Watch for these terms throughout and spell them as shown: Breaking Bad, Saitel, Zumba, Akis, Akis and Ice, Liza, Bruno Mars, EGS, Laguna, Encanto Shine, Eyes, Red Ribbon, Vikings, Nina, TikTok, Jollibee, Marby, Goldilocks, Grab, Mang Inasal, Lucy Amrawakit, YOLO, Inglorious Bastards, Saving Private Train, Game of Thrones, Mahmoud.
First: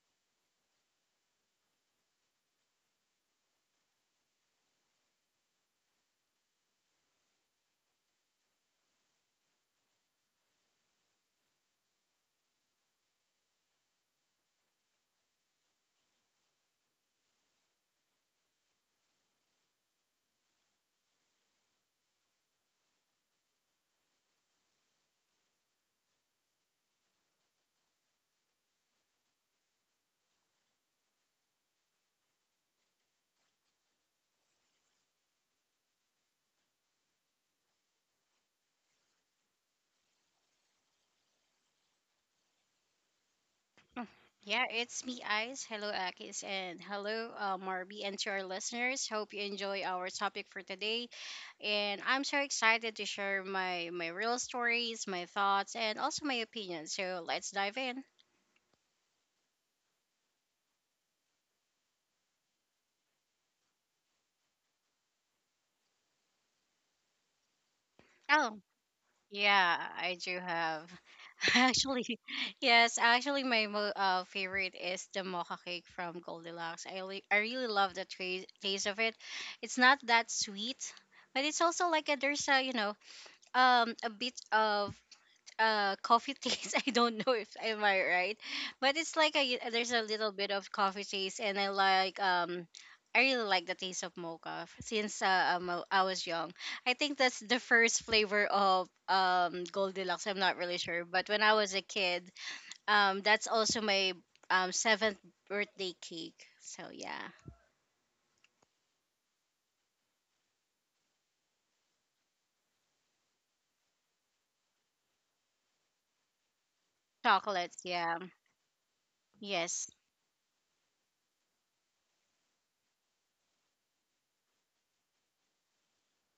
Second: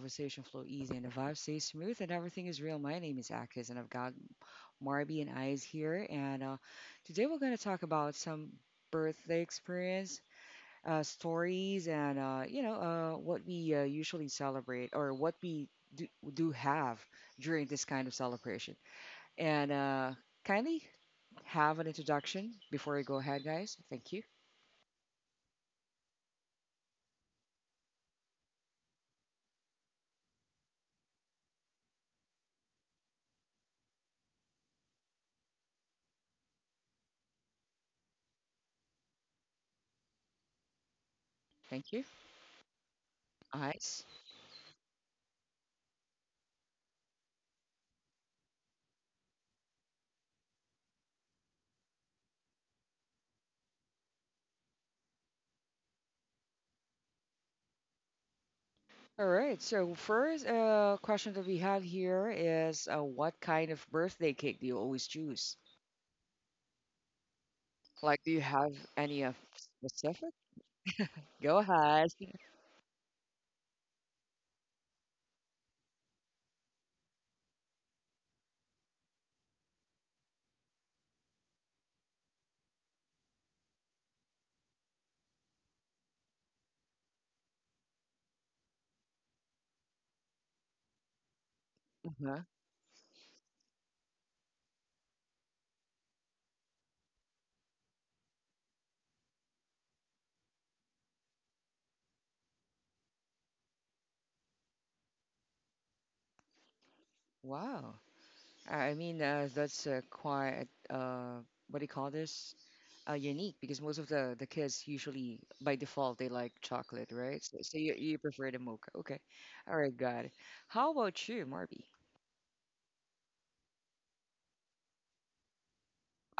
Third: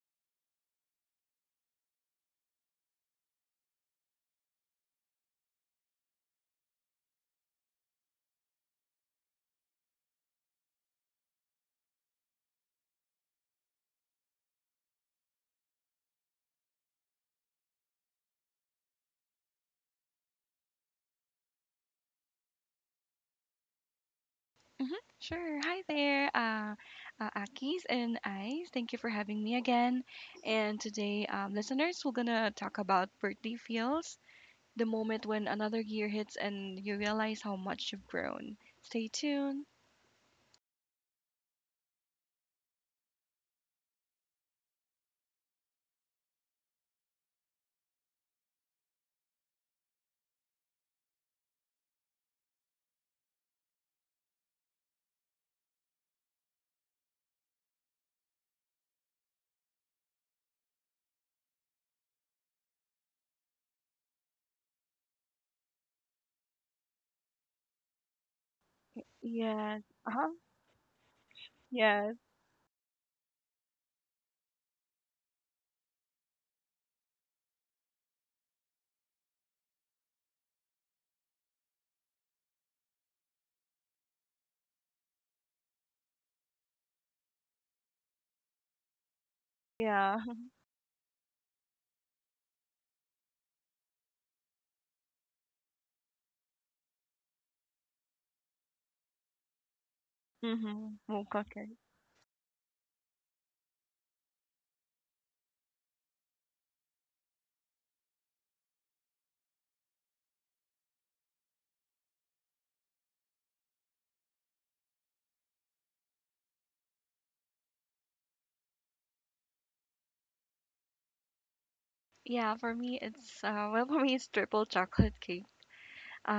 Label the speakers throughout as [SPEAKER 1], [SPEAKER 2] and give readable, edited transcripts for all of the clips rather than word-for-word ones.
[SPEAKER 1] conversation flow easy and the vibe stays smooth and everything is real. My name is Akis, and I've got Marby and Eyes here. And Today we're going to talk about some birthday experience stories and what we usually celebrate or what we do, do have during this kind of celebration. And Kindly have an introduction before we go ahead, guys. Thank you.
[SPEAKER 2] Mhm. Sure. Hi there, Akis and Ice. Thank you for having me again. And today, listeners, we're gonna talk about birthday feels, the moment when another year hits and you realize how much you've grown. Stay tuned.
[SPEAKER 1] Thank you. Eyes.
[SPEAKER 3] Yeah, it's me, Ice. Hello, Akis, and hello, Marby, and to our listeners. Hope you enjoy our topic for today. And I'm so excited to share my real stories, my thoughts, and also my opinions. So let's dive in.
[SPEAKER 1] All right. So first question that we have here is what kind of birthday cake do you always choose? Like, do you
[SPEAKER 3] Oh,
[SPEAKER 1] have any
[SPEAKER 2] Yes.
[SPEAKER 3] yeah,
[SPEAKER 2] Uh
[SPEAKER 3] I
[SPEAKER 2] huh.
[SPEAKER 1] specific?
[SPEAKER 3] do have.
[SPEAKER 1] Go ahead.
[SPEAKER 2] Yes.
[SPEAKER 3] Actually, yes, actually, my favorite is the mocha cake from Goldilocks. I really love the taste of it. It's not that sweet, but it's also like a, there's a, a bit of coffee taste. I don't know if am I right, but it's like a, there's a
[SPEAKER 2] Yeah.
[SPEAKER 3] little bit of coffee taste, and I like
[SPEAKER 1] Uh-huh.
[SPEAKER 3] I really like the taste of mocha since I was young. I think that's the first flavor of Goldilocks. I'm not really
[SPEAKER 2] Mm-hmm.
[SPEAKER 3] sure, but when
[SPEAKER 2] Mocha
[SPEAKER 3] I was
[SPEAKER 2] cake.
[SPEAKER 3] a kid, that's also my seventh birthday cake, so yeah.
[SPEAKER 1] Wow. I mean, that's quite what do you call this? Unique because most of the kids usually by default they like chocolate, right? So
[SPEAKER 3] Chocolates,
[SPEAKER 1] you, you
[SPEAKER 3] yeah.
[SPEAKER 1] prefer the mocha. Okay. All
[SPEAKER 3] Yes.
[SPEAKER 1] right, got it. How about you, Marby?
[SPEAKER 2] Yeah. For me, it's well, for me, it's triple chocolate cake.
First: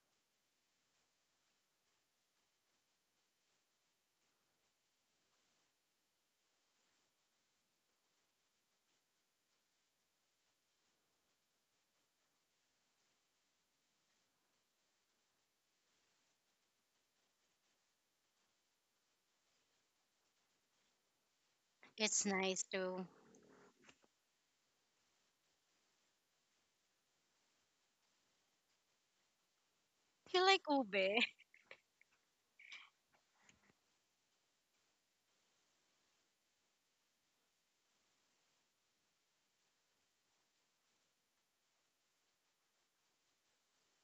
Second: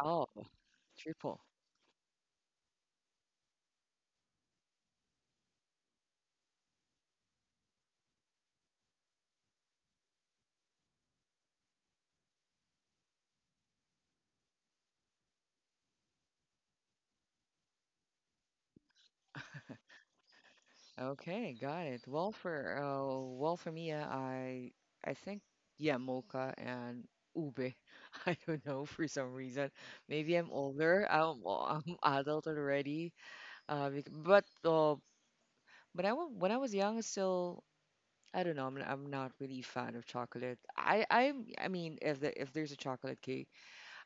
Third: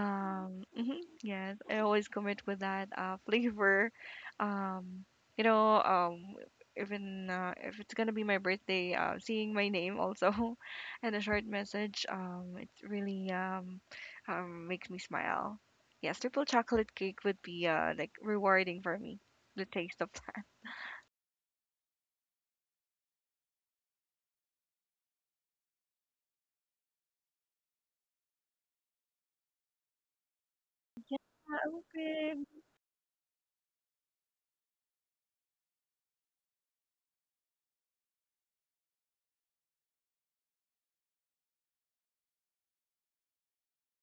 [SPEAKER 1] Oh,
[SPEAKER 2] Mhm,
[SPEAKER 1] triple.
[SPEAKER 2] yes, I always commit with that flavor. Um, you know, um, Even if it's gonna be my birthday, seeing my name also and a short message, it really makes me smile. Yes, triple chocolate cake would be like rewarding for me, the taste of that.
[SPEAKER 1] Okay, got it.
[SPEAKER 3] It's nice too.
[SPEAKER 1] Well, for me, I think yeah, mocha and ube. I don't know for some reason. Maybe
[SPEAKER 3] You
[SPEAKER 1] I'm
[SPEAKER 3] like
[SPEAKER 1] older.
[SPEAKER 3] ube?
[SPEAKER 1] I'm
[SPEAKER 2] Ah,
[SPEAKER 1] I'm
[SPEAKER 2] okay.
[SPEAKER 1] adult already. Uh, bec- but uh, but when I was young, still I don't know. I'm not really a fan of chocolate. I mean, if there's a chocolate cake,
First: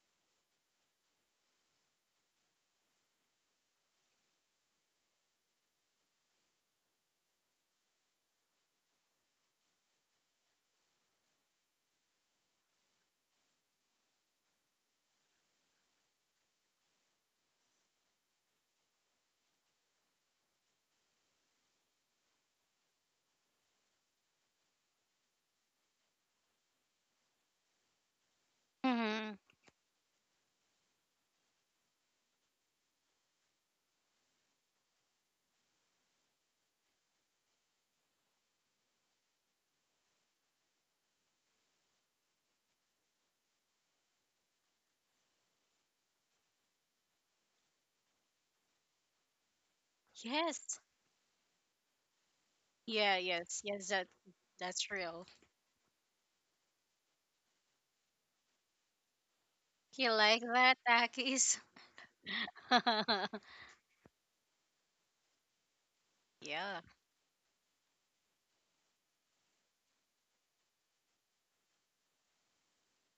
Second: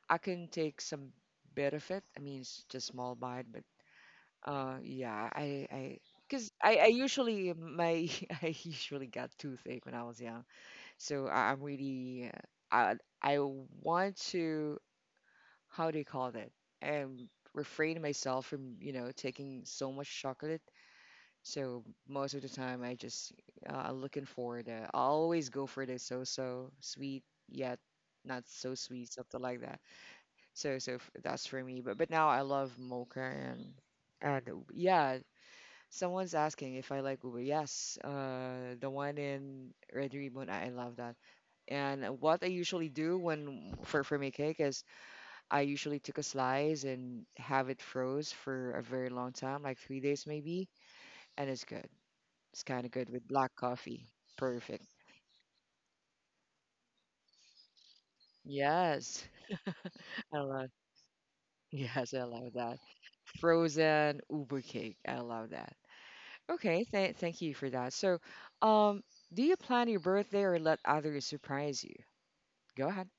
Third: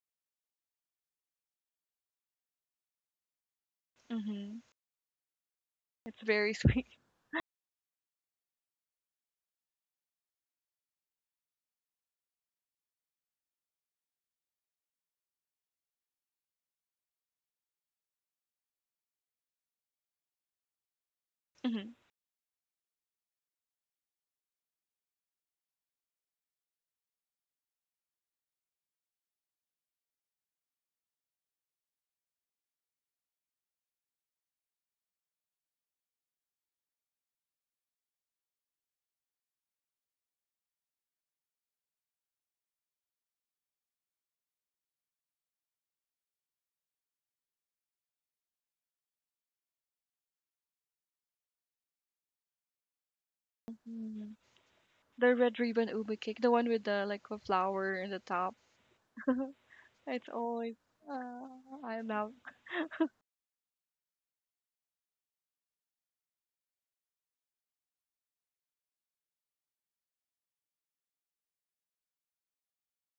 [SPEAKER 1] I can take some bit of it. I mean, it's just small bite, but
[SPEAKER 2] Hmm.
[SPEAKER 1] uh, yeah, I, I,
[SPEAKER 2] It's
[SPEAKER 1] because
[SPEAKER 2] very sweet.
[SPEAKER 1] I usually my I usually got toothache when I was young, so I, I'm really uh, I want to how do you call that? Refrain myself from you know taking so much chocolate. So
[SPEAKER 2] Hmm.
[SPEAKER 1] most of the time I just I'm looking for the I always go for the so-so sweet yet not so sweet
[SPEAKER 3] Hmm.
[SPEAKER 1] something like that. That's for me. But now I love mocha and yeah. Someone's asking if I like Uber. Yes, the one in Red Ribbon. I love that. And what I usually do when for my cake is I usually took a slice and have it froze for a very long time, like 3 days maybe,
[SPEAKER 3] Yes.
[SPEAKER 1] and it's good. It's kind of good
[SPEAKER 3] Yeah,
[SPEAKER 1] with black
[SPEAKER 3] yes, yes,
[SPEAKER 1] coffee.
[SPEAKER 3] that
[SPEAKER 2] Mm.
[SPEAKER 1] Perfect.
[SPEAKER 3] that's real.
[SPEAKER 2] The red ribbon ube cake, the one with the like a flower in the top.
[SPEAKER 1] Yes,
[SPEAKER 3] You
[SPEAKER 2] It's
[SPEAKER 1] I
[SPEAKER 3] like
[SPEAKER 1] love.
[SPEAKER 2] always
[SPEAKER 3] that,
[SPEAKER 2] uh,
[SPEAKER 3] Takis?
[SPEAKER 2] I
[SPEAKER 1] Yes, I
[SPEAKER 2] love.
[SPEAKER 1] love that. Frozen Uber cake. I love that.
[SPEAKER 3] Yeah.
[SPEAKER 1] Okay, th thank you for that. So, um, do you plan your birthday or let others surprise you? Go ahead.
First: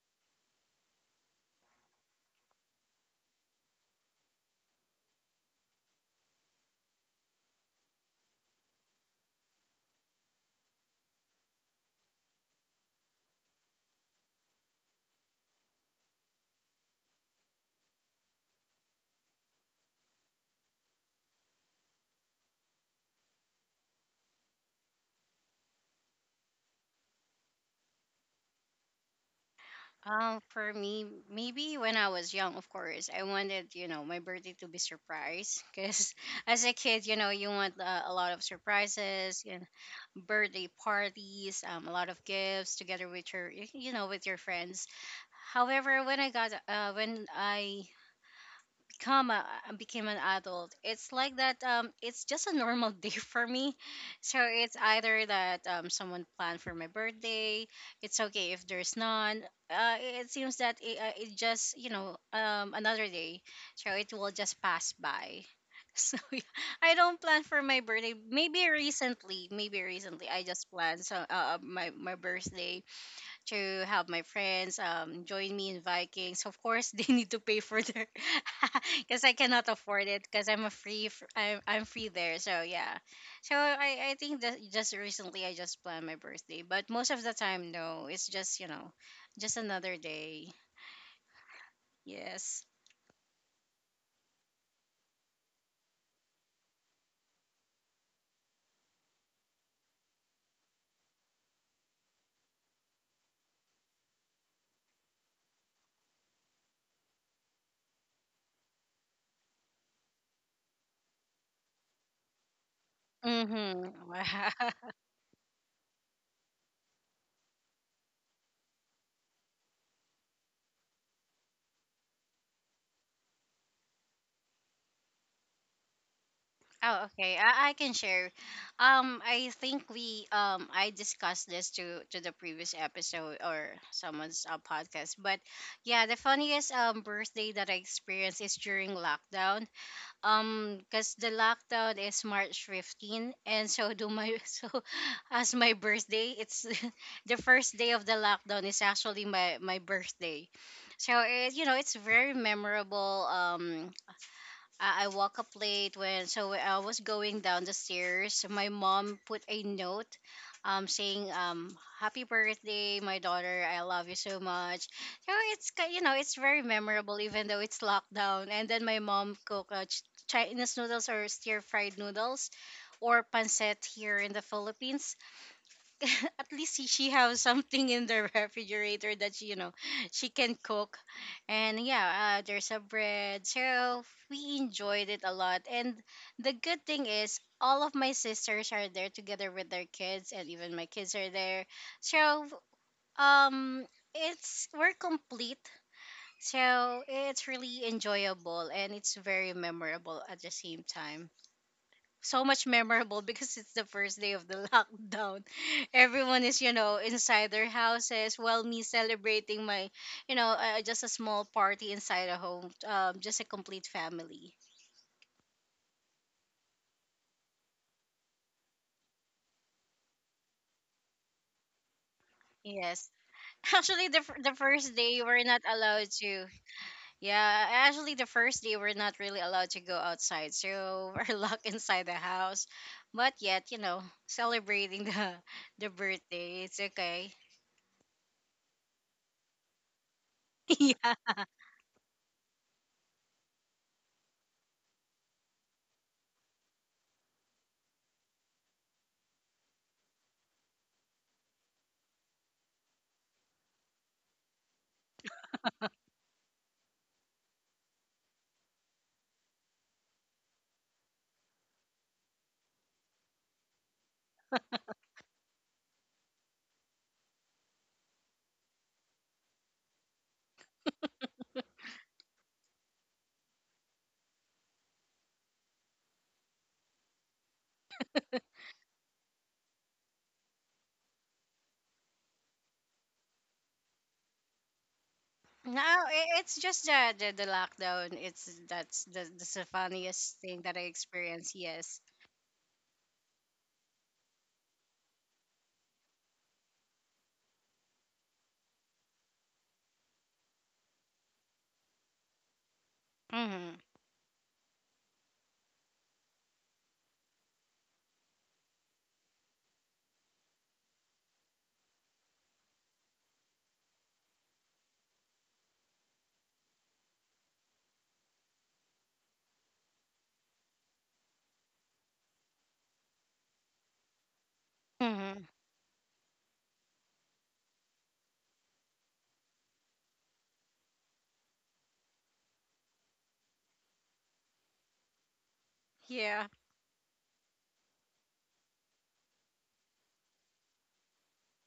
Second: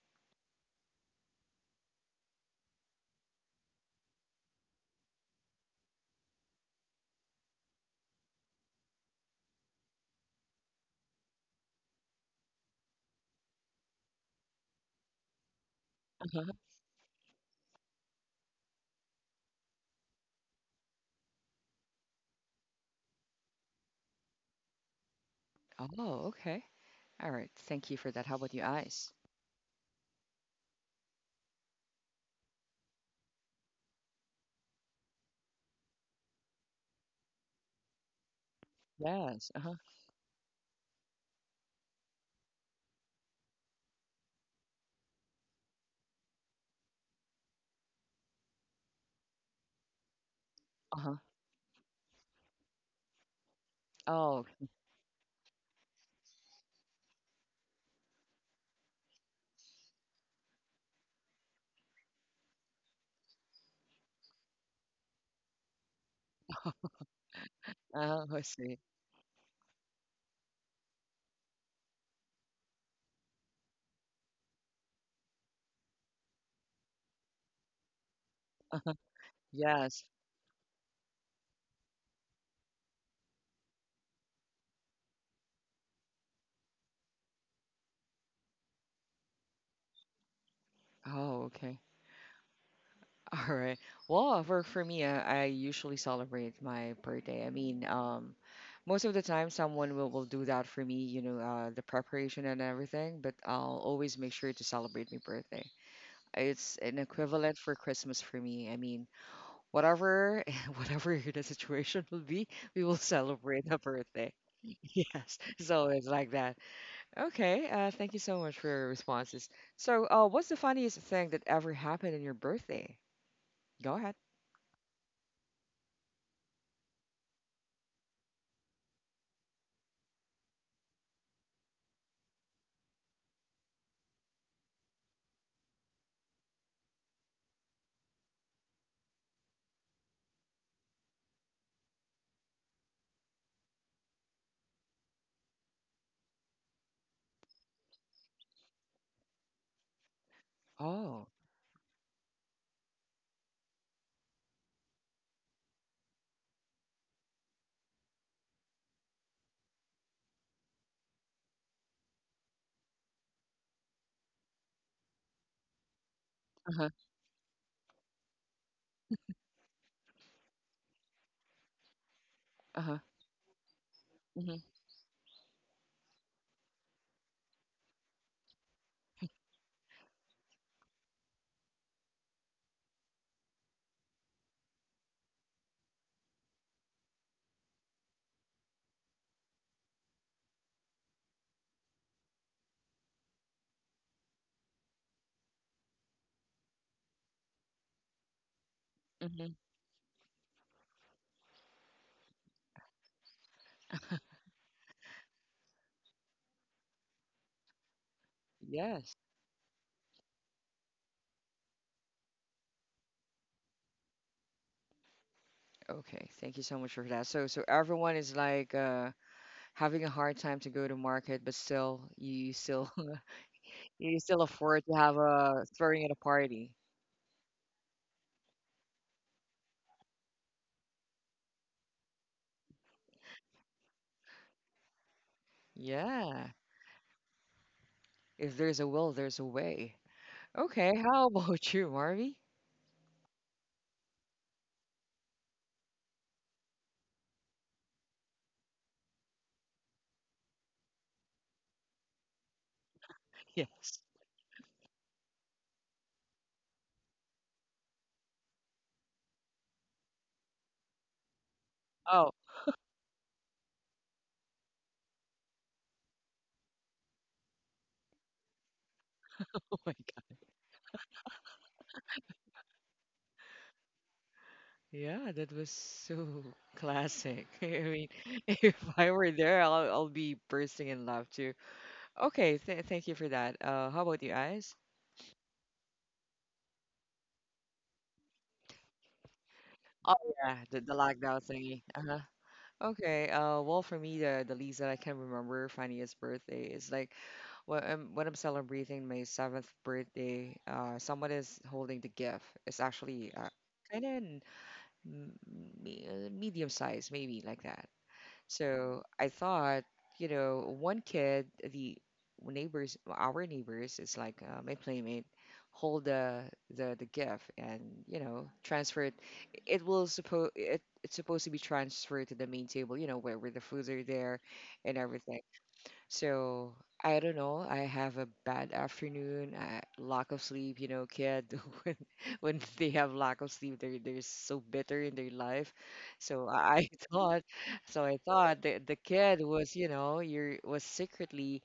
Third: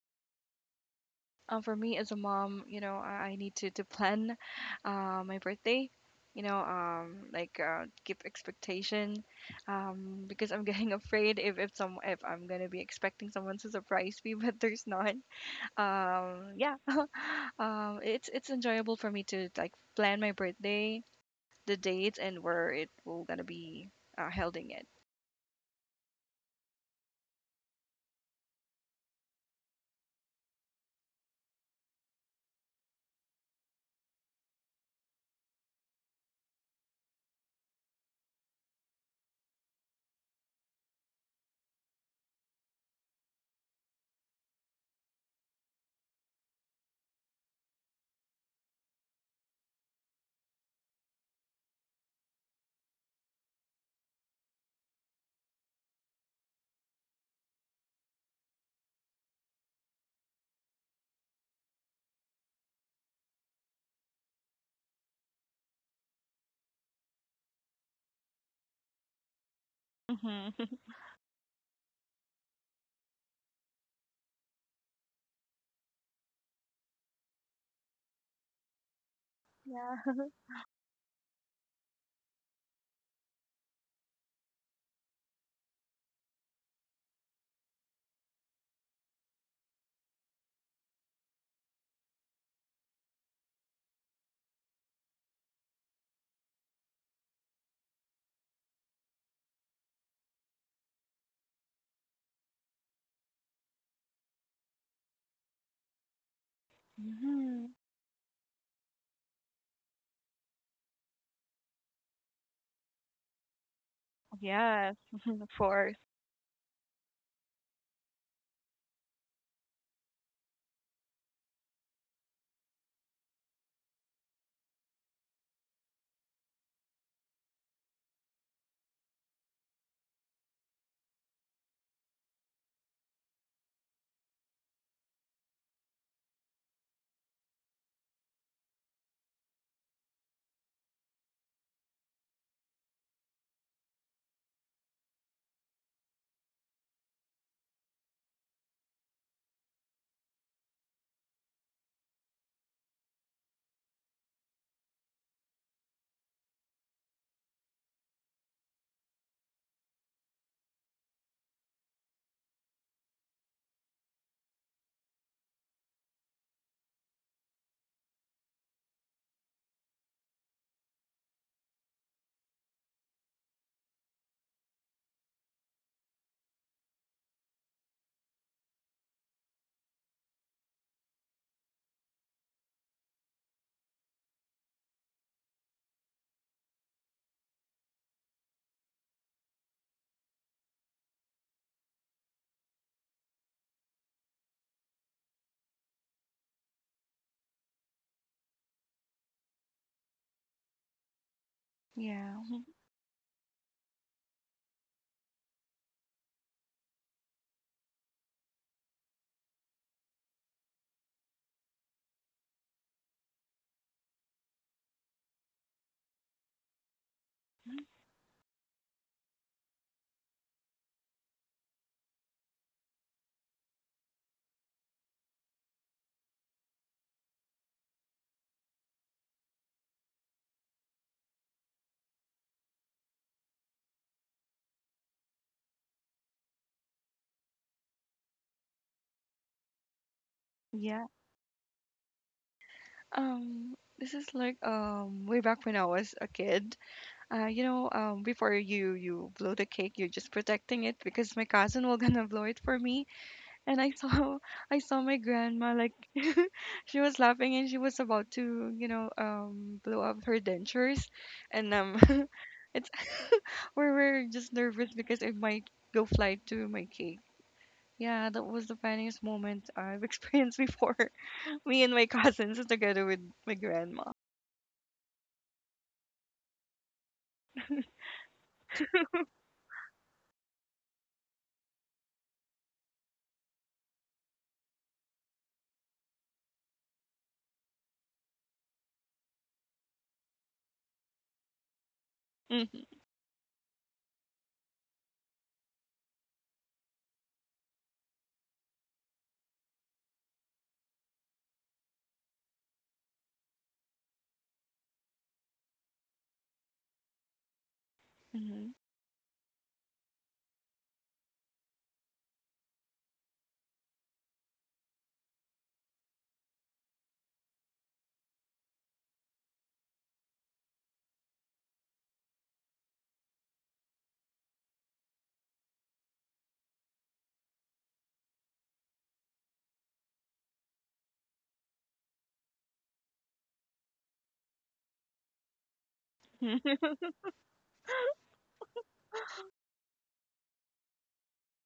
[SPEAKER 2] For me as a mom, you know, I need to plan my birthday. You know, like give expectation, because I'm getting afraid if I'm gonna be expecting someone to surprise me, but there's not.
[SPEAKER 1] Uh-huh.
[SPEAKER 2] Yeah, it's enjoyable for me to like plan my birthday, the dates, and where it will gonna be holding it.
[SPEAKER 1] Oh, okay. All right. Thank you for that. How about your eyes?
[SPEAKER 3] For me, maybe when I was young, of course, I wanted, my birthday to be surprise. Because as a kid, you want a lot of surprises,
[SPEAKER 1] Yes. Uh-huh.
[SPEAKER 3] birthday parties, a lot of gifts together with your, with your friends. However, when I got, when I comma I became an adult. It's
[SPEAKER 1] Uh-huh.
[SPEAKER 3] like that. It's just a normal day for me, so
[SPEAKER 1] Oh,
[SPEAKER 3] it's either that someone planned for my birthday. It's okay if there's none. It seems that it just, another day, so it will just pass by. So yeah, I don't plan for my birthday.
[SPEAKER 1] I
[SPEAKER 3] maybe
[SPEAKER 1] see.
[SPEAKER 3] recently maybe recently I
[SPEAKER 2] Hmm.
[SPEAKER 3] just planned, so my birthday to have my friends join me in Vikings. Of course, they need to pay for their because I cannot
[SPEAKER 1] Yes.
[SPEAKER 3] afford
[SPEAKER 2] Yeah.
[SPEAKER 3] it because I'm a free I'm free there. So yeah, so I think that just recently I just planned my birthday, but most of the time no, it's just, just another day.
[SPEAKER 1] Oh, okay.
[SPEAKER 3] Yes.
[SPEAKER 1] All right. Well, for me, I usually celebrate my birthday. I mean, most of the time, someone will do that for me, you know, the preparation and everything, but I'll always make sure to celebrate my birthday. It's an equivalent
[SPEAKER 2] Hmm.
[SPEAKER 1] for Christmas for me. I mean, whatever whatever the situation will be, we will celebrate the
[SPEAKER 3] Mm-hmm.
[SPEAKER 1] birthday.
[SPEAKER 2] Yes,
[SPEAKER 1] Yes,
[SPEAKER 2] of
[SPEAKER 1] so
[SPEAKER 2] course.
[SPEAKER 1] it's like that. Okay, thank you so much for your responses. So, what's the funniest thing that ever happened on your birthday? Go ahead.
[SPEAKER 3] Oh, okay. I can share. I think we I discussed this to the previous episode or someone's podcast. But yeah, the funniest birthday that I experienced is during lockdown. Cause the lockdown is March 15, and so do my so as my birthday. It's, the first day of the lockdown is actually my birthday. So
[SPEAKER 1] Oh,
[SPEAKER 3] it, you know it's very memorable. I woke up late, when I was going down the stairs. My mom put a note, saying "Happy birthday, my daughter. I love you so much." So it's you know it's very
[SPEAKER 1] uh-huh,
[SPEAKER 3] memorable even though it's lockdown. And then my mom cooked Chinese noodles or stir fried noodles,
[SPEAKER 1] uh-huh.
[SPEAKER 3] or pancit here in the
[SPEAKER 1] Mm-hmm,
[SPEAKER 3] Philippines. At least she has something in the refrigerator that she, you know she can cook. And yeah, there's a bread, so we enjoyed it a lot. And the good thing is all of my sisters are there together with their kids, and even my kids are there. So um it's, we're complete, so it's really enjoyable, and it's very
[SPEAKER 1] mm-hmm.
[SPEAKER 3] memorable at the same time,
[SPEAKER 2] Yeah.
[SPEAKER 3] so much memorable, because it's the first day of the lockdown. Everyone is, you know, inside their houses, while me
[SPEAKER 1] Yes.
[SPEAKER 3] celebrating my, you know, just a small party inside a home, just a complete family.
[SPEAKER 1] Okay, thank you so much for that. So, so
[SPEAKER 2] Mhm.
[SPEAKER 1] everyone is like having a hard time to go to market, but still, you still
[SPEAKER 3] Yes. Actually,
[SPEAKER 1] you
[SPEAKER 3] the,
[SPEAKER 1] still
[SPEAKER 3] the
[SPEAKER 1] afford
[SPEAKER 3] first
[SPEAKER 1] to have
[SPEAKER 3] day we're not
[SPEAKER 1] a throwing
[SPEAKER 3] allowed
[SPEAKER 1] at a
[SPEAKER 3] to.
[SPEAKER 1] party.
[SPEAKER 3] Yeah, actually, the first day we're not really allowed to go outside, so we're locked inside the house. But yet, you know, celebrating the
[SPEAKER 1] Yeah.
[SPEAKER 3] birthday, it's okay.
[SPEAKER 1] If there's a will, there's a way. Okay,
[SPEAKER 2] Yeah.
[SPEAKER 1] how
[SPEAKER 3] Yeah.
[SPEAKER 1] about you, Marvy?
[SPEAKER 2] Um, this is like way back when I was a kid. Before you blow the cake, you're just protecting it because my cousin will gonna blow it for me. And I
[SPEAKER 1] Yes.
[SPEAKER 2] saw I saw my grandma like she was laughing and she was about to blow up her dentures, and
[SPEAKER 1] Oh,
[SPEAKER 2] it's we're just nervous because it might go fly to my cake. Yeah, that was the funniest moment
[SPEAKER 1] oh my
[SPEAKER 2] I've
[SPEAKER 1] God.
[SPEAKER 2] experienced before. Me and my cousins together with my grandma.
[SPEAKER 1] Yeah, that was so classic. I mean, if I were there, I'll be bursting in love too. Okay, th thank you for that. How about you guys?
[SPEAKER 3] No, it's just the, the lockdown. It's that's the
[SPEAKER 1] Oh
[SPEAKER 3] funniest
[SPEAKER 1] yeah,
[SPEAKER 3] thing that
[SPEAKER 1] the,
[SPEAKER 3] I
[SPEAKER 1] the lockdown
[SPEAKER 3] experienced.
[SPEAKER 1] thingy.
[SPEAKER 3] Yes.
[SPEAKER 1] Uh-huh.
[SPEAKER 2] Hmm.
[SPEAKER 1] Okay. Well, for me, the least that I can remember funniest birthday is like when I'm celebrating my seventh birthday. Someone is holding the gift. It's actually
[SPEAKER 3] Mhm.
[SPEAKER 1] kind of m- medium size, maybe like that.
[SPEAKER 2] Hmm.
[SPEAKER 1] So I thought, you know, one kid, the neighbors, our neighbors, is like my playmate, hold the gift and you know transfer it. It will supposed it it's supposed to be transferred to the main table, you know, where the foods are there and everything.
[SPEAKER 3] Mhm.
[SPEAKER 1] So I don't know. I have a bad afternoon, I, lack of sleep. You know, kid, when they have lack of sleep, they're so bitter in their life.
[SPEAKER 3] Yeah.
[SPEAKER 1] So I thought, so I thought the kid was, you know, you're was secretly,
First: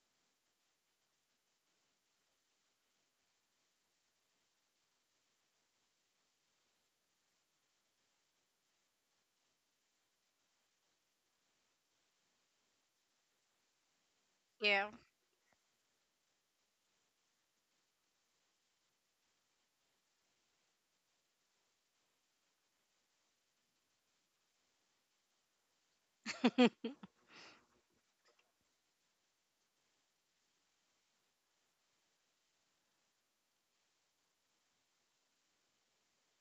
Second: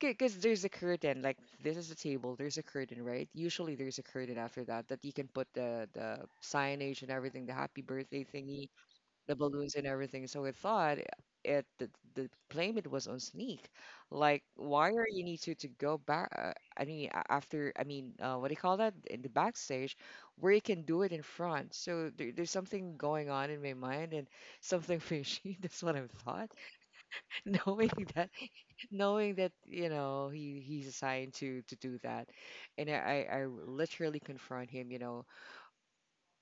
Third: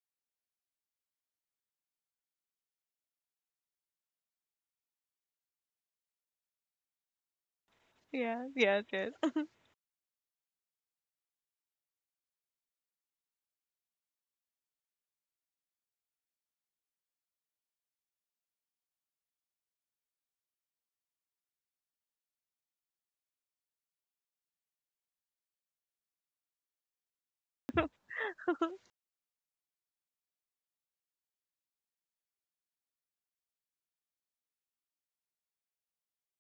[SPEAKER 1] because there's a curtain. Like this is a table. There's a curtain, right? Usually there's a curtain after that that you can put the signage and everything, the happy birthday
[SPEAKER 2] Yes,
[SPEAKER 1] thingy
[SPEAKER 2] yes, yes.
[SPEAKER 1] the balloons and everything. So I thought the blame it was on Sneak. Like
[SPEAKER 3] Yeah.
[SPEAKER 1] why are you need to go back? I mean what do you call that in the backstage, where you can do it in front. So there, there's something going on in my mind and something fishy. That's what I thought, knowing that knowing that you know he's assigned to do that, and I literally confront him. You know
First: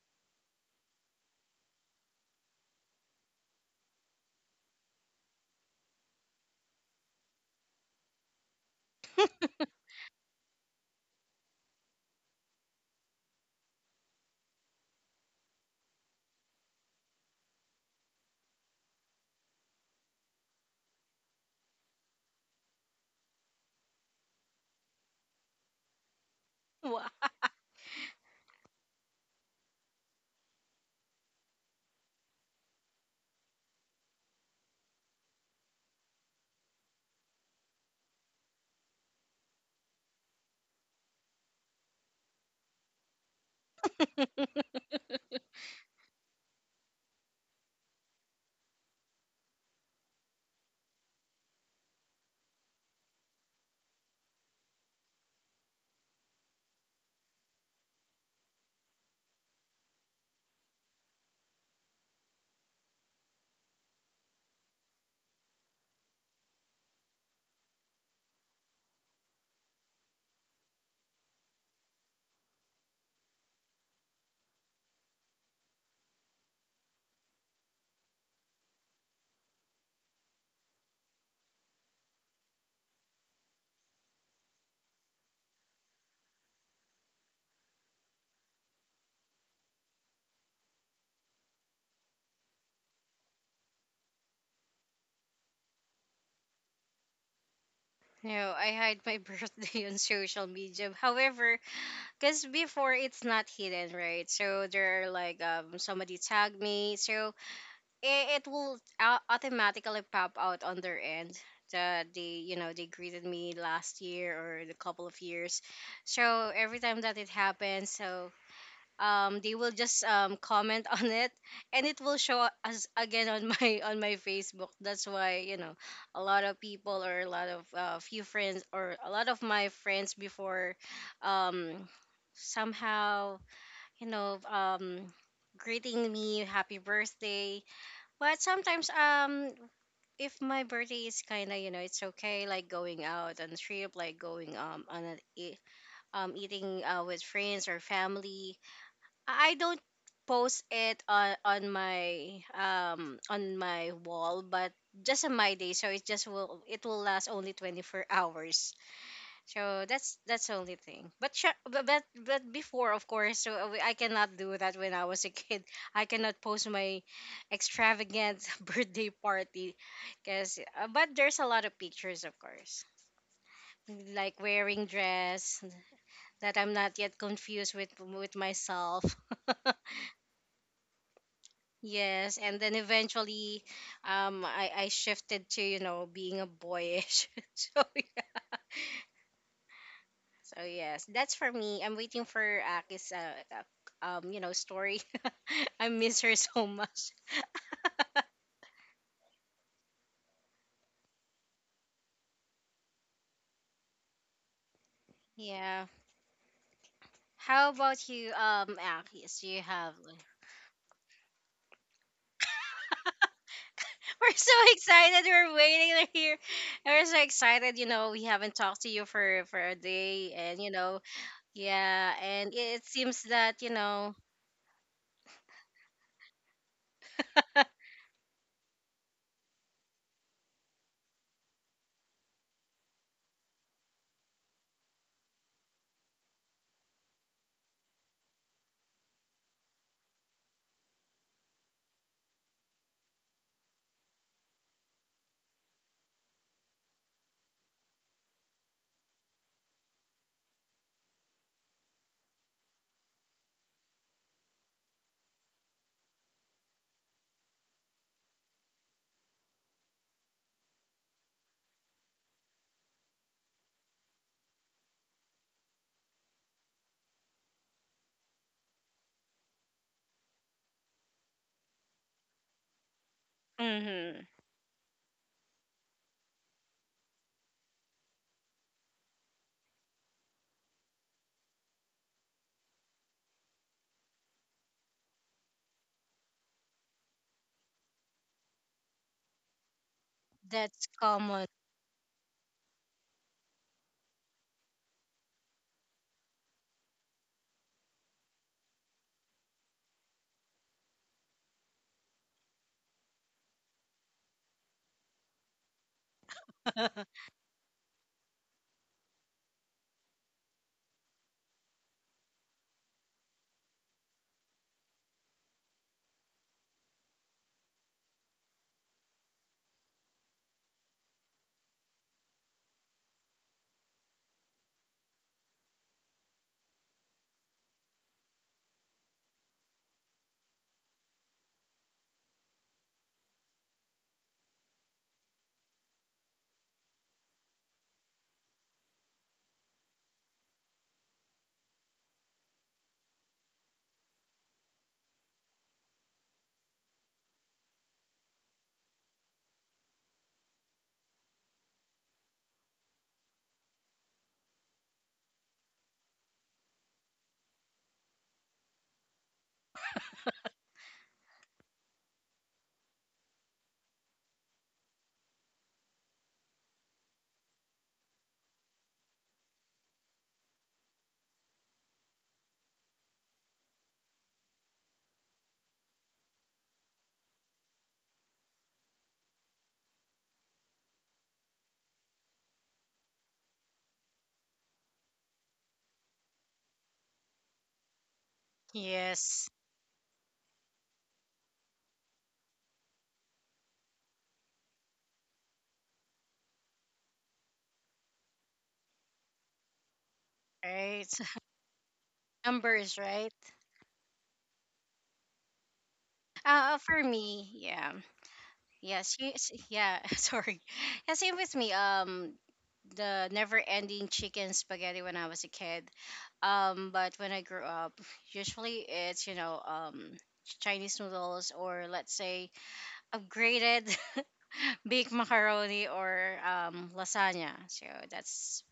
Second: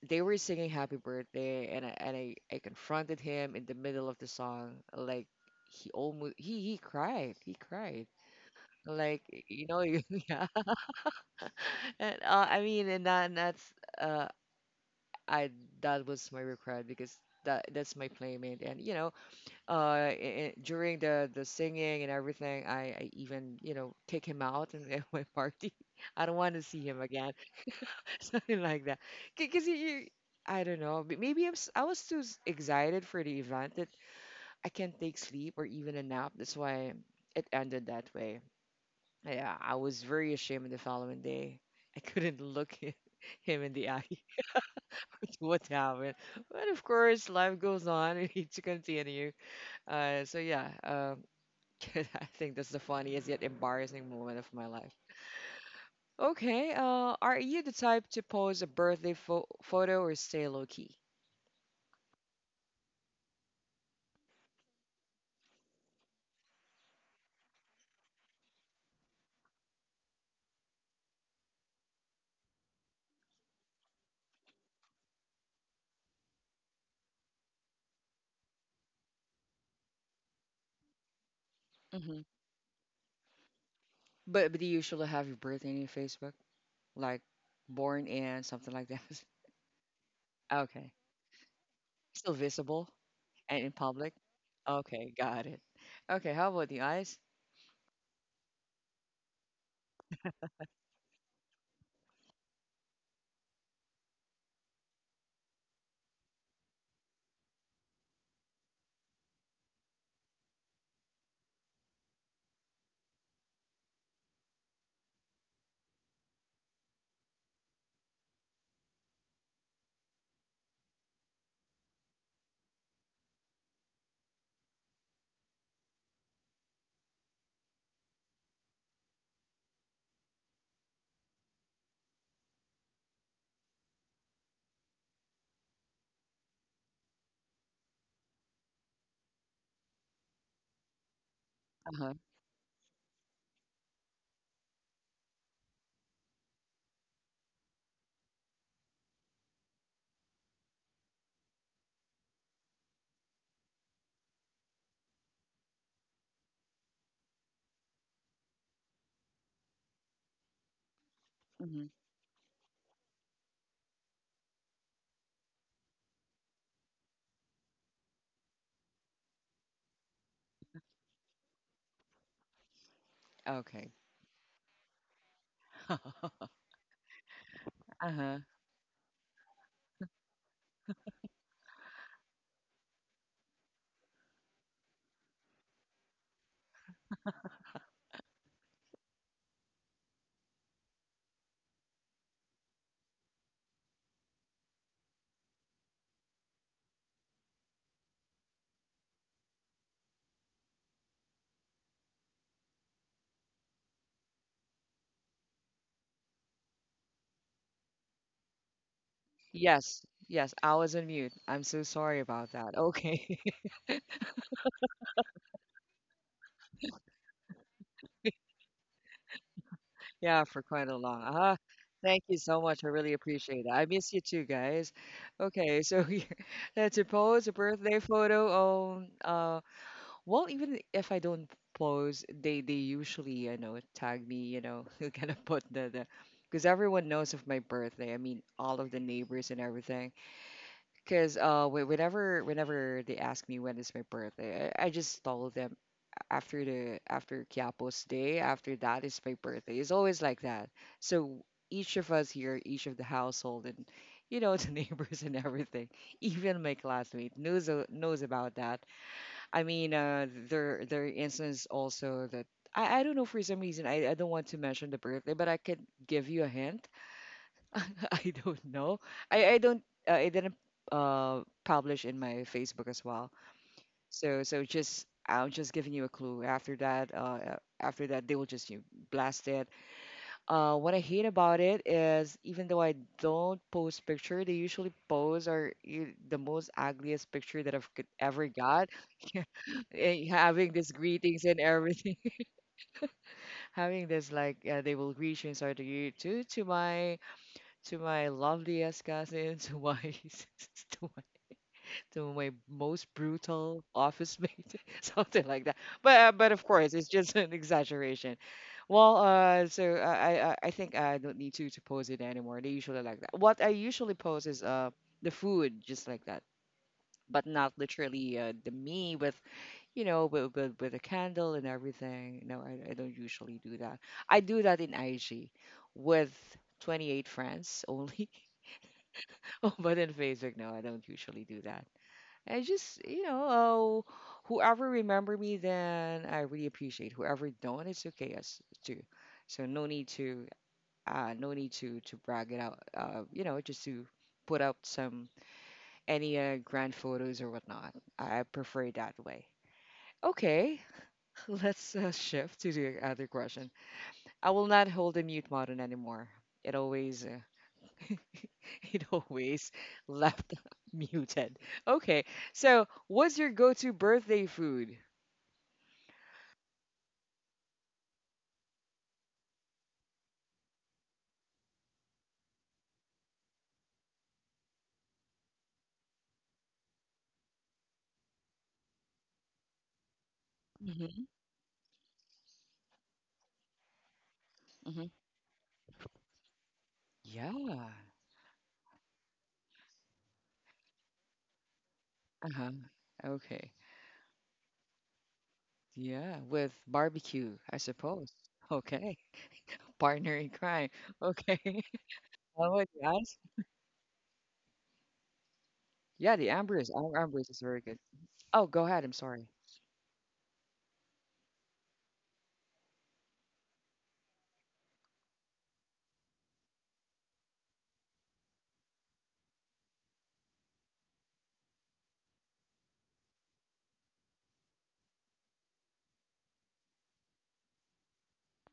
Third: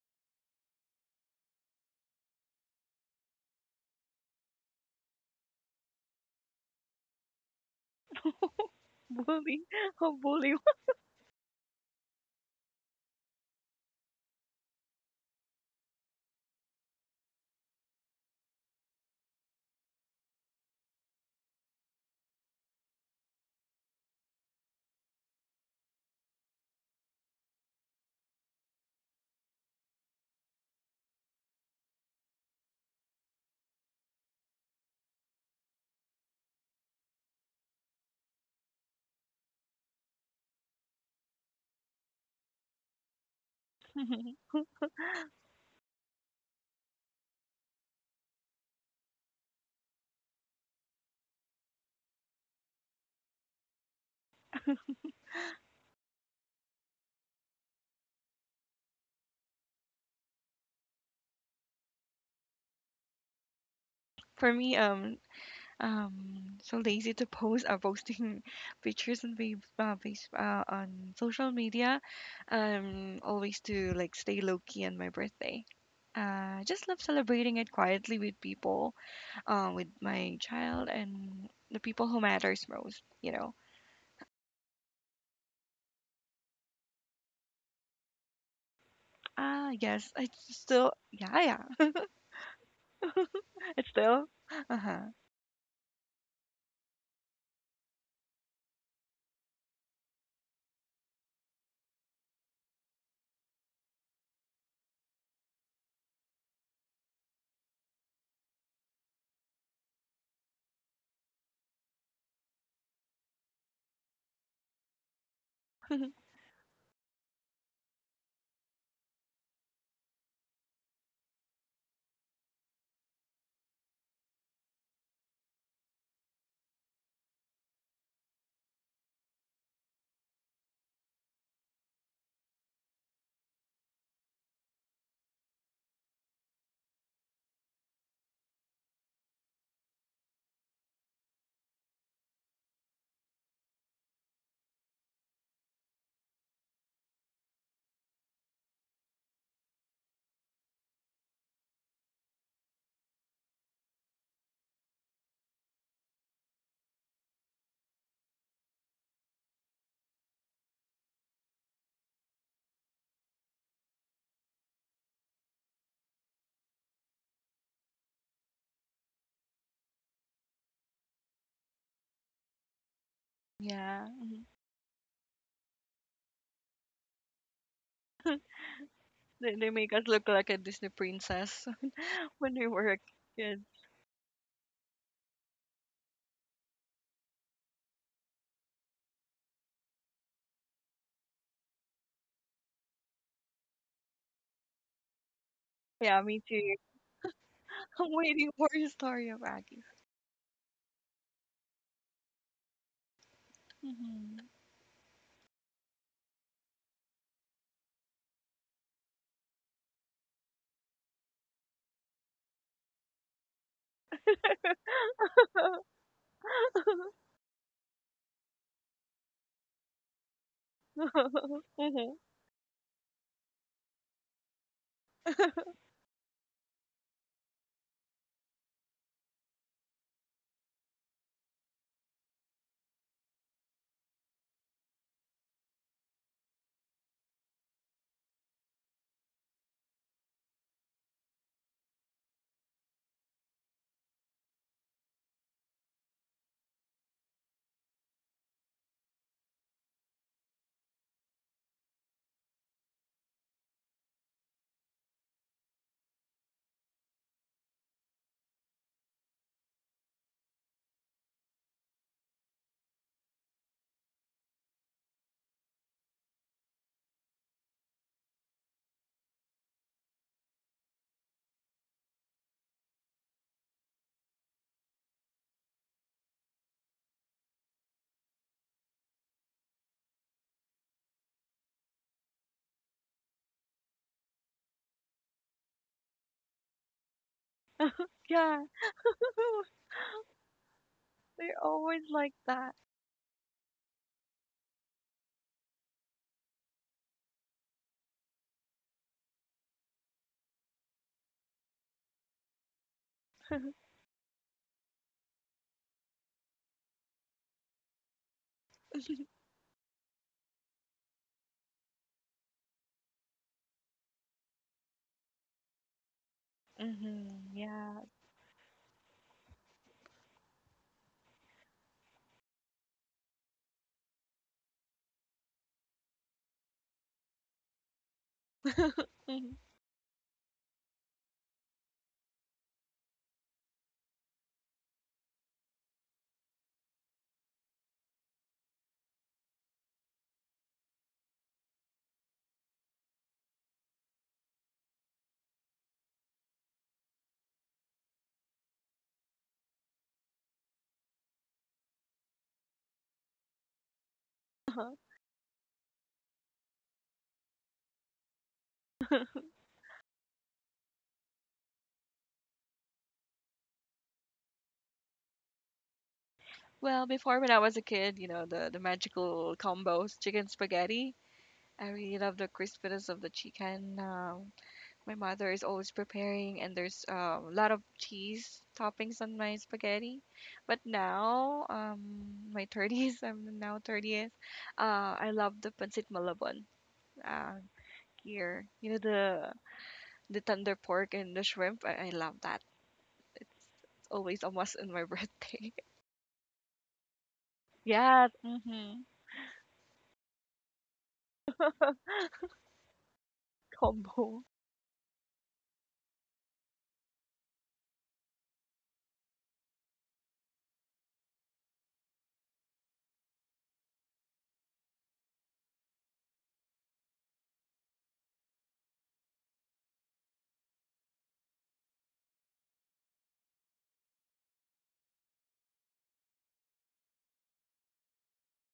[SPEAKER 1] they were singing happy birthday and I confronted him in the middle of the song like he almost he cried he cried. Like
[SPEAKER 2] Bully.
[SPEAKER 1] you know
[SPEAKER 2] Oh,
[SPEAKER 1] yeah.
[SPEAKER 2] bully.
[SPEAKER 1] And I mean and that and that's uh I That was my regret because that's my playmate and you know during the singing and everything I even you know kick him out and my party I don't want to see
[SPEAKER 3] Wow.
[SPEAKER 1] him again. Something like that. Because you- I don't know, maybe I was too excited for the event that I can't take sleep or even a nap. That's why it ended that way. Yeah, I was very ashamed the following day. I couldn't look him in the eye. What happened? But of course, life goes on. We need to continue. So yeah, I think that's the funniest yet embarrassing moment of my life. Okay, are you the type to pose a photo or stay low key?
[SPEAKER 2] For me, so lazy to post. Posting pictures on social media. Always to like stay low key on my birthday. Just love celebrating it quietly with people, with my child and the people
[SPEAKER 1] Hmm.
[SPEAKER 2] who matters most. You know.
[SPEAKER 1] But do you usually have your birthday in your Facebook? Like born in, something like that?
[SPEAKER 2] Ah, yes. I
[SPEAKER 1] Okay.
[SPEAKER 2] still, yeah, yeah.
[SPEAKER 1] Still visible and in
[SPEAKER 2] It's
[SPEAKER 1] public?
[SPEAKER 2] still? Uh-huh.
[SPEAKER 1] Okay, got it. Okay, how about the eyes?
[SPEAKER 3] No, I hide my birthday on social media. However, because before it's not hidden, right? So there are like somebody tagged me. So it will automatically pop out on their end that they you know they greeted me last year or the couple of years, so every time that it happens, so they will just comment on it, and it will show us again on my on my Facebook. That's why, you know, a lot of people, or a lot of few friends, or a lot of my friends before um somehow, you know, greeting me happy birthday. But sometimes, if my birthday is kind of, you know, it's
[SPEAKER 1] Uh-huh.
[SPEAKER 3] okay, like going out on a trip, like going on a eating with friends or family, I don't post it on my on my wall, but just on my day, so it will last only 24 hours. So that's the only thing. But sure,
[SPEAKER 1] Hmm.
[SPEAKER 3] but before, of course, I cannot do that when I was a kid. I cannot post my extravagant birthday party, because but there's a lot of pictures, of course,
[SPEAKER 1] Okay.
[SPEAKER 2] Yeah.
[SPEAKER 3] like wearing dress that I'm not yet confused with
[SPEAKER 1] Uh-huh.
[SPEAKER 3] myself.
[SPEAKER 2] They make us look like a Disney princess
[SPEAKER 3] Yes,
[SPEAKER 2] when
[SPEAKER 3] and
[SPEAKER 2] we
[SPEAKER 3] then
[SPEAKER 2] were a
[SPEAKER 3] eventually,
[SPEAKER 2] kid.
[SPEAKER 3] I shifted to, you know, being a boyish. So yeah. So yes, that's for me. I'm waiting for Aki's story. I
[SPEAKER 2] Yeah,
[SPEAKER 3] miss her
[SPEAKER 2] me
[SPEAKER 3] so
[SPEAKER 2] too.
[SPEAKER 3] much.
[SPEAKER 2] I'm waiting for your story of Aggie. Hmm.
[SPEAKER 3] Yeah. How about you, Akis? Do you have?
[SPEAKER 1] Yes, yes, I was on mute. I'm so sorry about that. Okay.
[SPEAKER 3] We're so excited. We're waiting to hear. We're so excited. You know, we haven't talked to you for a day,
[SPEAKER 1] Yeah, for
[SPEAKER 3] and you
[SPEAKER 1] quite a
[SPEAKER 3] know,
[SPEAKER 1] long. Uh-huh.
[SPEAKER 2] Hmm.
[SPEAKER 3] yeah,
[SPEAKER 1] Thank you
[SPEAKER 3] and
[SPEAKER 1] so much.
[SPEAKER 3] it
[SPEAKER 1] I really
[SPEAKER 3] seems that
[SPEAKER 1] appreciate it.
[SPEAKER 3] you
[SPEAKER 1] I miss
[SPEAKER 3] know,
[SPEAKER 1] you too, guys. Okay, so here, let's suppose a birthday photo on. Well, even if I don't post, they usually you know tag me. You know, kind of put the because everyone knows of my birthday. I mean, all of the neighbors and everything. Because whenever whenever they ask me when is my birthday, I just tell them after Quiapo's day. After that is my birthday. It's always like that. So each of us here, each of the household, and you know the neighbors and everything, even my classmate knows knows about that. I mean, there are instances also that I don't know for some reason I don't want to mention the birthday, but I could give you a hint. I don't know. I don't I didn't publish in my Facebook as well.
[SPEAKER 3] mm-hmm,
[SPEAKER 1] Just I'm just giving you a clue. After that, they will just you blast it. What I hate about it is even though I don't post picture, they usually pose the most ugliest picture that I've could ever
[SPEAKER 2] Yeah.
[SPEAKER 1] got. Eh, having these
[SPEAKER 3] that's
[SPEAKER 1] greetings
[SPEAKER 3] common.
[SPEAKER 1] and
[SPEAKER 2] They're always
[SPEAKER 1] everything,
[SPEAKER 2] like that.
[SPEAKER 1] having this like they will greet you and start to greet to my loveliest cousin, to my sister to my most brutal office mate, something like that. But of course, it's just an exaggeration. Well, so I think I don't need to post it anymore. They usually like that. What I usually post is the food, just like that, but
[SPEAKER 2] Hmm.
[SPEAKER 1] not
[SPEAKER 2] Yeah.
[SPEAKER 1] literally the me with you know with a candle and everything. No, I don't usually do that. I do that in IG with 28 friends only.
[SPEAKER 2] Mhm.
[SPEAKER 1] But in Facebook, no, I don't usually do that. I just, you know, whoever remember me, then I really appreciate. Whoever don't, it's okay as too. So no need to, no need to brag it out. Just to put up some any grand photos or whatnot. I prefer it that way. Okay, let's shift to the other question. I will not
[SPEAKER 2] Uh-huh.
[SPEAKER 1] hold the mute button anymore. It always, uh, it always left muted. Okay, so what's your go-to birthday food?
[SPEAKER 2] Well, before when I was a kid, you know, the magical combos, chicken spaghetti. I really love the crispiness of the chicken. My mother is always preparing, and there's a lot of cheese toppings on my spaghetti. But
[SPEAKER 1] Mhm,
[SPEAKER 2] now, my 30s, I'm now 30th,
[SPEAKER 1] mhm.
[SPEAKER 2] I love the pancit malabon
[SPEAKER 1] Yeah.
[SPEAKER 2] uh, here. You know, the
[SPEAKER 3] Yes,
[SPEAKER 2] the tender pork and the shrimp, I love that.
[SPEAKER 1] Uh-huh.
[SPEAKER 2] It's
[SPEAKER 1] Okay.
[SPEAKER 2] always almost on my birthday.
[SPEAKER 1] Yeah, with barbecue, I
[SPEAKER 2] Yeah,
[SPEAKER 1] suppose.
[SPEAKER 2] mm-hmm.
[SPEAKER 1] Okay. Partner in crime.
[SPEAKER 3] right.
[SPEAKER 1] Okay. How about you
[SPEAKER 3] Numbers, right?
[SPEAKER 1] guys?
[SPEAKER 2] Combo.
[SPEAKER 1] Yeah, the Ambrose.
[SPEAKER 3] For
[SPEAKER 1] Ambrose is
[SPEAKER 3] me,
[SPEAKER 1] very good.
[SPEAKER 3] yeah.
[SPEAKER 1] Oh, go ahead. I'm
[SPEAKER 3] Yeah,
[SPEAKER 1] sorry.
[SPEAKER 3] she, yeah, sorry. Yeah, same with me. The never-ending chicken spaghetti when I was a kid. But when I grew up, usually it's, Chinese noodles, or let's say upgraded baked macaroni or lasagna. So that's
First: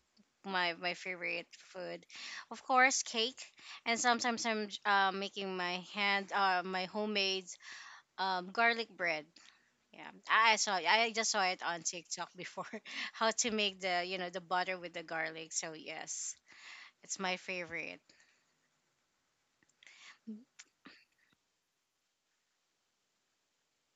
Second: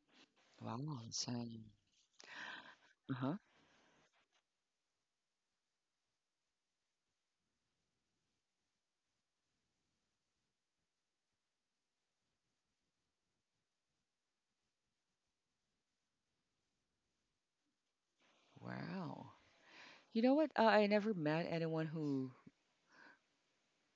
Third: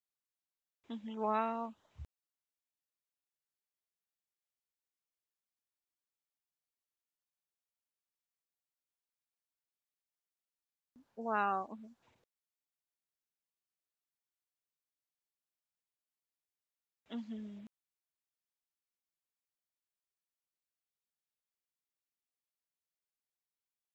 [SPEAKER 3] my
[SPEAKER 1] Wow.
[SPEAKER 2] Hmm.
[SPEAKER 1] It's,
[SPEAKER 3] favorite
[SPEAKER 1] um,
[SPEAKER 2] Wow,
[SPEAKER 3] food. Of course,
[SPEAKER 1] uh-huh.
[SPEAKER 3] cake, and sometimes I'm making my homemade garlic bread. Yeah, I saw it. I just saw it
[SPEAKER 2] wow.
[SPEAKER 3] on TikTok before. How to make the you know the butter with the garlic. So yes, it's my
[SPEAKER 2] Mm-hmm.
[SPEAKER 3] favorite.
[SPEAKER 1] Wow. You know what? I never met anyone who,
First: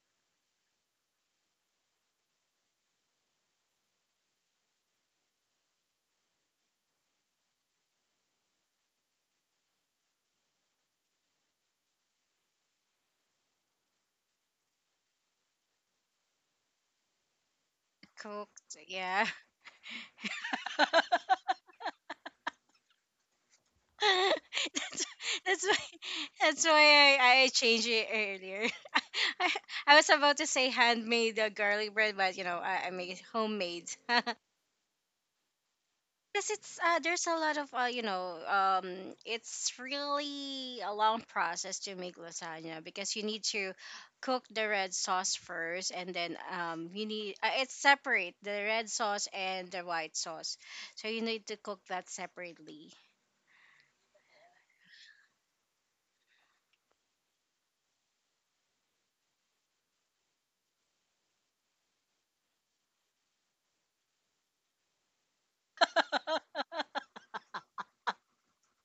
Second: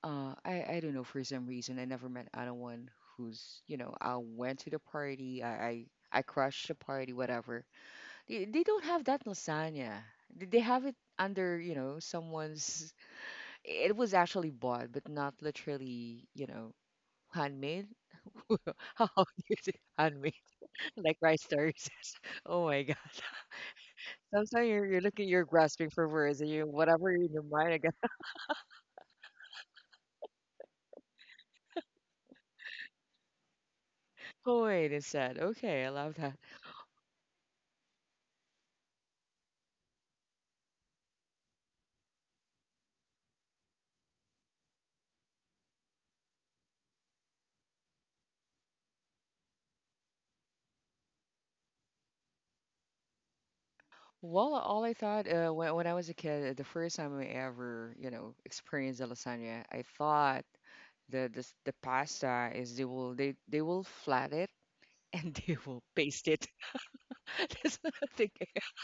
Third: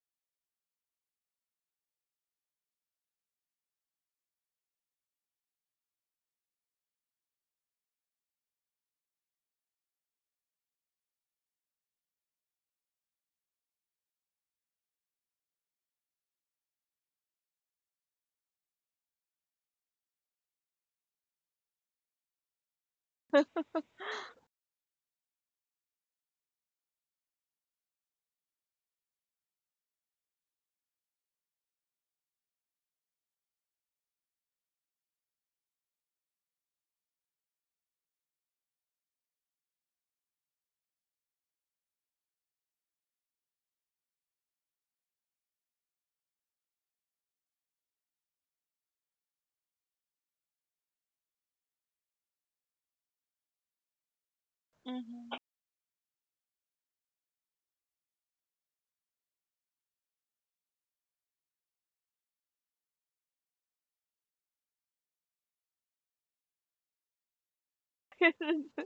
[SPEAKER 1] uh, I don't know, for some reason, I never met anyone who's, I went to the party, I crushed the party, whatever. They don't have that lasagna. They have it under, someone's. It was actually bought, but not literally, handmade.
[SPEAKER 3] Cooked,
[SPEAKER 1] How do
[SPEAKER 3] yeah.
[SPEAKER 1] you say handmade? Like rice terraces. Oh my God. Sometimes you're
[SPEAKER 3] that's,
[SPEAKER 1] looking, you're
[SPEAKER 3] that's why
[SPEAKER 1] grasping for words and you,
[SPEAKER 3] that's
[SPEAKER 1] whatever
[SPEAKER 3] why
[SPEAKER 1] in
[SPEAKER 3] I,
[SPEAKER 1] your
[SPEAKER 3] I
[SPEAKER 1] mind, I
[SPEAKER 3] changed
[SPEAKER 1] guess.
[SPEAKER 3] it earlier. I, I was about to say handmade garlic bread, but I make it homemade.
[SPEAKER 1] Oh, wait. It said, okay, I love that.
[SPEAKER 3] Because it's there's a lot of it's really a long process to make lasagna, because you need to cook the red sauce first, and then you need it's separate the red sauce and the white sauce, so you need to cook that separately.
[SPEAKER 1] Well, all I thought when I was a kid, the first time I ever, experienced a lasagna, I thought the pasta is they will flat it and they will paste it. That's what I'm thinking.
[SPEAKER 2] Mm-hmm.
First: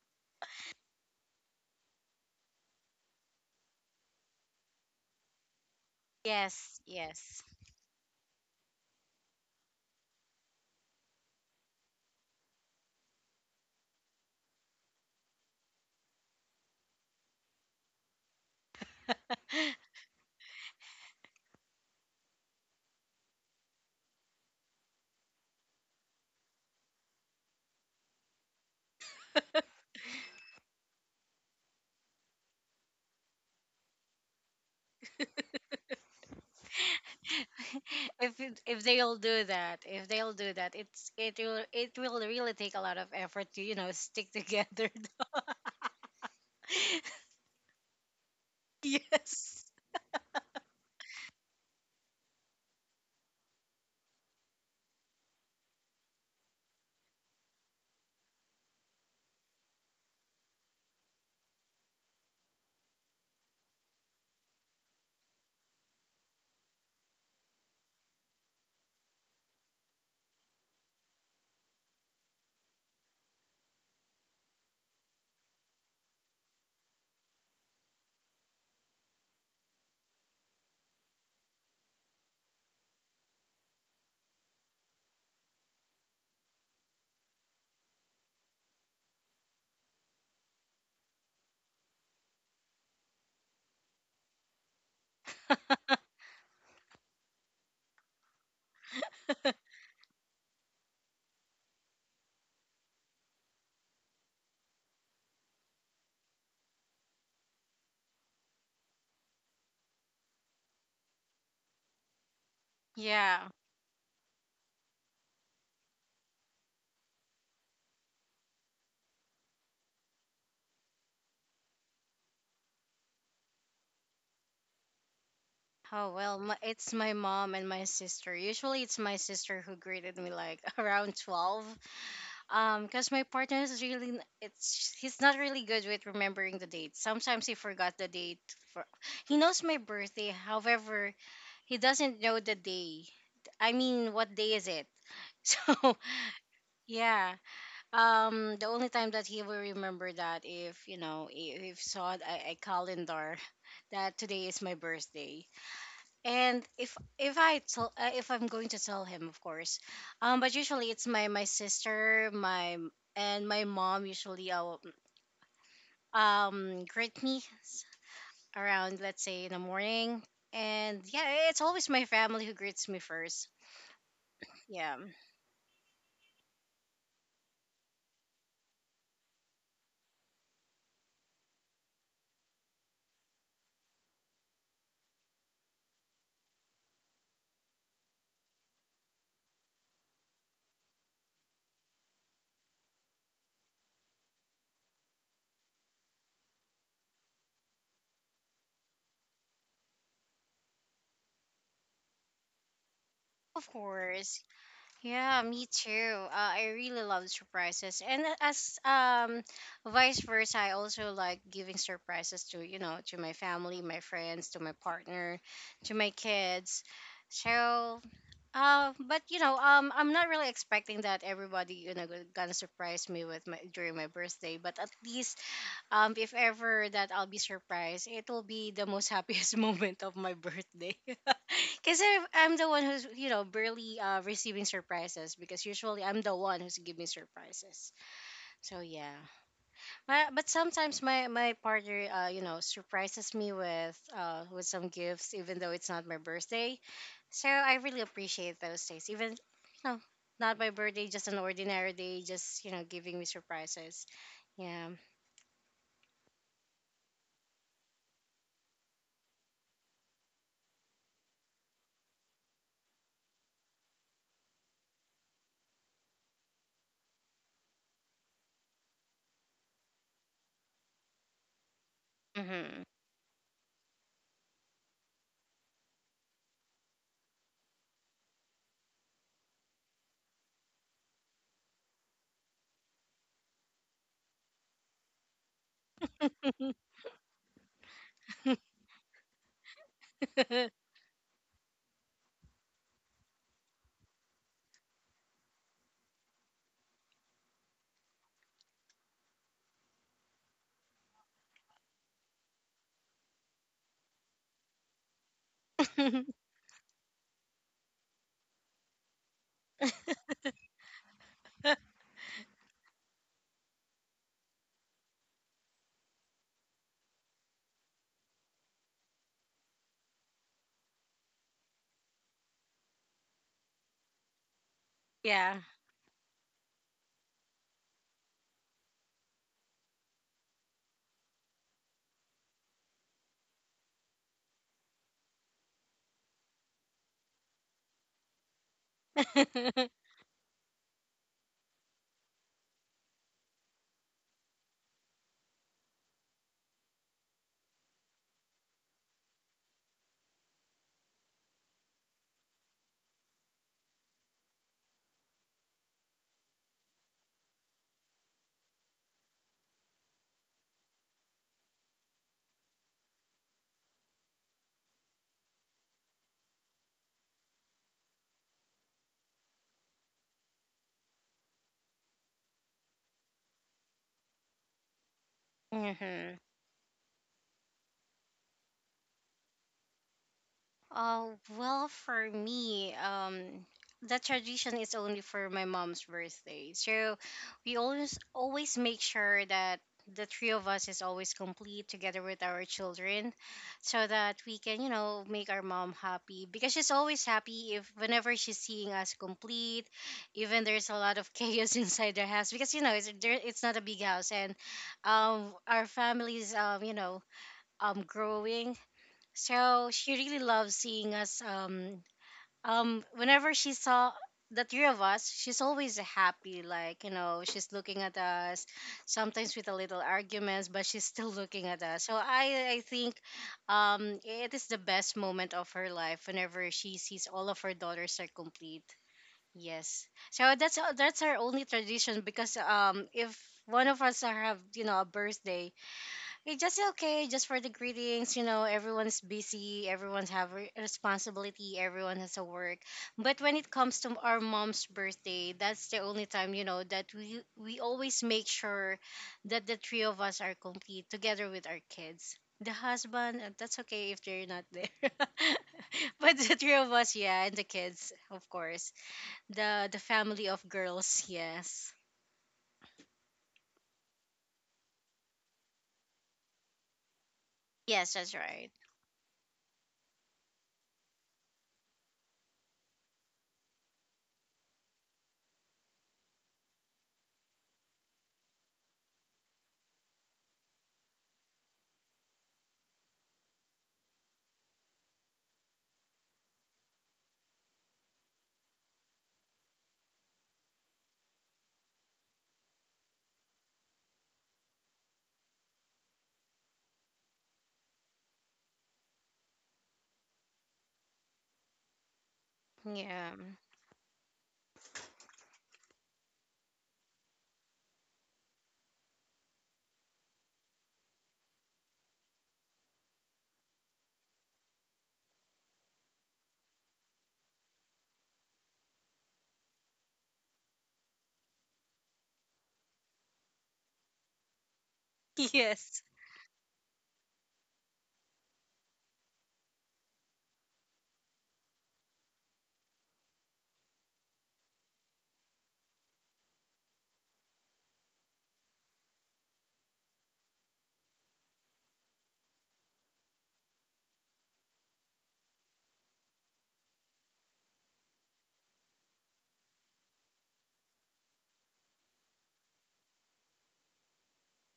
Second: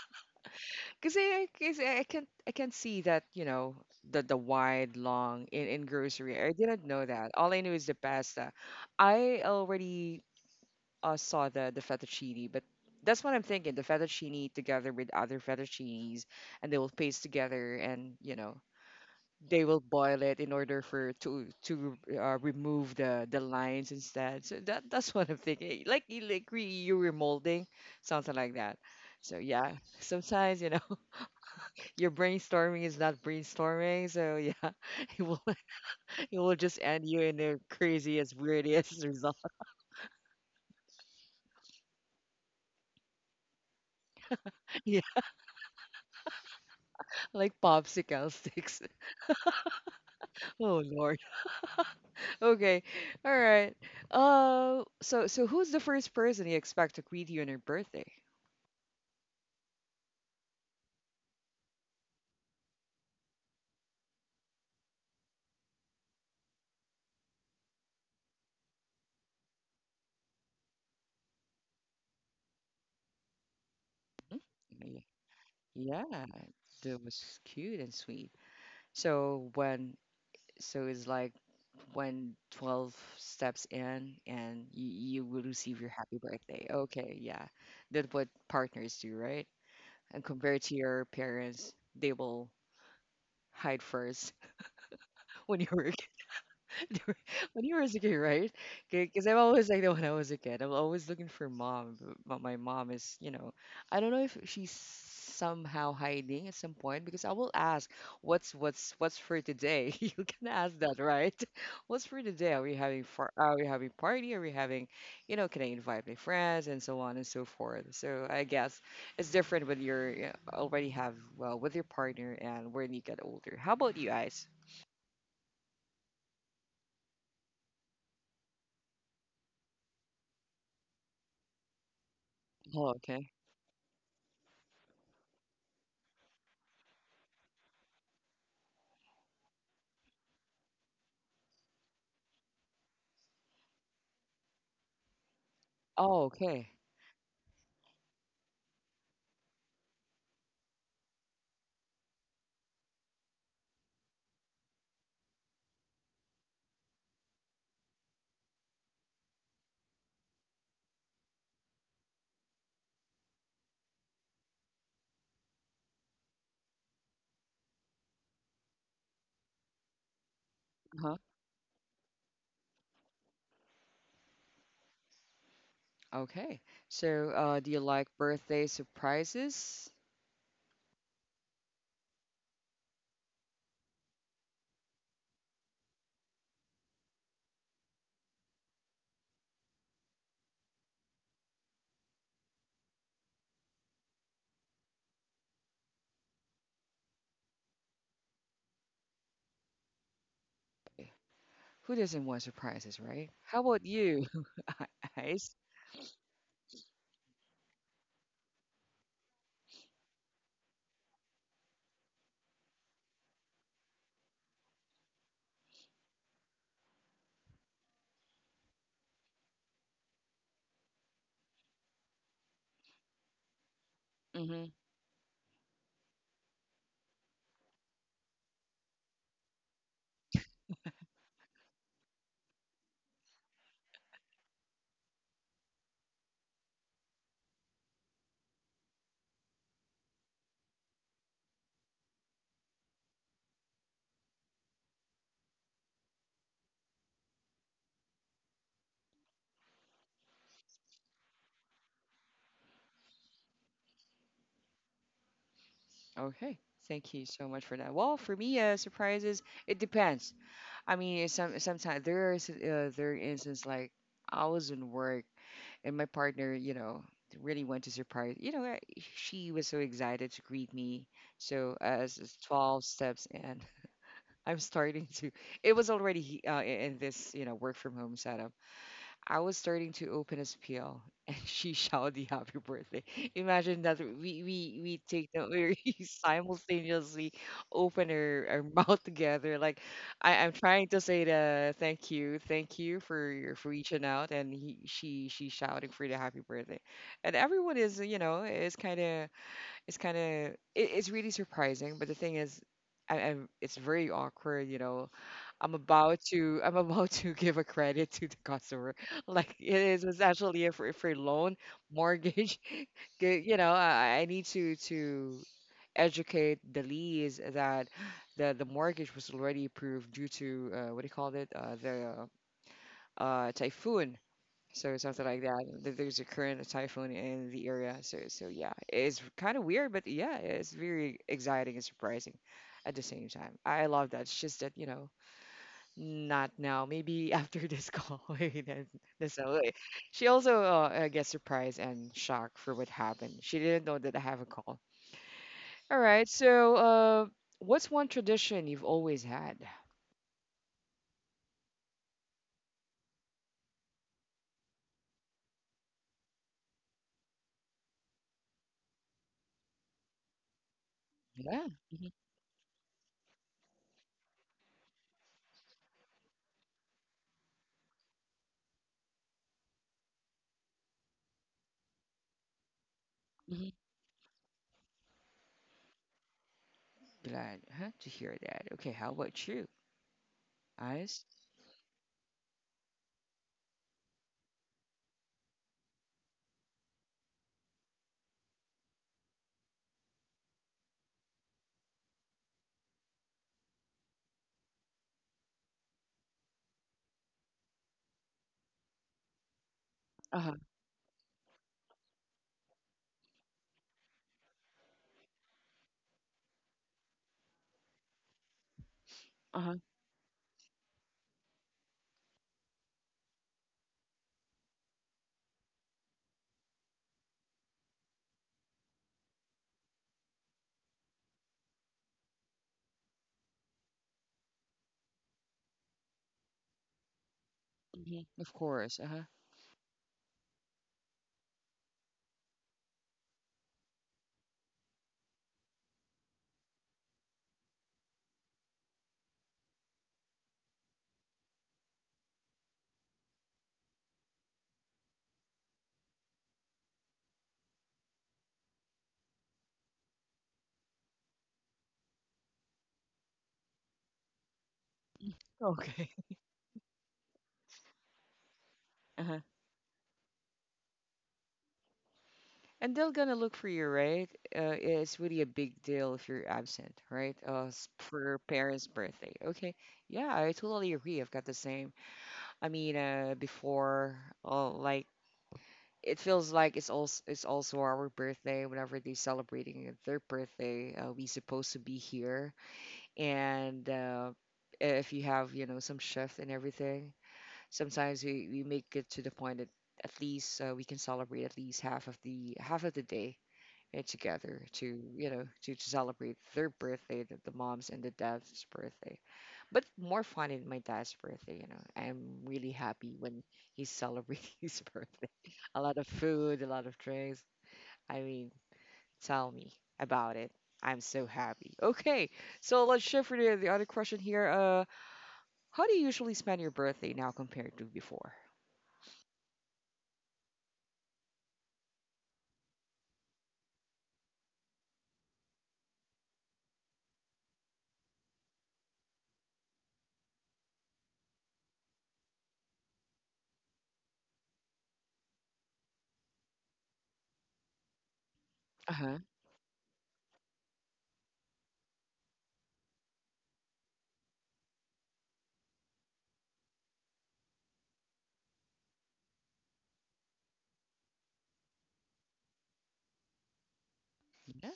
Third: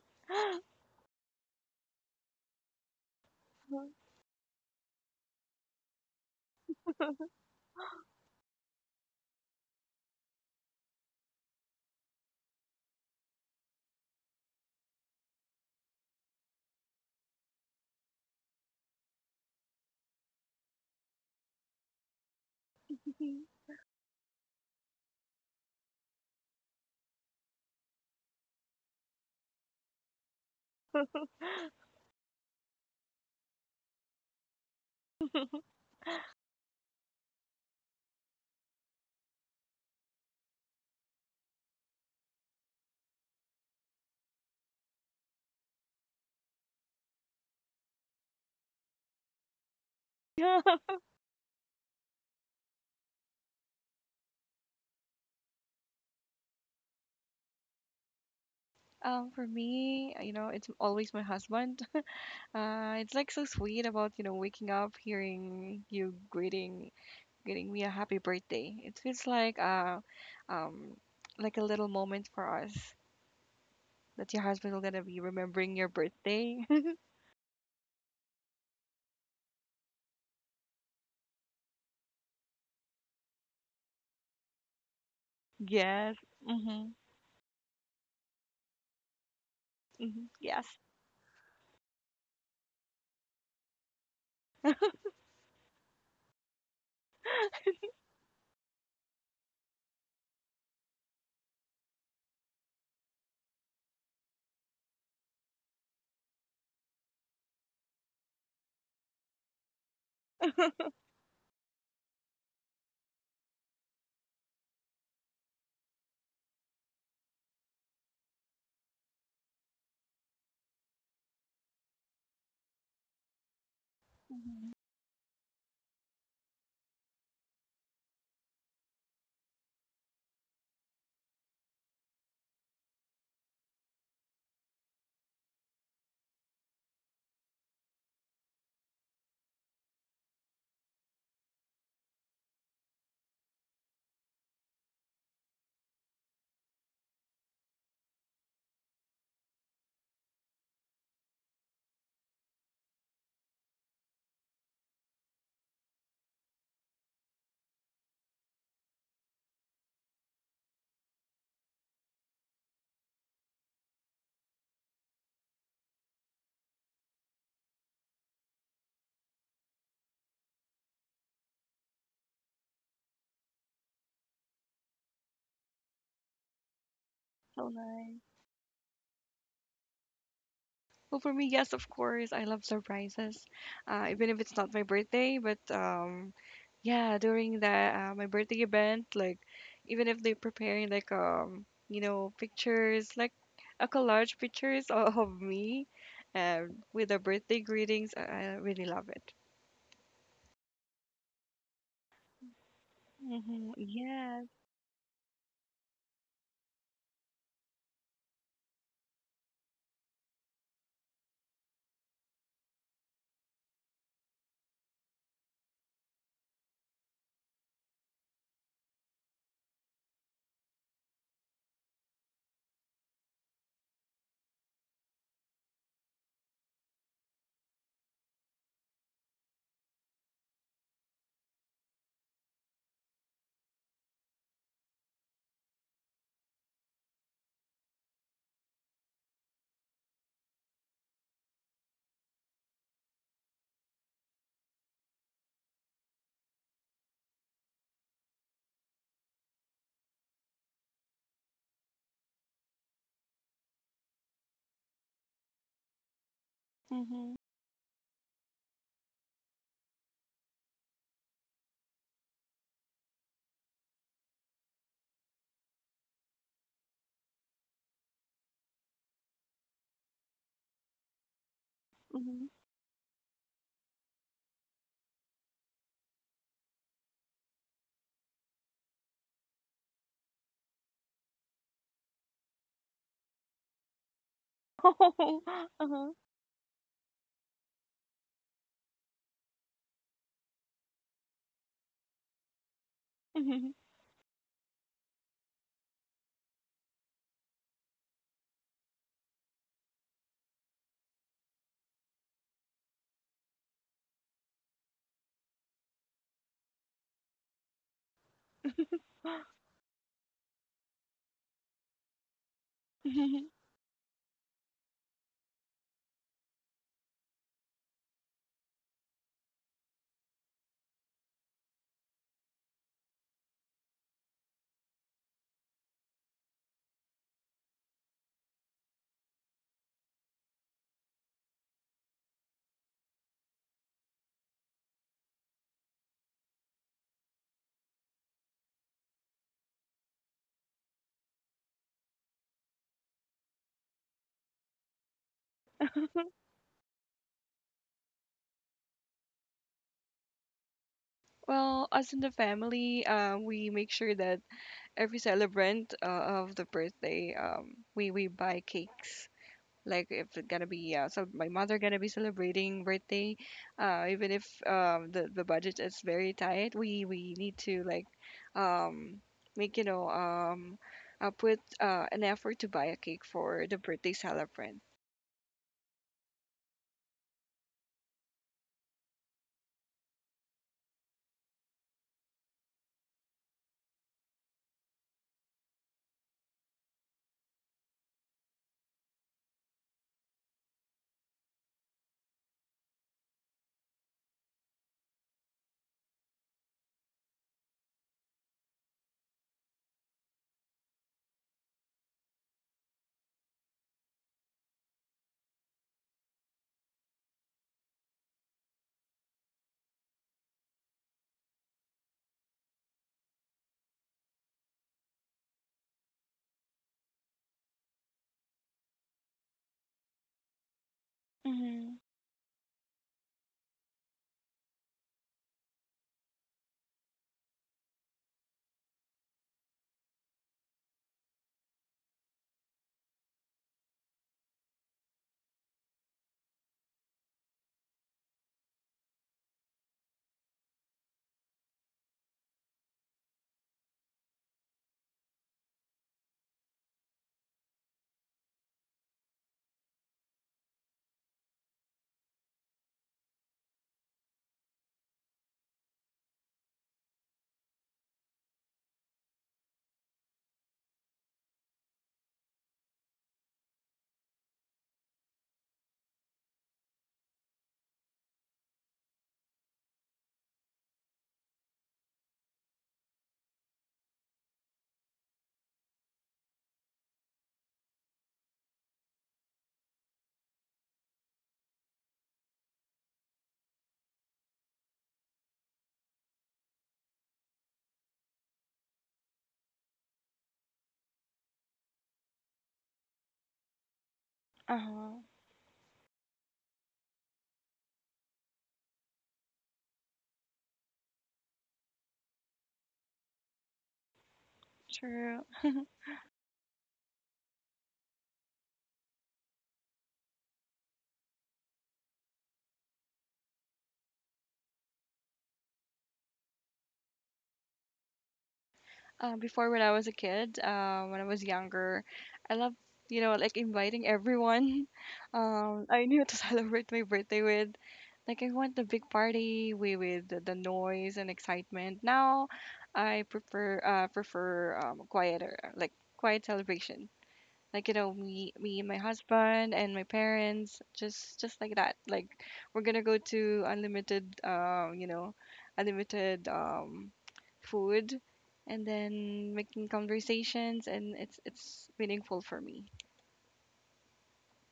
[SPEAKER 1] Because I, cause I can see that the wide long in grocery. I
[SPEAKER 3] Yes,
[SPEAKER 1] didn't know that.
[SPEAKER 3] yes.
[SPEAKER 1] All I knew is the pasta. I already saw the fettuccine, but that's what I'm thinking. The fettuccine together with other fettuccines, and they will paste together, and they will boil it in order for to remove the lines instead. So that's what I'm thinking. Like you like you remolding, something like that. So yeah, sometimes your brainstorming is not brainstorming. So yeah, it will it will just end you in the craziest,
[SPEAKER 3] If
[SPEAKER 1] weirdest
[SPEAKER 3] they'll
[SPEAKER 1] result.
[SPEAKER 3] do that, it will really take a lot of effort to, you know, stick together.
[SPEAKER 1] Yeah, like popsicle sticks.
[SPEAKER 3] Yes.
[SPEAKER 2] Yeah.
[SPEAKER 1] Oh Lord. Okay, all right. So who's the first person you expect to greet you on your birthday?
[SPEAKER 2] For me, you know, it's always my husband. It's like so sweet about, you know, waking up, hearing you greeting me a happy birthday. It feels um, like a little moment for us that your husband will
[SPEAKER 1] Hmm?
[SPEAKER 2] gonna be remembering your
[SPEAKER 1] Yeah,
[SPEAKER 2] birthday.
[SPEAKER 1] that was cute and sweet. So when so it's like when 12 steps in and you will receive your
[SPEAKER 2] Yes.
[SPEAKER 1] happy birthday.
[SPEAKER 2] Mm-hmm.
[SPEAKER 1] Okay, yeah. That's what partners do, right? And
[SPEAKER 2] Mm-hmm.
[SPEAKER 1] compared
[SPEAKER 2] Yes.
[SPEAKER 1] to your parents, they will hide first when you were a when you were a kid, right? Because I'm always like that when I was a kid. I'm always looking for mom. But my mom is, I don't know if she's somehow hiding at some point because I will ask, what's for today? You can ask
[SPEAKER 2] Hmm.
[SPEAKER 1] that, right? What's for today? Are we having far?
[SPEAKER 3] Yeah.
[SPEAKER 1] Are we having party? Are we having, can I invite my friends and so on and so forth? So I guess it's different when you're already have well with your partner and when you get older. How about you guys?
[SPEAKER 3] Oh well, it's my mom and my sister. Usually, it's my sister who greeted me like around 12.
[SPEAKER 1] Oh,
[SPEAKER 3] Because my
[SPEAKER 1] okay.
[SPEAKER 3] partner is really n- it's he's not really good with remembering the date. Sometimes he forgot the date. For he knows my birthday, however, he doesn't know the day. I mean, what day is it? So
[SPEAKER 1] Oh, okay.
[SPEAKER 3] yeah, the only time that he will remember that if you know if saw a calendar that today is my birthday. And if I tell if I'm going to tell him, of course, but usually it's my sister, my and my mom usually greet me s- around, let's say, in the morning, and
[SPEAKER 1] Uh-huh.
[SPEAKER 3] yeah, it's always my family who greets me first. Yeah,
[SPEAKER 1] Okay. So, do
[SPEAKER 2] So
[SPEAKER 1] you like
[SPEAKER 2] nice.
[SPEAKER 1] birthday surprises?
[SPEAKER 2] Well, for me, yes, of course, I love surprises, even if it's not my birthday. But yeah, during the my birthday event, like even if they're preparing like pictures, like a collage pictures of me, uh, with the birthday greetings, I really love it.
[SPEAKER 1] Who doesn't want surprises, right? How
[SPEAKER 3] of
[SPEAKER 2] Mm-hmm.
[SPEAKER 1] about you,
[SPEAKER 3] course.
[SPEAKER 2] Yes.
[SPEAKER 3] Yeah,
[SPEAKER 1] Ice?
[SPEAKER 3] me too. I really love surprises, and as vice versa, I also like giving surprises to you know to my family, my friends, to my partner, to my kids. So, but I'm not really expecting that everybody, gonna surprise me with my during my birthday.
[SPEAKER 1] Mm-hmm.
[SPEAKER 3] But at least, if ever that I'll be surprised, it will be the most happiest moment of my birthday. Because I'm the one who's, you know, barely receiving surprises, because usually I'm the one who's giving surprises. So, yeah. But sometimes my partner, you know, surprises me with some gifts, even though it's not my birthday. So, I really appreciate those days. Even, you know, not my birthday, just an ordinary day, just, you know, giving me surprises. Yeah.
[SPEAKER 1] Okay. Thank you
[SPEAKER 2] Mm-hmm.
[SPEAKER 1] so much for that. Well, for me, surprises, it depends. I mean, sometimes there are instances like I was in work and my partner, really wanted to surprise. She was so excited to greet me. So as it's
[SPEAKER 2] Mm-hmm.
[SPEAKER 3] Mm-hmm.
[SPEAKER 1] 12 steps in, I'm starting to. It was already in this, work from home setup. I was starting to open his peel, and she shouted "Happy Birthday!" Imagine that we take that we
[SPEAKER 2] Uh-huh.
[SPEAKER 1] simultaneously open our mouth together. Like I'm trying to say the thank you for for
[SPEAKER 2] Mm-hmm.
[SPEAKER 1] reaching out, and he she shouting for the Happy Birthday, and everyone is is kind of it's kind of it, it's really surprising. But the thing is, it's very awkward, I'm about to give a credit to the customer. Like it's actually a free, loan, mortgage. You know, I need to educate the lease that the mortgage was already approved due to what do you call it? The typhoon. So something like
[SPEAKER 3] Yeah.
[SPEAKER 1] that. There's a current typhoon in the area. So yeah, it's kind of weird, but yeah, it's very exciting and surprising at the same time. I love that. It's just that, not now. Maybe after this call. Maybe then. That's all, right. She also gets surprised and shocked for what happened. She didn't know that I have a call. All right. So, what's one tradition you've always had?
[SPEAKER 2] Well, us in the family, we make sure that every celebrant of the birthday, we buy cakes. Like if it's gonna be so my
[SPEAKER 1] Yeah.
[SPEAKER 2] mother gonna
[SPEAKER 1] Hmm.
[SPEAKER 2] be celebrating birthday, even if the budget is very tight, we need to like um, make you know put an effort to buy a cake for
[SPEAKER 1] Hmm.
[SPEAKER 2] the birthday celebrant.
[SPEAKER 3] Hmm.
[SPEAKER 1] Glad, huh, to hear that. Okay. How about you, Eyes?
[SPEAKER 3] Uh, well, for me, the tradition is only for my mom's birthday. So we always make sure that the three of us is always complete together with our children so that we can make our mom happy because she's always happy if whenever she's seeing us complete,
[SPEAKER 1] Uh huh.
[SPEAKER 3] even there's a lot of chaos inside their house because it's there, it's not a big house, and our families growing.
[SPEAKER 1] Uh huh.
[SPEAKER 3] So she really loves seeing us. Whenever she saw the three of us, she's always happy. Like, she's looking at us. Sometimes with a little arguments, but she's still looking at
[SPEAKER 2] Mm-hmm.
[SPEAKER 3] us. So I think, it is the best moment of her life whenever she sees all of her daughters
[SPEAKER 1] Hmm.
[SPEAKER 3] are
[SPEAKER 1] Of
[SPEAKER 3] complete.
[SPEAKER 1] course. Uh huh.
[SPEAKER 3] Yes. So that's our only tradition, because if one of us have a birthday, it's just okay, just for the greetings. Everyone's busy, everyone's have responsibility, everyone has a work. But when it comes to our mom's birthday, that's the only time that we always make sure that the three of us are complete together with our kids. The husband, that's okay if they're not there.
[SPEAKER 1] Okay.
[SPEAKER 3] But the three of us, yeah, and the kids, of course. The family of girls, yes,
[SPEAKER 1] And they're gonna look for you, right? It's really a big deal if you're absent, right?
[SPEAKER 3] yes,
[SPEAKER 1] For
[SPEAKER 3] that's
[SPEAKER 1] your
[SPEAKER 3] right.
[SPEAKER 1] parents' birthday. Okay. Yeah, I totally agree. I've got the same. I mean, before, like, it feels like it's also our birthday. Whenever they're celebrating their birthday, we supposed to be here. And if you have, some shift and everything, sometimes we make it to the point that at least we can celebrate at least half of the day together to
[SPEAKER 2] Uh-huh.
[SPEAKER 1] celebrate their birthday, the mom's and the dad's birthday, but more fun in my dad's birthday. You know, I'm really happy
[SPEAKER 3] Yeah,
[SPEAKER 1] when he's celebrating his birthday.
[SPEAKER 2] True.
[SPEAKER 1] A lot of food, a lot of drinks. I mean, tell me about it. I'm so happy. Okay, so let's shift for the other question here. How do you usually spend your birthday now compared to before?
[SPEAKER 2] Before when I was a kid, when I was younger, I love like inviting everyone.
[SPEAKER 3] yes,
[SPEAKER 2] I knew to celebrate my birthday with. Like I want the big party we with the noise and excitement. Now, I prefer quieter like quiet celebration. Like you know me and my
[SPEAKER 1] Uh-huh.
[SPEAKER 2] husband and my parents just like that. Like we're gonna go to unlimited you know unlimited food and then making conversations and it's meaningful for me.
[SPEAKER 1] Yeah.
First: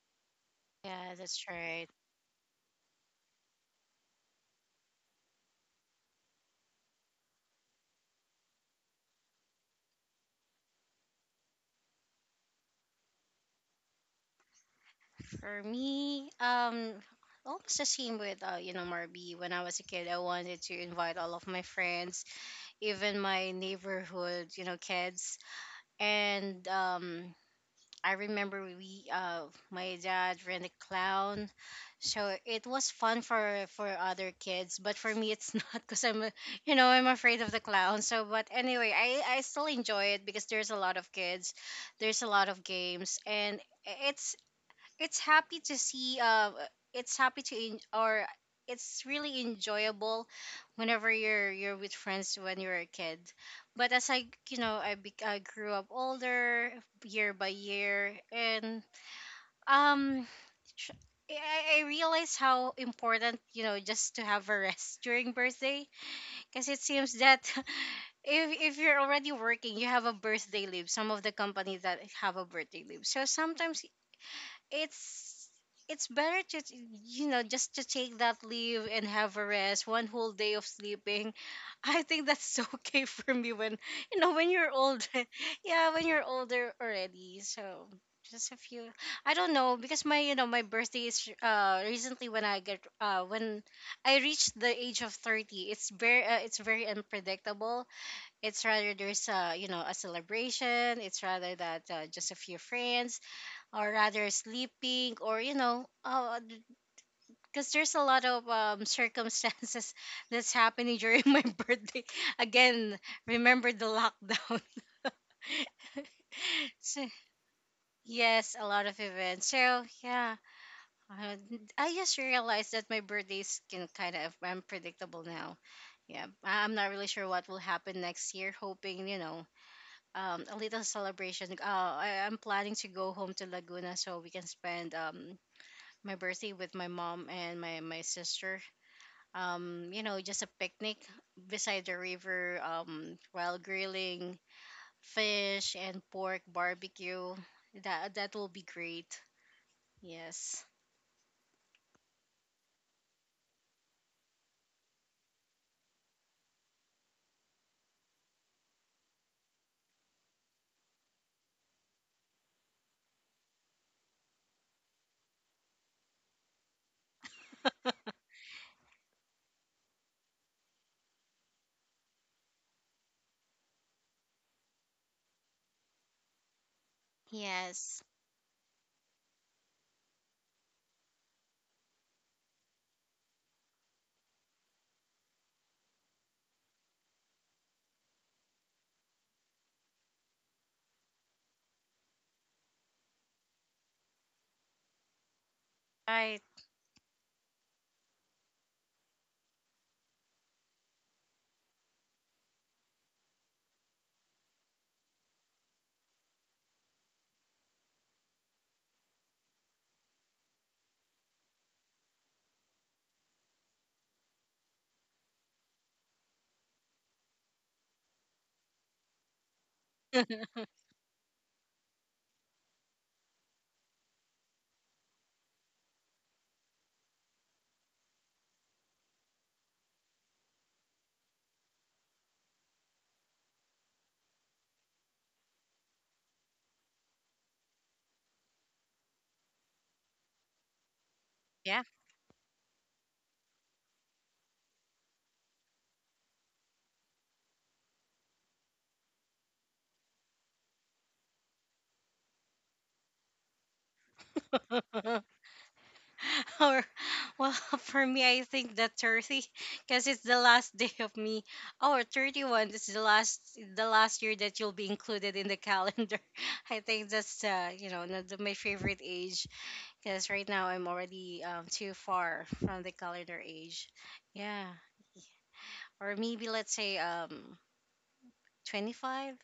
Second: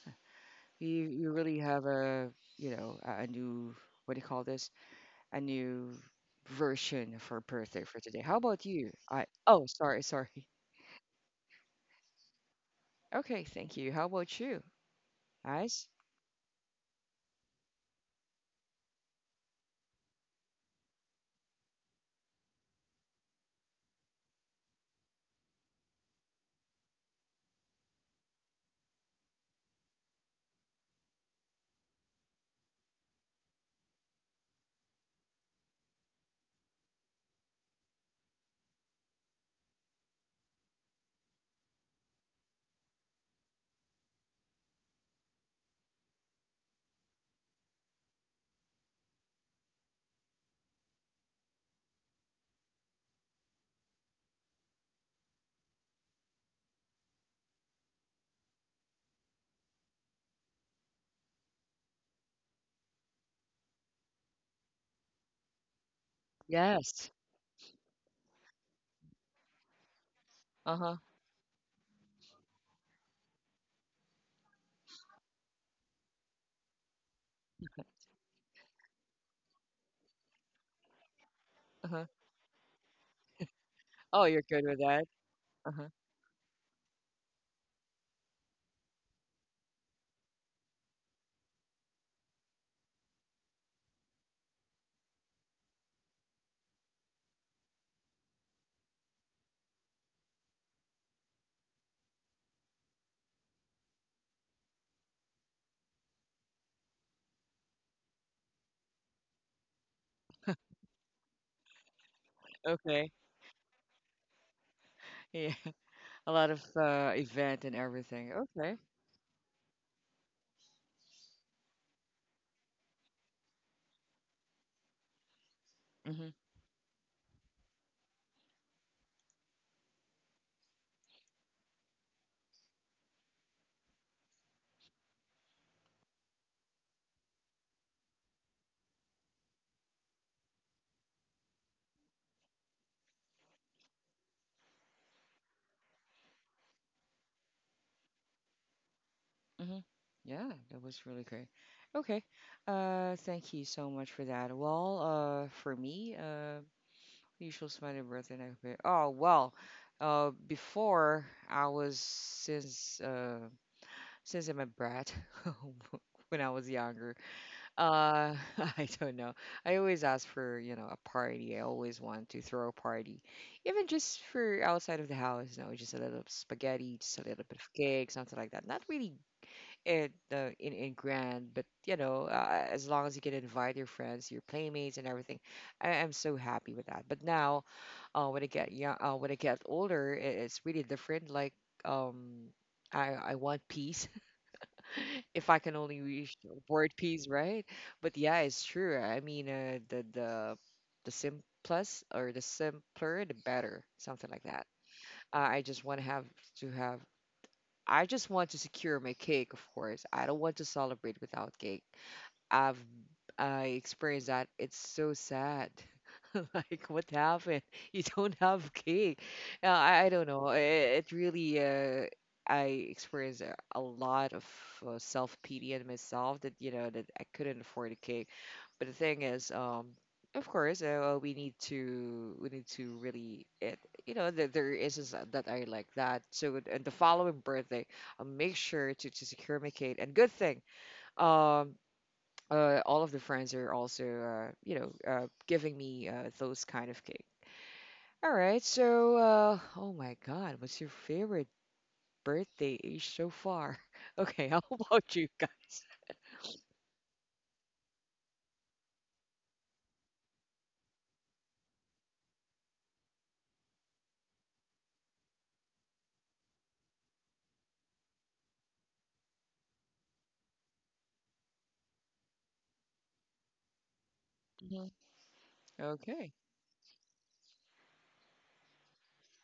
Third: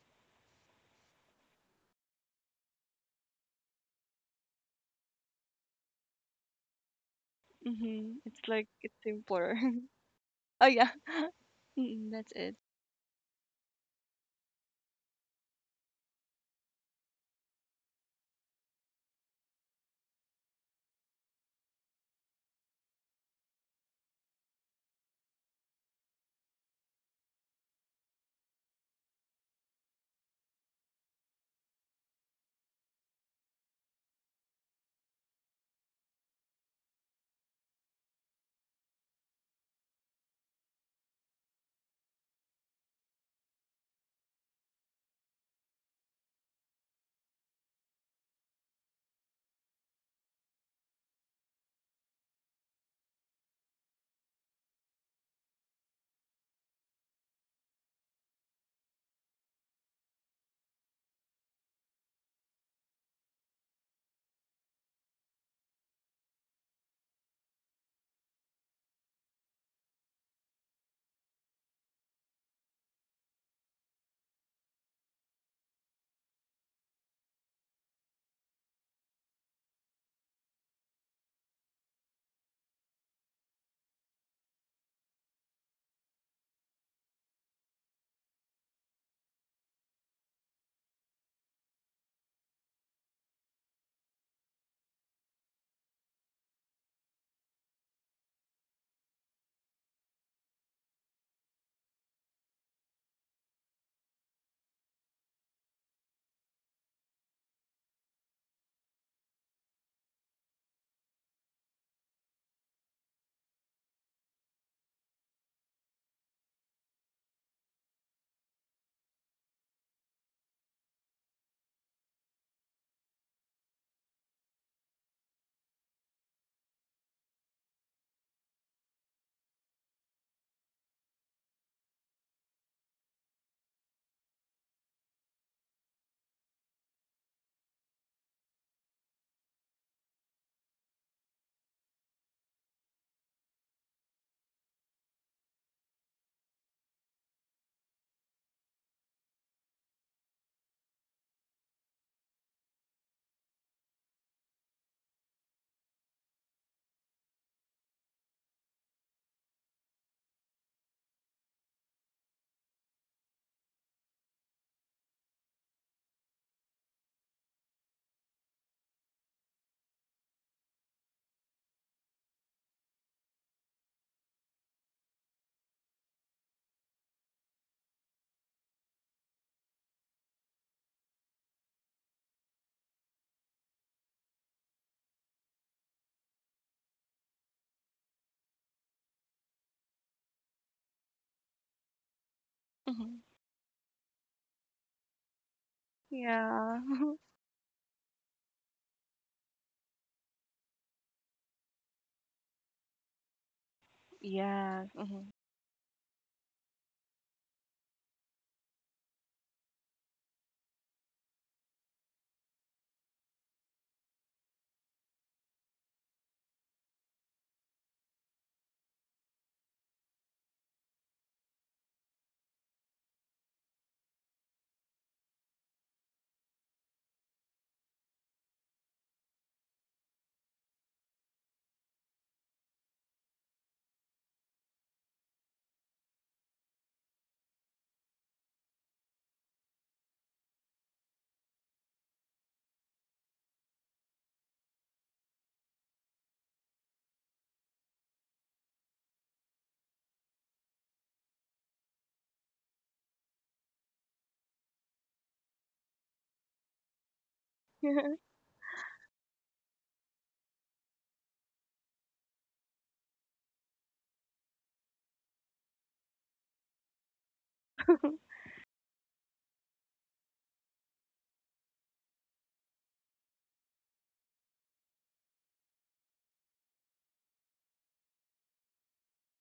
[SPEAKER 1] you
[SPEAKER 3] yeah,
[SPEAKER 1] you
[SPEAKER 3] that's
[SPEAKER 1] really have
[SPEAKER 3] right.
[SPEAKER 1] a, a new, what do you call this, a new version for birthday for
[SPEAKER 2] Hmm.
[SPEAKER 1] today. How
[SPEAKER 2] It's
[SPEAKER 1] about
[SPEAKER 2] like
[SPEAKER 1] you?
[SPEAKER 2] it's
[SPEAKER 1] I
[SPEAKER 2] simpler.
[SPEAKER 1] Oh, sorry.
[SPEAKER 2] Oh yeah, that's it.
[SPEAKER 1] Okay, thank you. How about you,
[SPEAKER 3] For
[SPEAKER 1] Ice?
[SPEAKER 3] me, almost the same with, Marby. When I was a kid, I wanted to invite all of my friends, even my neighborhood, kids. And I remember, my dad ran a clown, so it was fun for other kids, but for me, it's not, because I'm, a, you know, I'm afraid of the clown. So, but anyway, I still enjoy it, because there's a lot of kids, there's a lot of games, and it's it's happy to see, it's happy to or it's really enjoyable whenever you're with friends when you're a kid. But as I you know I, bec I grew up older year by year and, um tr- I realize how important just to have a rest during birthday, because it
[SPEAKER 1] Yes.
[SPEAKER 3] seems that, if you're already working, you have a birthday
[SPEAKER 1] Uh
[SPEAKER 3] leave.
[SPEAKER 1] huh.
[SPEAKER 3] Some of the companies that have a birthday leave. So sometimes it's it's better to t- you know just to take that leave and have a rest one whole day of sleeping.
[SPEAKER 1] Uh
[SPEAKER 3] I
[SPEAKER 1] huh.
[SPEAKER 3] think that's okay for me when you
[SPEAKER 1] Oh,
[SPEAKER 3] know
[SPEAKER 1] you're
[SPEAKER 3] when
[SPEAKER 1] good
[SPEAKER 3] you're
[SPEAKER 1] with that.
[SPEAKER 3] older.
[SPEAKER 1] Uh huh.
[SPEAKER 3] Yeah, when you're older already. So just a few. I don't know, because my birthday is, recently, when I get when I reach the age of 30, it's very, it's very unpredictable. It's rather, there's, a celebration, it's rather that, just a few friends, or rather sleeping, or because there's a lot of, circumstances that's happening during my birthday again.
[SPEAKER 1] Okay.
[SPEAKER 3] Remember the lockdown.
[SPEAKER 1] Yeah. A lot of
[SPEAKER 3] So
[SPEAKER 1] event and everything.
[SPEAKER 3] yes, a
[SPEAKER 1] Okay.
[SPEAKER 3] lot of events. So yeah, uh, I just realized that my birthdays can kind of unpredictable now. Yeah,
[SPEAKER 1] Mhm.
[SPEAKER 3] I'm not really sure what will happen next year, hoping, a little celebration. I'm planning to go home to Laguna so we can spend, my birthday with my mom and my sister. Just a picnic beside the river, while grilling fish and pork barbecue. That will be great.
[SPEAKER 1] Mhm. Yeah,
[SPEAKER 3] Yes.
[SPEAKER 1] that was really great. Okay. Thank you so much for that. Well, for me, usual smiley birthday and everything. Oh well. Before I was since I'm a brat when I was younger. Uh, I don't know. I always ask for, a party. I always want to throw a party, even just for outside of the house. You know, just a little spaghetti, just a little bit of
[SPEAKER 3] Yes.
[SPEAKER 1] cake, something like that. Not really it in grand, but you know, as long as you can invite your friends, your playmates, and everything, I'm so happy with that. But now, when I get older, it's really different. Like, um, I
[SPEAKER 2] Hmm.
[SPEAKER 1] I want peace. If I can only reach
[SPEAKER 3] Right.
[SPEAKER 2] Yeah,
[SPEAKER 1] word piece, right? But yeah, it's true. I mean, the simplest or the simpler, the better, something like that.
[SPEAKER 2] yeah. Hmm.
[SPEAKER 1] I just want to have to have. I just want to secure my cake, of course. I don't want to celebrate without cake. I've I experienced that. It's so sad. Like what happened? You don't have cake. I don't know. It really I experienced a lot of self pity in myself that that I couldn't afford a cake. But the thing is, of course, we need to really it. You know, there is that I like that. So, and the following birthday, I'll make sure to secure my cake. And good thing, um,
[SPEAKER 3] Yeah.
[SPEAKER 1] all of the friends are also, giving me those kind of cake. All right, so, oh my God, what's your favorite birthday age so far? Okay, how about you guys?
[SPEAKER 3] Or well, for me, I think that 30, because it's the last day of me. Oh, or 31. This is the last, year that you'll be included in the calendar. I think that's, not my favorite age, because right now I'm already, too far from the calendar age. Yeah.
[SPEAKER 1] Mhm.
[SPEAKER 3] Or
[SPEAKER 1] Okay,
[SPEAKER 3] maybe let's say, 25.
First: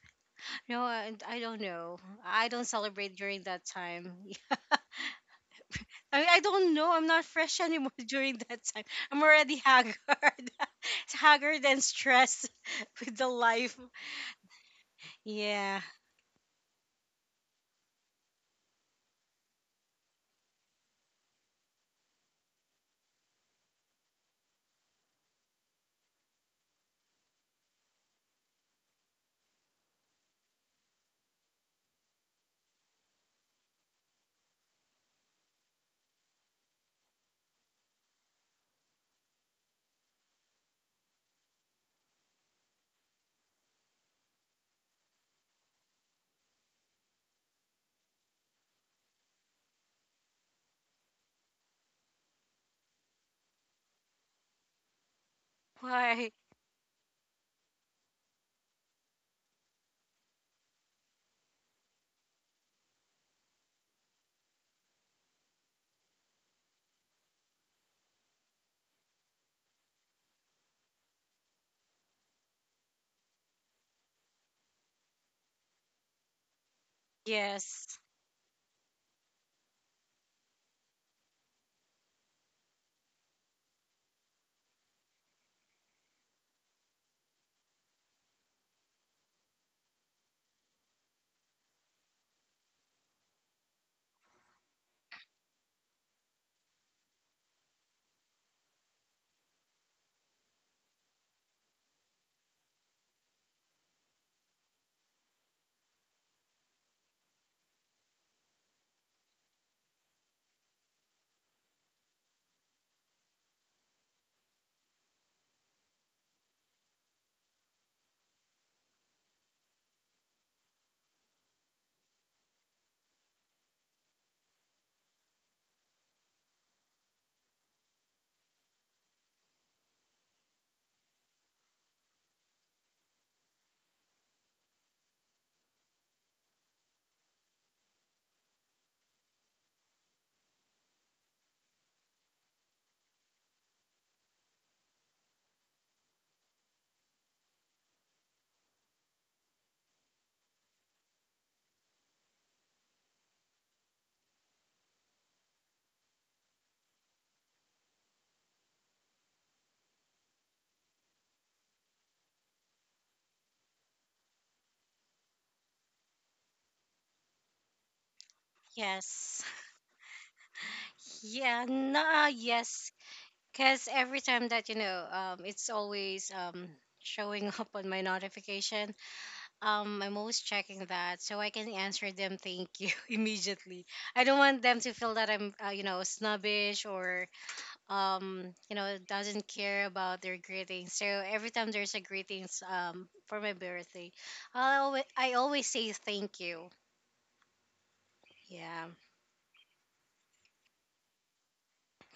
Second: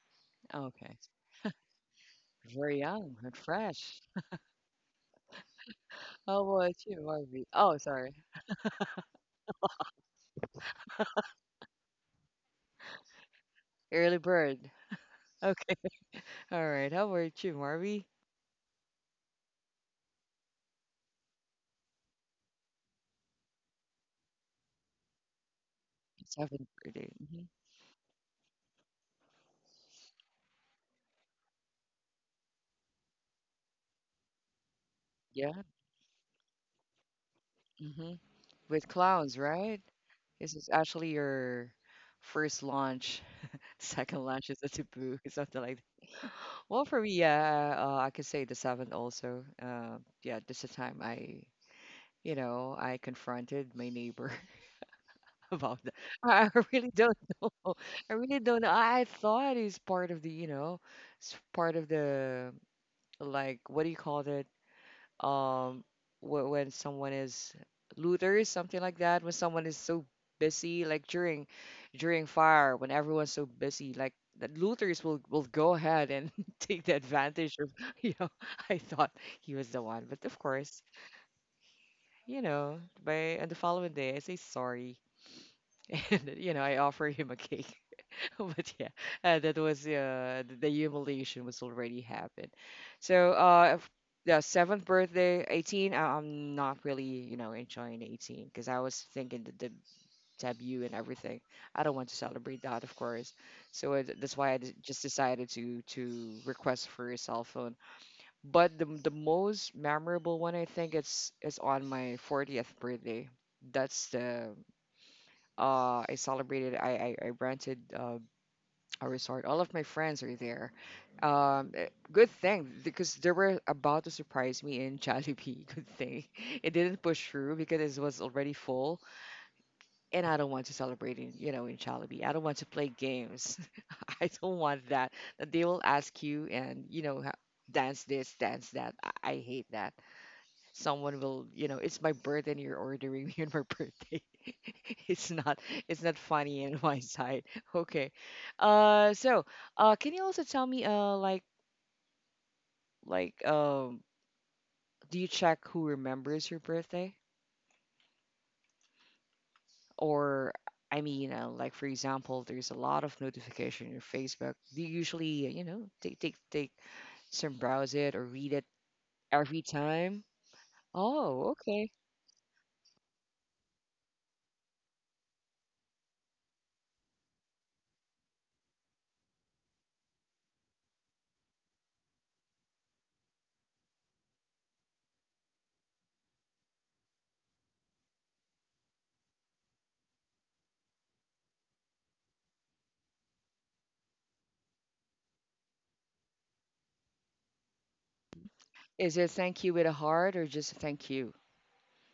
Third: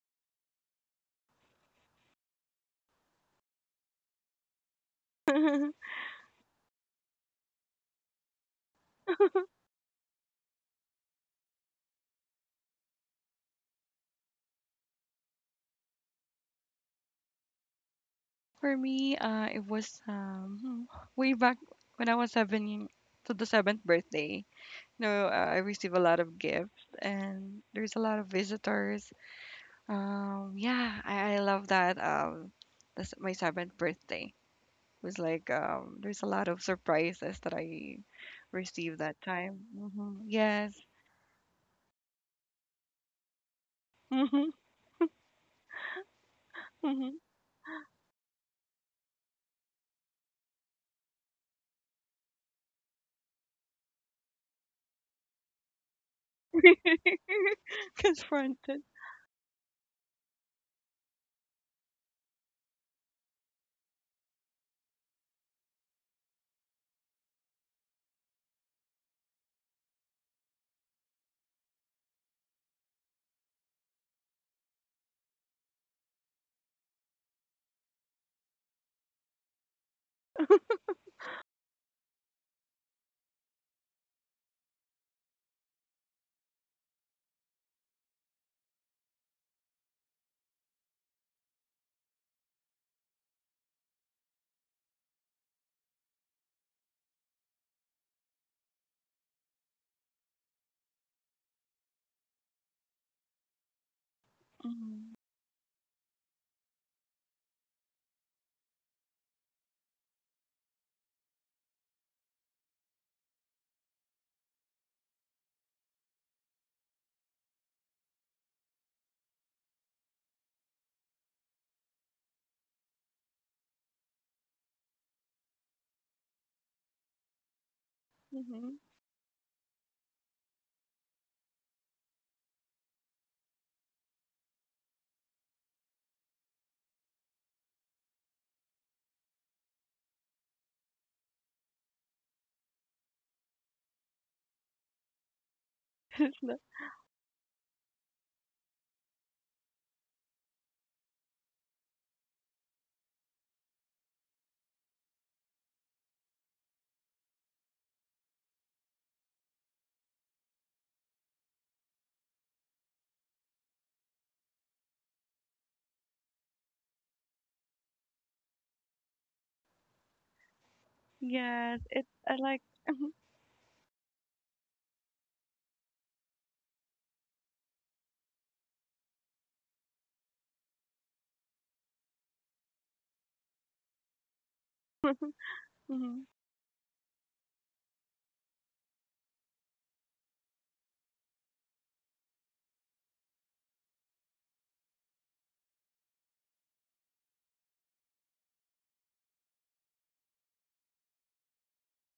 [SPEAKER 3] No,
[SPEAKER 1] okay,
[SPEAKER 3] I don't know. I don't
[SPEAKER 1] very
[SPEAKER 3] celebrate
[SPEAKER 1] young and
[SPEAKER 3] during that
[SPEAKER 1] fresh.
[SPEAKER 3] time. I mean, I
[SPEAKER 1] How
[SPEAKER 3] don't
[SPEAKER 1] about
[SPEAKER 3] know.
[SPEAKER 1] you,
[SPEAKER 3] I'm not
[SPEAKER 1] Marvy?
[SPEAKER 3] fresh
[SPEAKER 1] Oh,
[SPEAKER 3] anymore
[SPEAKER 1] sorry,
[SPEAKER 3] during that time. I'm already haggard, haggard and stressed with the life.
[SPEAKER 1] early bird. Okay,
[SPEAKER 3] Yeah.
[SPEAKER 1] all right. How about you, Marvy?
[SPEAKER 2] For me, it was way back when I was seven to the seventh birthday. No, I received a lot of
[SPEAKER 1] Seventh
[SPEAKER 2] gifts
[SPEAKER 1] birthday. Hmm.
[SPEAKER 2] and there's a lot of visitors. Yeah, I love that. That's my seventh birthday. Was like
[SPEAKER 1] Yeah,
[SPEAKER 2] there's a lot of surprises that I
[SPEAKER 1] hmm, with
[SPEAKER 2] received that
[SPEAKER 1] clowns,
[SPEAKER 2] time.
[SPEAKER 1] right?
[SPEAKER 2] Hmm.
[SPEAKER 1] This is
[SPEAKER 2] Yes.
[SPEAKER 1] actually your first launch. Second lunch
[SPEAKER 2] Mm-hmm.
[SPEAKER 1] is a taboo, something like that. Well, for me, yeah, I could say the seventh also. Yeah, this is the time I confronted my neighbor about that.
[SPEAKER 3] Why?
[SPEAKER 1] I really don't know. I really don't know.
[SPEAKER 2] Confronted.
[SPEAKER 1] I thought it's part of the, it's part of the, like, what do you call that? um when someone is looters, something like that, when someone is so busy, like during fire, when everyone's so busy, like the looters will go ahead and take the advantage of,
[SPEAKER 3] Yes.
[SPEAKER 1] you know I thought he was the one. But of course, you know, by on the following day I say sorry, and you know I offer him a cake. But yeah, that was the humiliation was already happened. So yeah, seventh birthday, 18. I'm not really, you know, enjoying 18 because I was thinking the debut and everything. I don't want to celebrate that, of course. So it, that's why just
[SPEAKER 2] Mm-hmm.
[SPEAKER 1] decided to request for a cell phone. But the most memorable one I think it's is on my 40th birthday. That's the I celebrated I rented a resort. All of my friends are there. Um, eh, Good thing, because they were about to surprise me in Jollibee. Good thing it didn't push through because it was already
[SPEAKER 2] Mm-hmm.
[SPEAKER 1] full, and I don't want to celebrate in, you know, in Jollibee. I don't want to play games. I don't want that. That they will ask you and dance this, dance that. I hate that someone will, you know, it's my birthday and you're ordering me on my birthday. It's not it's not funny on my side. Okay. So can you also tell me like, like, do you check who remembers your birthday, or I mean, like for example there's a lot of notification in your Facebook, do you usually, you know, take some, browse it or read it
[SPEAKER 3] Yes.
[SPEAKER 1] every time? Oh,
[SPEAKER 3] Yeah.
[SPEAKER 2] Yes.
[SPEAKER 1] okay.
[SPEAKER 2] It's
[SPEAKER 3] Nah.
[SPEAKER 2] I like.
[SPEAKER 3] Yes. Because every time that, it's always, showing up on my notification. I'm always checking that so I can answer them. Thank you, immediately. I don't want them to feel that I'm,
[SPEAKER 2] Hmm.
[SPEAKER 3] snobbish, or um doesn't care about their greetings. So every time there's a greetings, for my birthday, I always say thank you. Yeah.
[SPEAKER 1] Is it thank you with a heart or just thank you?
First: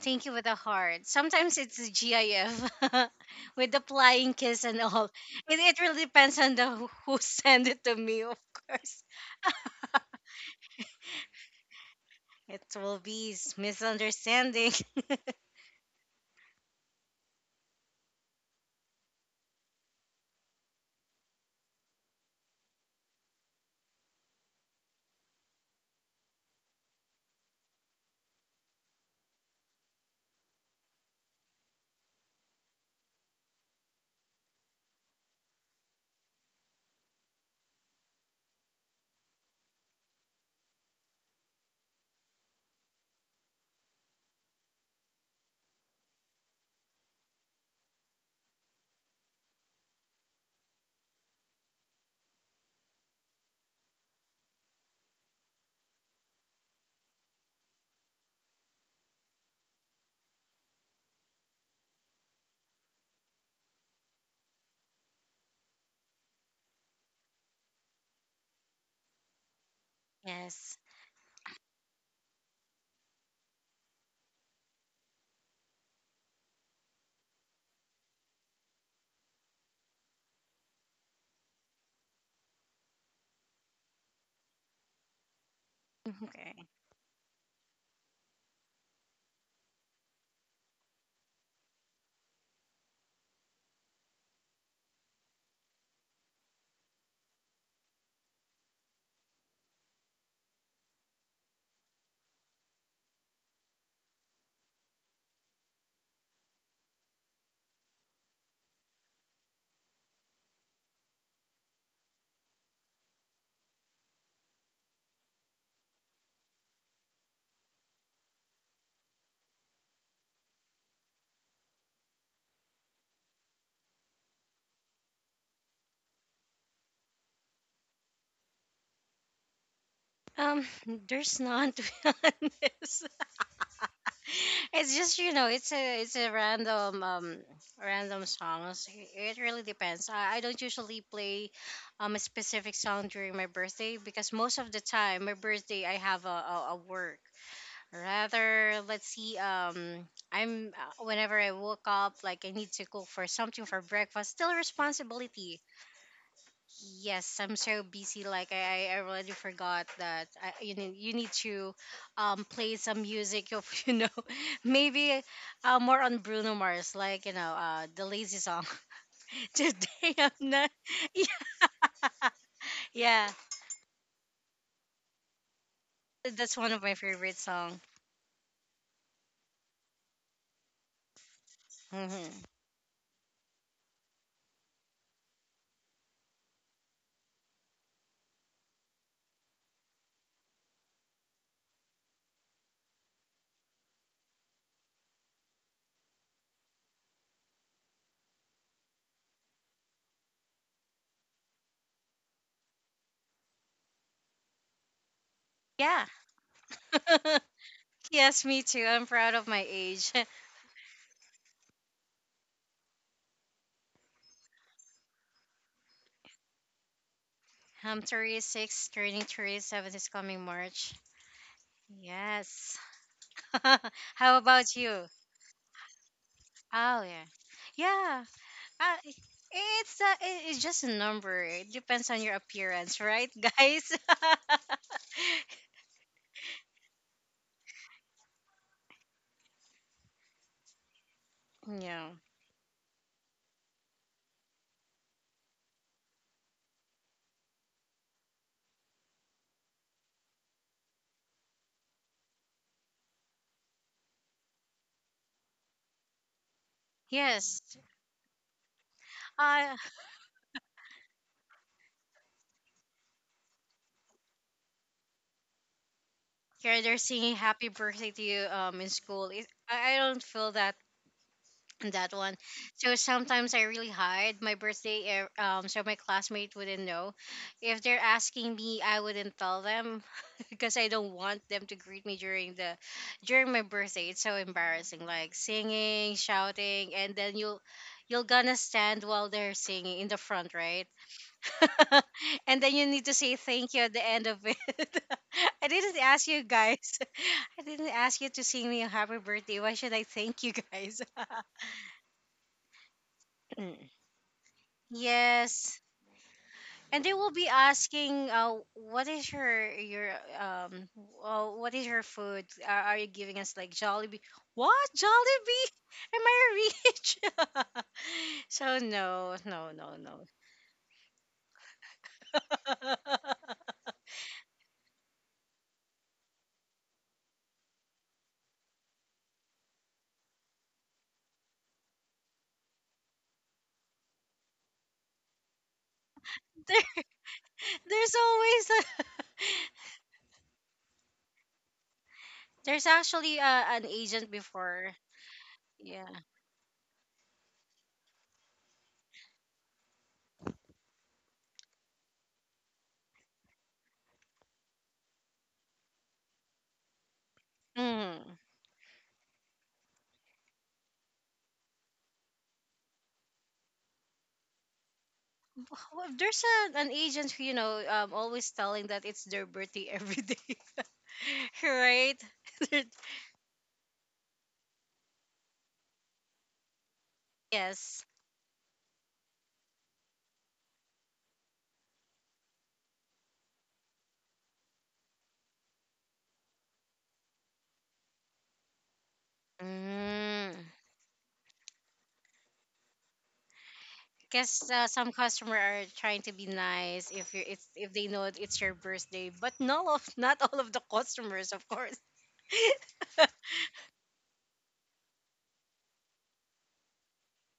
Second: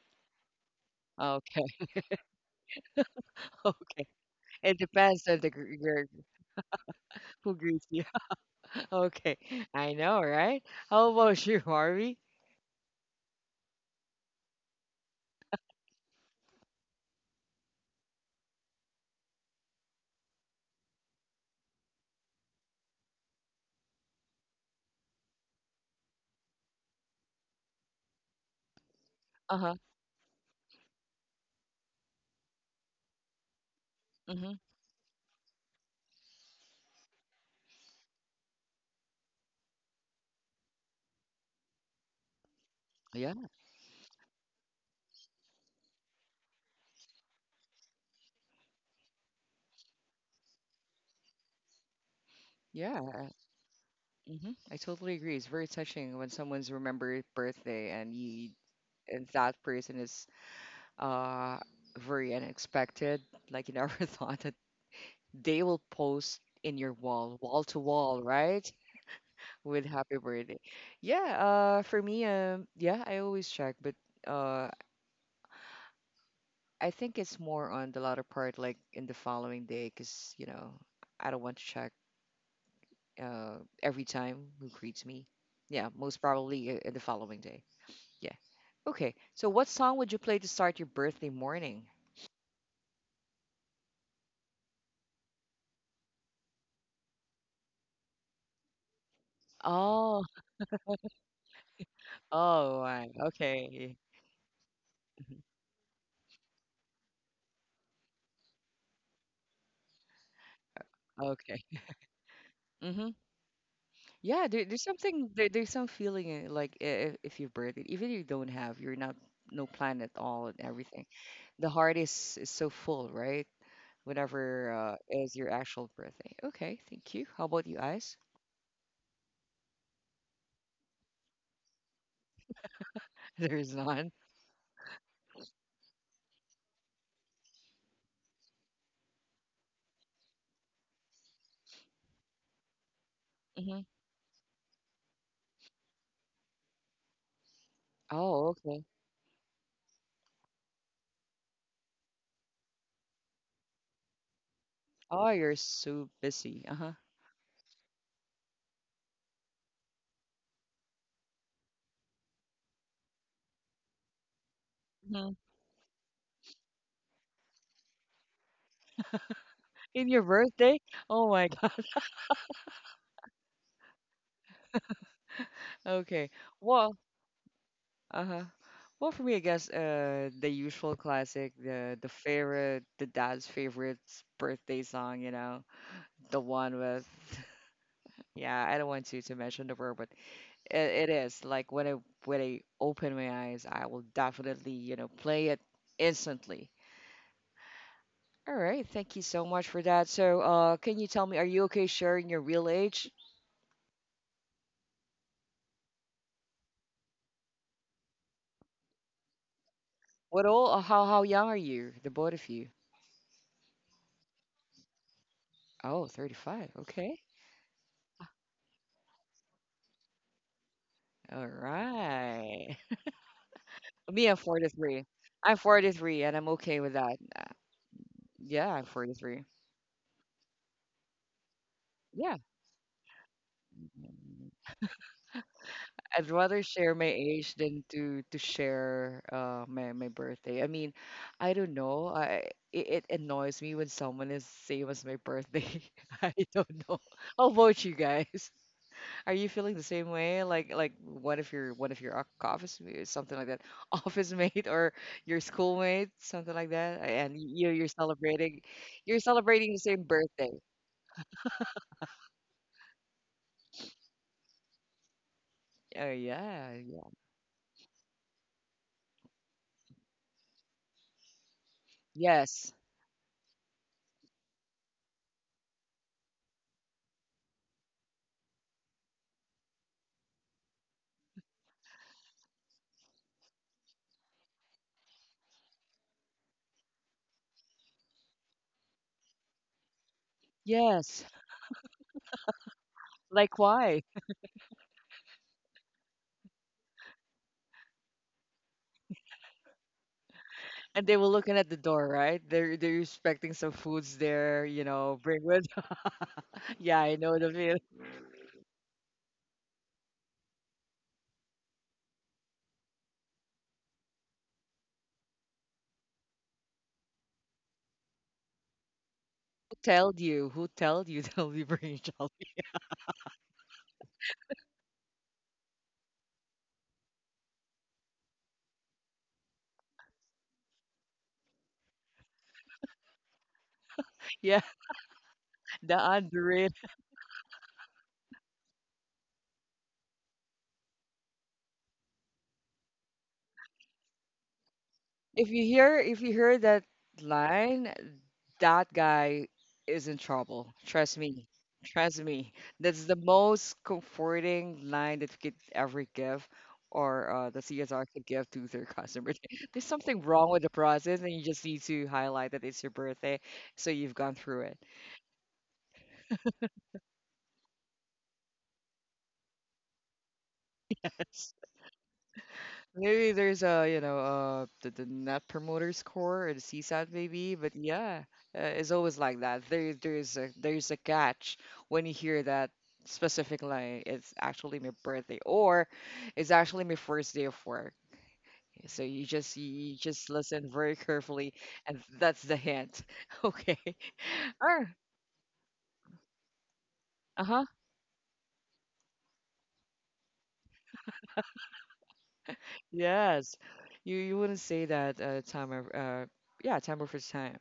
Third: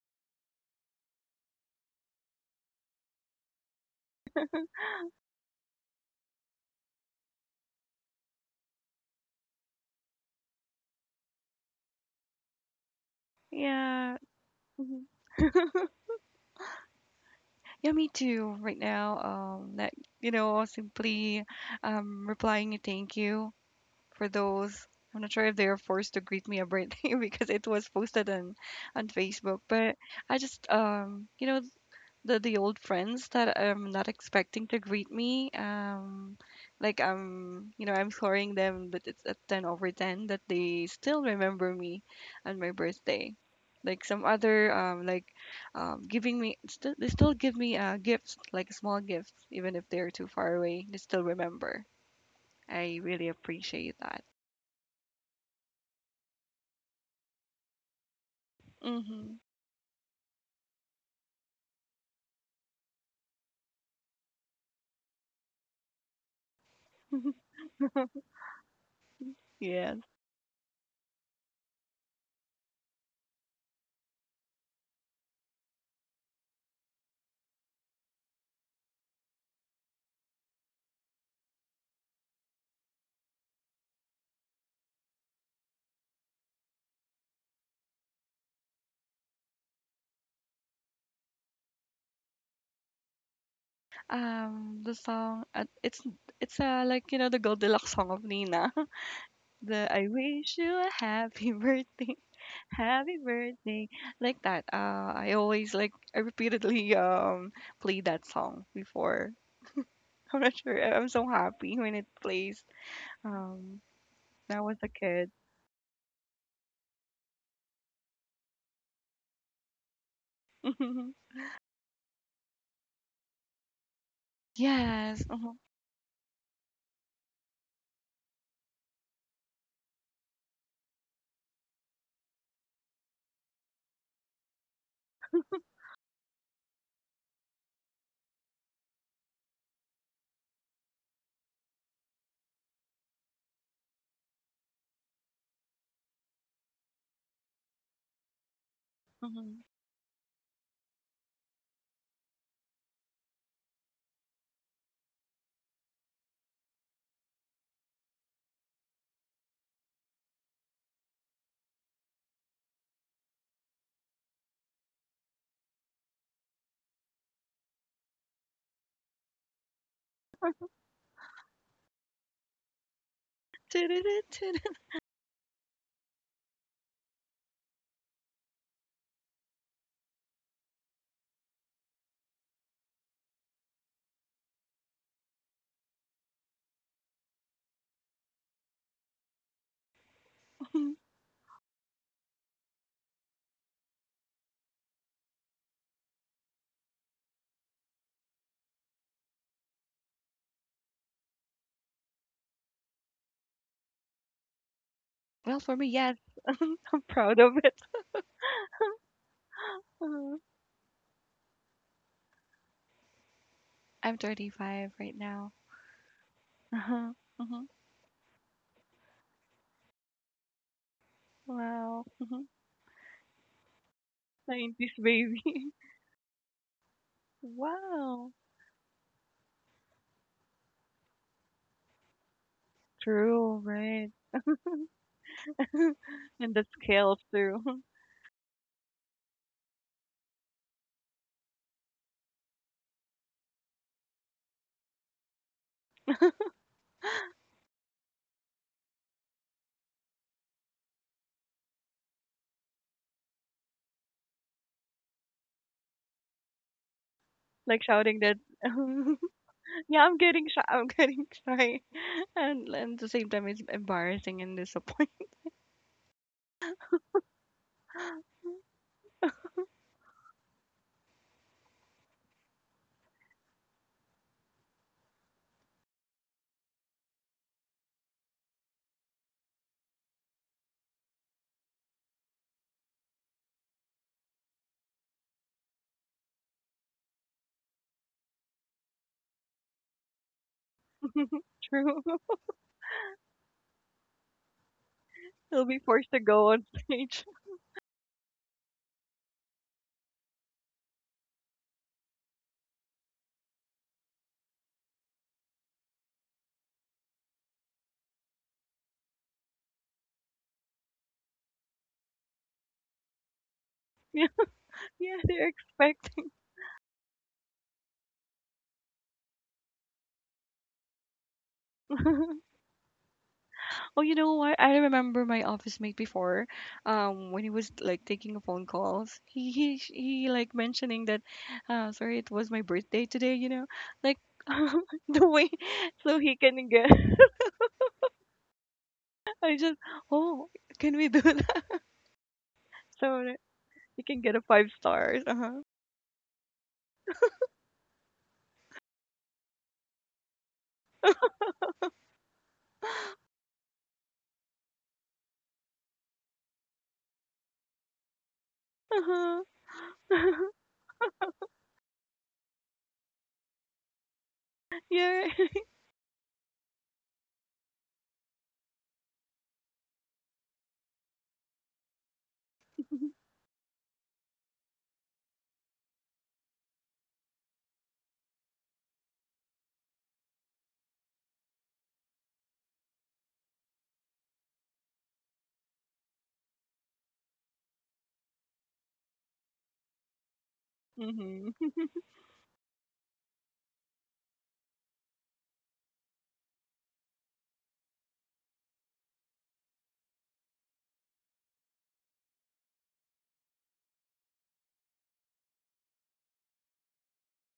[SPEAKER 3] Thank you with a heart, sometimes
[SPEAKER 1] Okay.
[SPEAKER 3] it's a gif, with the
[SPEAKER 1] Okay.
[SPEAKER 3] flying kiss
[SPEAKER 1] It
[SPEAKER 3] and all, it,
[SPEAKER 1] depends on the
[SPEAKER 3] it really depends on the who
[SPEAKER 1] who
[SPEAKER 3] send it
[SPEAKER 1] greets
[SPEAKER 3] to
[SPEAKER 1] you.
[SPEAKER 3] me, of course.
[SPEAKER 1] Okay, I know, right? How about you, Harvey?
[SPEAKER 3] It will be
[SPEAKER 2] Yeah.
[SPEAKER 3] misunderstanding.
[SPEAKER 2] Hmm. Yeah, me too. Right now, that you know, simply replying a thank you for those. I'm not sure if they are forced to greet me a birthday because it was posted on
[SPEAKER 1] Uh
[SPEAKER 2] Facebook,
[SPEAKER 1] huh.
[SPEAKER 2] but I just the old friends that I'm not
[SPEAKER 1] Mm-hmm.
[SPEAKER 2] expecting to greet me. Like I'm sorrying them, but it's at 10/10 that they still remember me on my
[SPEAKER 1] Yeah,
[SPEAKER 2] birthday. Like some other, like, giving me still they still give me gifts, like small gifts, even if they're too far away. They still remember. I
[SPEAKER 1] yeah.
[SPEAKER 2] really appreciate that.
[SPEAKER 1] Mm-hmm. I totally agree. It's very touching when someone's remembered birthday and you, and
[SPEAKER 2] Mm-hmm.
[SPEAKER 1] that person is uh very unexpected. Like you never thought that they will post in your wall, wall to wall, right? With
[SPEAKER 2] Yeah.
[SPEAKER 1] happy birthday.
[SPEAKER 3] Yes.
[SPEAKER 1] Yeah. For me, yeah, I always check, but uh, I think it's more on the latter part, like in the following day, because, you know, I don't want to check uh, every time who greets me. Yeah, most
[SPEAKER 3] Okay.
[SPEAKER 1] probably in the following day. Yeah. Okay. So, what song would you play to start your birthday morning?
[SPEAKER 2] The song, it's like you know the Goldilocks song of Nina. The I
[SPEAKER 1] Oh,
[SPEAKER 2] wish you a happy birthday,
[SPEAKER 1] oh, right.
[SPEAKER 2] happy birthday,
[SPEAKER 1] Okay.
[SPEAKER 2] like that. I always like I repeatedly play that song before. I'm not sure. I'm so
[SPEAKER 1] Okay.
[SPEAKER 2] happy when it plays.
[SPEAKER 1] Mm-hmm.
[SPEAKER 2] Um,
[SPEAKER 1] Yeah,
[SPEAKER 2] when I
[SPEAKER 1] there,
[SPEAKER 2] was
[SPEAKER 1] there's
[SPEAKER 2] a
[SPEAKER 1] something
[SPEAKER 2] kid.
[SPEAKER 1] there, there's some feeling in, like if you've birthed it, even if you don't have, you're not no plan at all and everything. The heart is so full, right? Whenever
[SPEAKER 2] Yes.
[SPEAKER 1] is your
[SPEAKER 2] Uh-huh.
[SPEAKER 1] actual birthday. Okay, thank you. How about you guys?
[SPEAKER 3] Um there's none, to be honest.
[SPEAKER 1] There's none.
[SPEAKER 3] It's just, it's a random, random songs. It really depends. I don't usually play, a specific song during my
[SPEAKER 1] Hmm.
[SPEAKER 3] birthday, because most of the time my birthday I have a work.
[SPEAKER 1] Oh,
[SPEAKER 3] Rather,
[SPEAKER 1] okay.
[SPEAKER 3] let's see,
[SPEAKER 2] Uh-huh.
[SPEAKER 3] I'm whenever I woke up, like I need to cook for something for breakfast, still
[SPEAKER 1] Oh, you're
[SPEAKER 3] responsibility.
[SPEAKER 1] so busy. Uh-huh.
[SPEAKER 3] Yes, I'm so busy. Like I already forgot that, you need to, play some music. Of, maybe,
[SPEAKER 1] Mhm.
[SPEAKER 3] more on Bruno Mars. Like, the lazy song.
[SPEAKER 1] In
[SPEAKER 3] Today
[SPEAKER 1] your
[SPEAKER 3] I'm not.
[SPEAKER 1] birthday? Oh my God.
[SPEAKER 3] Yeah,
[SPEAKER 1] Okay.
[SPEAKER 3] that's one of
[SPEAKER 1] Well,
[SPEAKER 3] my favorite song.
[SPEAKER 1] uh-huh. Well, for me, I guess the usual classic, the
[SPEAKER 3] Hmm.
[SPEAKER 1] favorite, the dad's favorite birthday song, you know, the one with, yeah, I don't want to mention the word. But it is like when I, when I open my eyes, I will definitely, you know, play it instantly. All right, thank you so much for that. So, can you tell me, are you okay sharing your real age?
[SPEAKER 2] Well, for me,
[SPEAKER 3] Yeah.
[SPEAKER 2] yes. I'm proud of it.
[SPEAKER 3] Yes, me too. I'm proud of my age.
[SPEAKER 2] Uh-huh.
[SPEAKER 1] What all? How young are you, the both of you?
[SPEAKER 2] I'm 35 right now.
[SPEAKER 1] Oh, 35.
[SPEAKER 2] Uh-huh.
[SPEAKER 1] Okay.
[SPEAKER 2] Uh-huh.
[SPEAKER 3] I'm 36, turning 37 this coming March.
[SPEAKER 1] All
[SPEAKER 2] Wow. Uh-huh.
[SPEAKER 1] right.
[SPEAKER 3] Yes.
[SPEAKER 1] Me, I'm
[SPEAKER 3] How about
[SPEAKER 2] 90s
[SPEAKER 1] 43.
[SPEAKER 3] you?
[SPEAKER 2] baby.
[SPEAKER 1] I'm 43, and I'm okay with
[SPEAKER 3] Oh
[SPEAKER 1] that.
[SPEAKER 3] yeah. Yeah.
[SPEAKER 2] Wow.
[SPEAKER 1] Yeah, I'm
[SPEAKER 3] Uh,
[SPEAKER 1] 43.
[SPEAKER 3] it's just a number. It depends on your
[SPEAKER 1] Yeah.
[SPEAKER 3] appearance, right,
[SPEAKER 2] True,
[SPEAKER 3] guys?
[SPEAKER 2] right.
[SPEAKER 1] I'd
[SPEAKER 2] And
[SPEAKER 1] rather
[SPEAKER 2] the
[SPEAKER 1] share my
[SPEAKER 2] scales
[SPEAKER 1] age
[SPEAKER 2] too.
[SPEAKER 1] than to share my my birthday. I mean, I don't know.
[SPEAKER 3] Yeah.
[SPEAKER 1] I it, it annoys me when someone is same as my birthday. I don't know. How about you guys? Are you feeling the same way? Like one of your something like that, office mate or your schoolmate, something like that, and
[SPEAKER 3] Yes.
[SPEAKER 1] you
[SPEAKER 2] Like shouting that,
[SPEAKER 1] you're celebrating
[SPEAKER 3] Uh,
[SPEAKER 1] the same
[SPEAKER 2] yeah, I'm
[SPEAKER 1] birthday.
[SPEAKER 2] getting shy. I'm getting shy, and at the same time, it's embarrassing and disappointing.
[SPEAKER 1] Oh yeah,
[SPEAKER 3] yeah, they're
[SPEAKER 1] yeah.
[SPEAKER 3] singing happy birthday to you, in school. It, I don't feel that that one.
[SPEAKER 1] Yes,
[SPEAKER 3] So sometimes I really hide my birthday. So my classmate wouldn't know. If they're asking me, I wouldn't tell them because I don't want them to greet me during the during my birthday. It's so embarrassing, like singing, shouting, and then you'll gonna stand while they're singing in the front, right?
[SPEAKER 1] yes.
[SPEAKER 2] True.
[SPEAKER 3] And then you need to say
[SPEAKER 1] Like
[SPEAKER 3] thank you at
[SPEAKER 1] why?
[SPEAKER 3] the end of it.
[SPEAKER 2] He'll
[SPEAKER 3] I
[SPEAKER 2] be
[SPEAKER 3] didn't
[SPEAKER 2] forced to
[SPEAKER 3] ask you
[SPEAKER 2] go on
[SPEAKER 3] guys.
[SPEAKER 2] stage.
[SPEAKER 3] I didn't ask you to sing me a happy birthday. Why should I thank you guys?
[SPEAKER 1] And they were looking at the door, right? They're expecting some foods there, you know, bring with.
[SPEAKER 3] Yes.
[SPEAKER 1] Yeah,
[SPEAKER 3] And
[SPEAKER 1] I
[SPEAKER 3] they will
[SPEAKER 1] know
[SPEAKER 3] be
[SPEAKER 1] the feel.
[SPEAKER 3] asking, what is um, your food? Are you giving us like Jollibee? What
[SPEAKER 2] Yeah, they're
[SPEAKER 3] Jollibee? Am
[SPEAKER 2] expecting.
[SPEAKER 3] I rich? So, no, no,
[SPEAKER 1] Who
[SPEAKER 3] no,
[SPEAKER 1] told
[SPEAKER 3] no.
[SPEAKER 1] you? Who told you they'll be bringing child?
[SPEAKER 3] there,
[SPEAKER 2] Oh, you know what? I remember my office mate before, when he was like taking a phone calls. He like mentioning that, sorry, it was my birthday today. You know, like
[SPEAKER 1] Yeah,
[SPEAKER 2] the way
[SPEAKER 1] the
[SPEAKER 2] so he can
[SPEAKER 1] Andre.
[SPEAKER 2] get.
[SPEAKER 3] there's always a,
[SPEAKER 2] I just oh, can we do that?
[SPEAKER 3] there's
[SPEAKER 2] So that
[SPEAKER 3] actually, an
[SPEAKER 2] you can
[SPEAKER 3] agent
[SPEAKER 2] get a five
[SPEAKER 3] before.
[SPEAKER 2] stars. Uh
[SPEAKER 1] If you
[SPEAKER 2] huh.
[SPEAKER 1] hear,
[SPEAKER 3] Yeah.
[SPEAKER 1] if you hear that line, that guy is in trouble. Trust me. Trust me. That's the most comforting line that you could ever give, or the CSR could
[SPEAKER 3] Mm.
[SPEAKER 1] give to their
[SPEAKER 2] Uh
[SPEAKER 1] customer. There's something wrong
[SPEAKER 2] huh.
[SPEAKER 1] with the process and you just need to highlight that it's your birthday, so you've gone through it.
[SPEAKER 2] Yeah.
[SPEAKER 3] Well, there's an agent who always telling that it's their birthday every day, right?
[SPEAKER 1] Maybe there's a, you know, the net promoter score or the CSAT maybe, but
[SPEAKER 3] Yes.
[SPEAKER 1] yeah, it's always like that. There, there's a catch when you hear that specific line. It's actually my birthday, or it's actually my first day of work. So you just you just
[SPEAKER 3] Mm.
[SPEAKER 1] listen very carefully,
[SPEAKER 2] Mm-hmm.
[SPEAKER 1] and that's the hint. Okay.
[SPEAKER 3] Because,
[SPEAKER 1] Ah,
[SPEAKER 3] some customer are trying to be nice, if you
[SPEAKER 1] uh-huh.
[SPEAKER 3] it's if they know it's your birthday, but no, of not all of the customers, of course.
[SPEAKER 1] Yes. You wouldn't say that time of yeah, time over time.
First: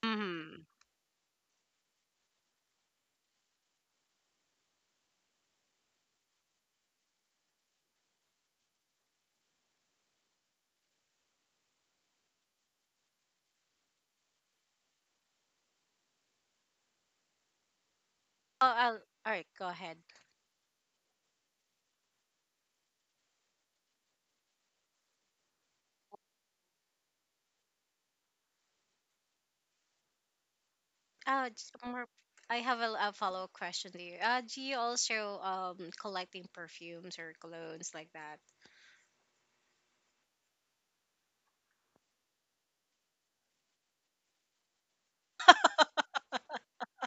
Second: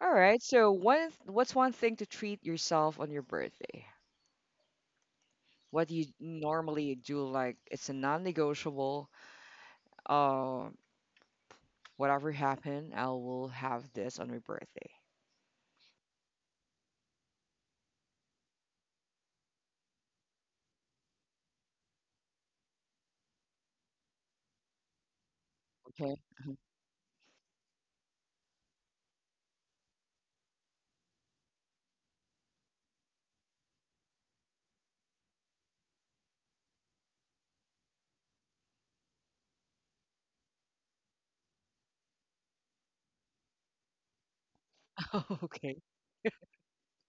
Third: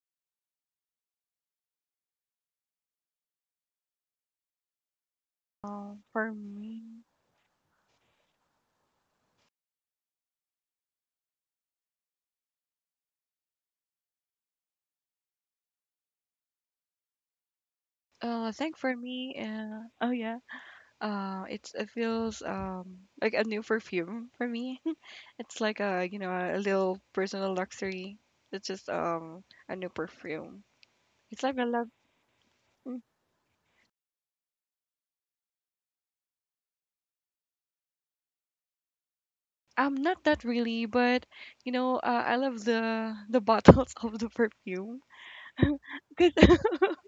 [SPEAKER 1] All right.
[SPEAKER 3] Hmm.
[SPEAKER 1] So what, what's one thing to treat yourself on your birthday? What do
[SPEAKER 2] Uh,
[SPEAKER 1] you
[SPEAKER 2] for
[SPEAKER 1] normally
[SPEAKER 2] me,
[SPEAKER 1] do? Like it's a non-negotiable. Uh, Whatever happened, I will have this on my birthday.
[SPEAKER 2] I
[SPEAKER 3] Oh,
[SPEAKER 2] think for
[SPEAKER 3] all
[SPEAKER 2] me,
[SPEAKER 3] right, go ahead.
[SPEAKER 2] oh yeah, it's it feels like a new perfume for me. It's like a
[SPEAKER 1] Okay.
[SPEAKER 2] you know a little personal luxury. It's just a new perfume. It's
[SPEAKER 3] Uh,
[SPEAKER 2] like I
[SPEAKER 3] just
[SPEAKER 2] love.
[SPEAKER 3] more, I have a,
[SPEAKER 2] Mm.
[SPEAKER 3] a follow-up question to you. Do you also, collecting perfumes or colognes like that?
[SPEAKER 2] Not that really, but you know, I love the bottles of the perfume.
[SPEAKER 1] Okay.
[SPEAKER 2] 'Cause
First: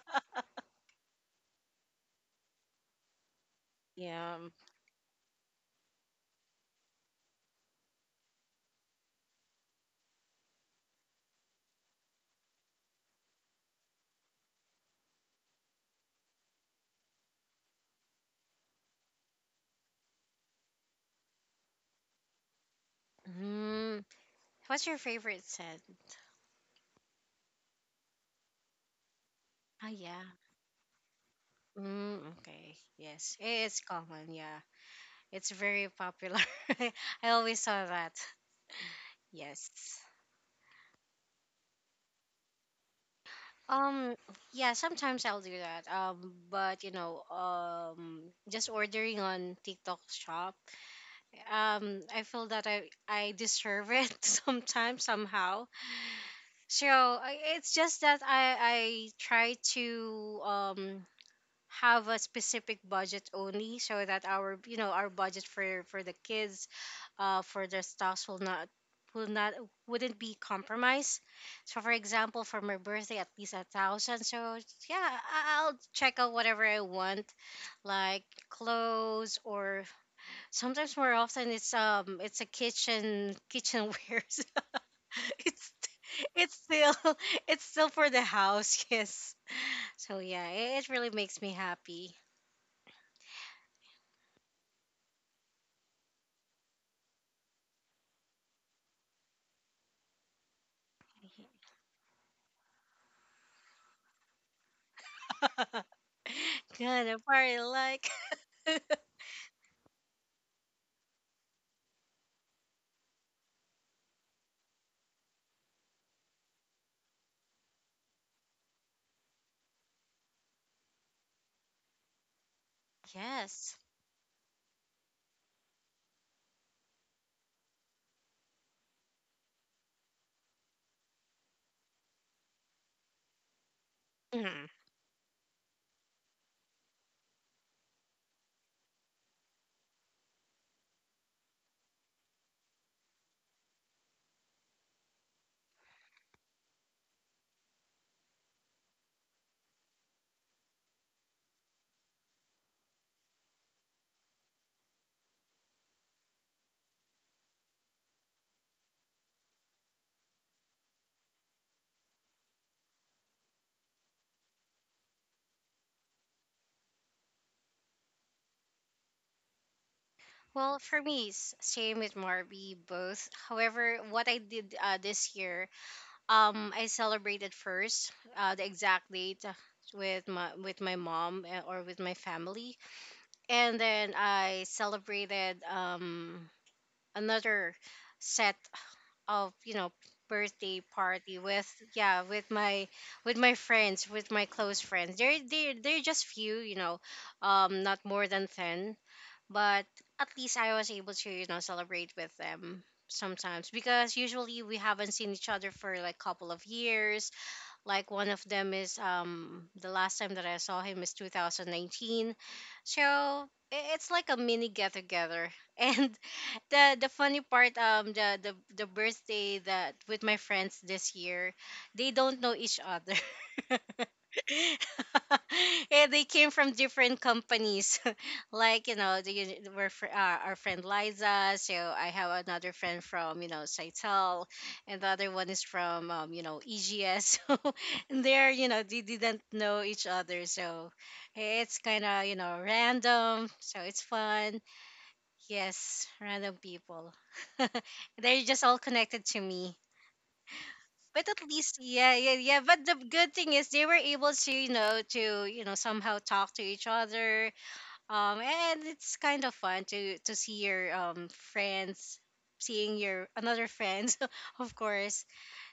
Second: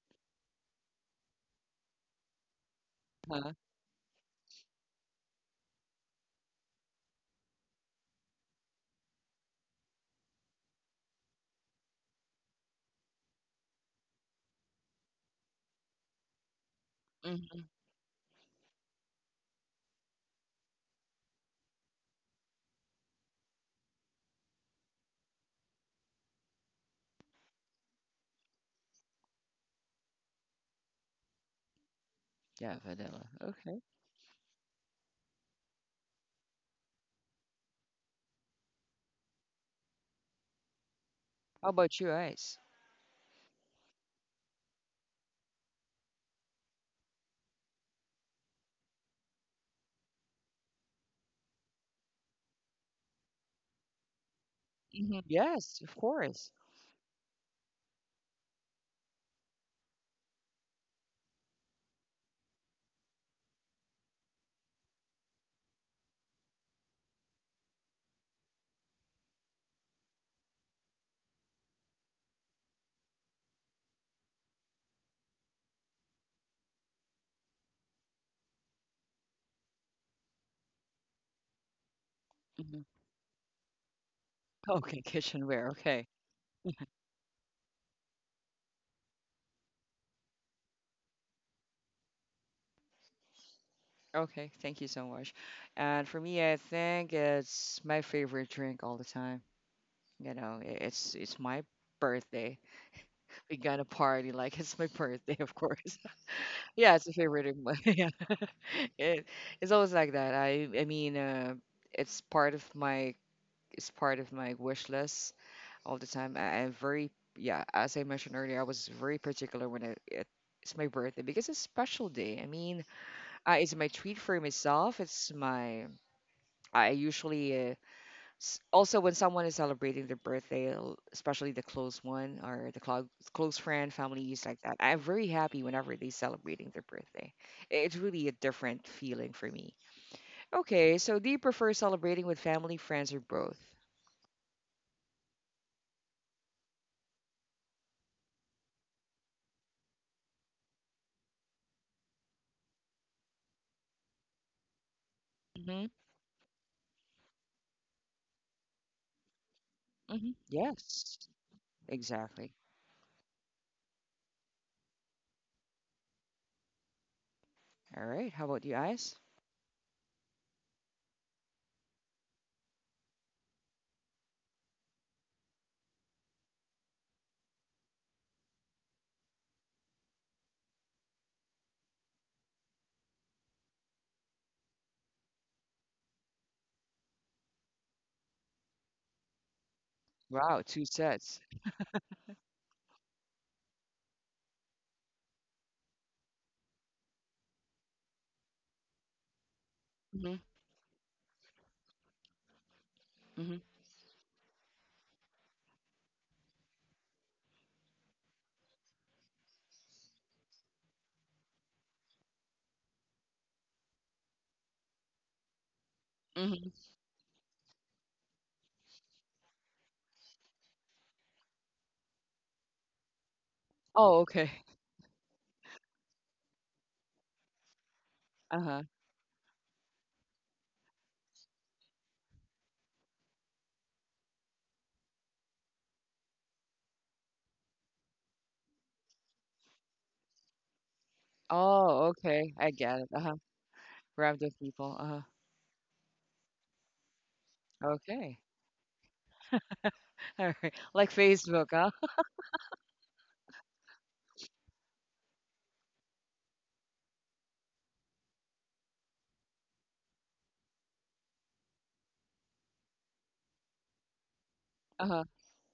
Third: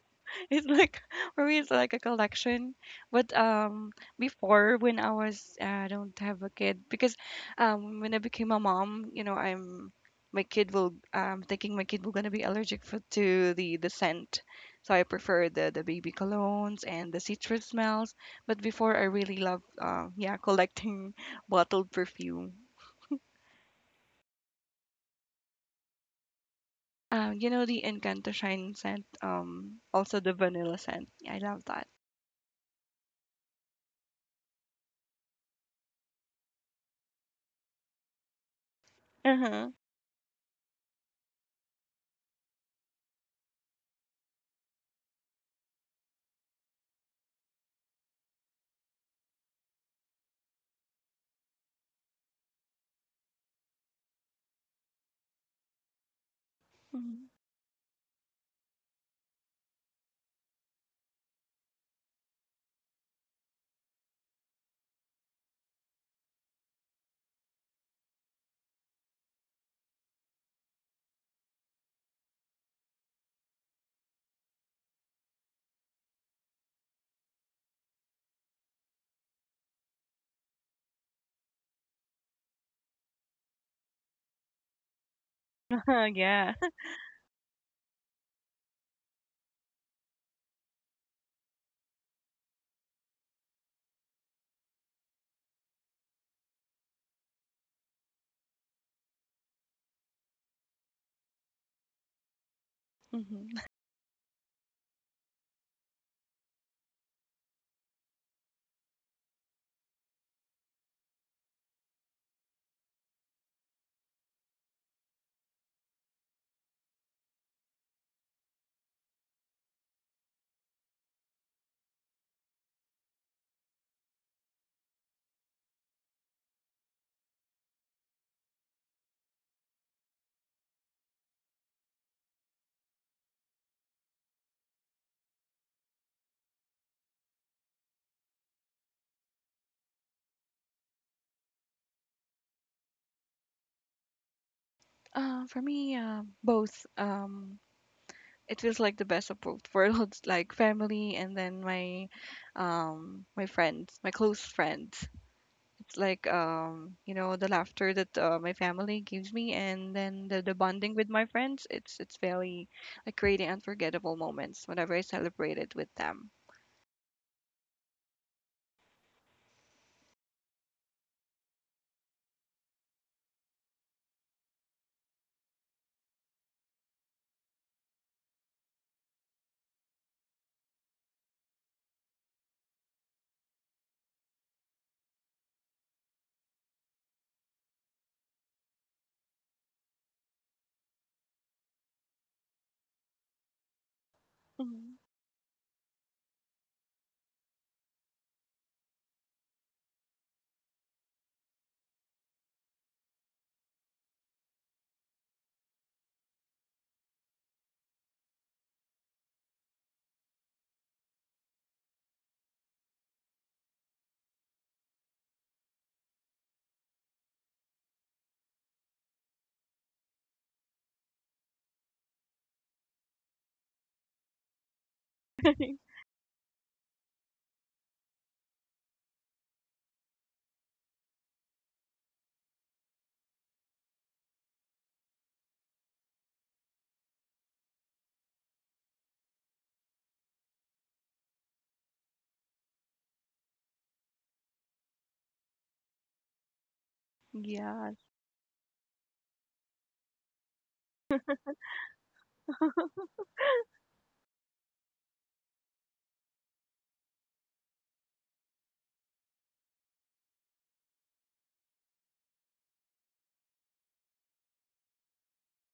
[SPEAKER 2] it's like for me, it's like a collection. But
[SPEAKER 1] Huh?
[SPEAKER 3] Yeah.
[SPEAKER 2] before when I was I don't have a kid because when I became a mom, you know, I'm thinking my kid will gonna be allergic to the scent, so I prefer the baby colognes and the citrus
[SPEAKER 1] Hmm.
[SPEAKER 2] smells. But before I really love yeah collecting bottled perfume.
[SPEAKER 3] Mm. What's your favorite scent?
[SPEAKER 2] You know the Encanto Shine scent,
[SPEAKER 3] Oh
[SPEAKER 2] also
[SPEAKER 3] yeah.
[SPEAKER 2] the vanilla scent. I love that.
[SPEAKER 3] Mm, okay.
[SPEAKER 1] Yeah, vanilla.
[SPEAKER 3] Yes, it's
[SPEAKER 1] Okay.
[SPEAKER 3] common. Yeah. It's very popular. I always saw that.
[SPEAKER 2] Uh-huh.
[SPEAKER 3] Yes.
[SPEAKER 1] How about you, Ice?
[SPEAKER 3] Um yeah, sometimes I'll do that. But, just ordering on TikTok shop. I feel that I deserve it sometimes
[SPEAKER 1] Hmm.
[SPEAKER 3] somehow.
[SPEAKER 1] Yes, of course.
[SPEAKER 3] So it's just that I try to, have a specific budget only so that our you know our budget for the kids, for their stocks will not, will not wouldn't be compromised. So for example, for my birthday, at least a thousand. So yeah, I'll check out whatever I want, like clothes, or sometimes more often it's a
[SPEAKER 1] Hmm.
[SPEAKER 3] kitchenware.
[SPEAKER 1] Okay, kitchenware.
[SPEAKER 3] it's
[SPEAKER 1] Okay.
[SPEAKER 3] it's
[SPEAKER 2] Yeah.
[SPEAKER 3] still, it's still for the house. Yes. So yeah, it really makes me happy.
[SPEAKER 1] Okay, thank you so much. And for me, I think it's my favorite drink all the time. You know, it's my birthday.
[SPEAKER 2] Mhm.
[SPEAKER 1] We gonna party like it's my birthday, of course. Yeah, it's a
[SPEAKER 3] Gonna
[SPEAKER 1] favorite of
[SPEAKER 3] party
[SPEAKER 1] mine.
[SPEAKER 3] like,
[SPEAKER 1] Yeah, it, it's always like that. I mean, it's part of my, it's part of my wish list all the time. I'm very, yeah, as I mentioned earlier, I was very particular when it it's my birthday because it's a special day. I mean, it's
[SPEAKER 3] yes.
[SPEAKER 1] my treat for myself. It's my, I usually also when someone is celebrating their birthday, especially the close one or the close friend, families like
[SPEAKER 3] Mhm.
[SPEAKER 1] that, I'm very happy whenever they are celebrating their birthday. It's really a different feeling for me. Okay, so do you prefer celebrating with family, friends, or both?
[SPEAKER 2] For me, both. It feels like the best of both worlds, like family and then my friends, my close friends.
[SPEAKER 1] Hmm.
[SPEAKER 2] It's like the laughter that my family gives me, and then
[SPEAKER 1] Hmm,
[SPEAKER 2] the bonding with
[SPEAKER 1] yes,
[SPEAKER 2] my friends. It's
[SPEAKER 1] exactly.
[SPEAKER 2] very like creating unforgettable moments whenever I celebrate it with them.
[SPEAKER 1] All right, how about you guys?
[SPEAKER 3] Well, for me, same with Marby, both. However, what I did, this year, I celebrated first, the exact date, with my mom, or with my family, and then I celebrated, another set of,
[SPEAKER 1] Wow, two
[SPEAKER 3] birthday
[SPEAKER 1] sets.
[SPEAKER 3] party with, yeah, with my friends, with my
[SPEAKER 2] Mhm.
[SPEAKER 3] close friends. They're they're just few, not more than 10, but
[SPEAKER 1] Hmm.
[SPEAKER 3] at least I was able to, celebrate with them
[SPEAKER 1] Hmm.
[SPEAKER 3] sometimes, because usually we haven't seen each other for like couple of years, like one of them is, the last time that I saw him is 2019. So it's like a mini get together. And
[SPEAKER 1] Hmm.
[SPEAKER 3] the funny part, the birthday that with my friends this year, they don't know each other.
[SPEAKER 1] Oh, okay.
[SPEAKER 3] Yeah, they came from different companies.
[SPEAKER 1] Uh-huh.
[SPEAKER 3] Our friend Liza. So I have another friend from Saitel, and the other one is from EGS. And they didn't know each other. So it's kind
[SPEAKER 1] Oh
[SPEAKER 3] of, you
[SPEAKER 1] okay,
[SPEAKER 3] know,
[SPEAKER 1] I get it. Uh-huh.
[SPEAKER 3] random. So it's
[SPEAKER 1] Round of
[SPEAKER 3] fun.
[SPEAKER 1] people. Uh-huh.
[SPEAKER 3] Yes, random people.
[SPEAKER 2] Yes.
[SPEAKER 1] Okay.
[SPEAKER 3] They're just all connected to me.
[SPEAKER 1] All right, like
[SPEAKER 3] But at
[SPEAKER 1] Facebook,
[SPEAKER 3] least,
[SPEAKER 1] huh?
[SPEAKER 3] yeah, yeah, yeah. But the good thing is they were able to, you know, to, somehow talk to each other. And it's kind of fun to see your friends, seeing your another friends, of
[SPEAKER 1] Uh-huh,
[SPEAKER 3] course,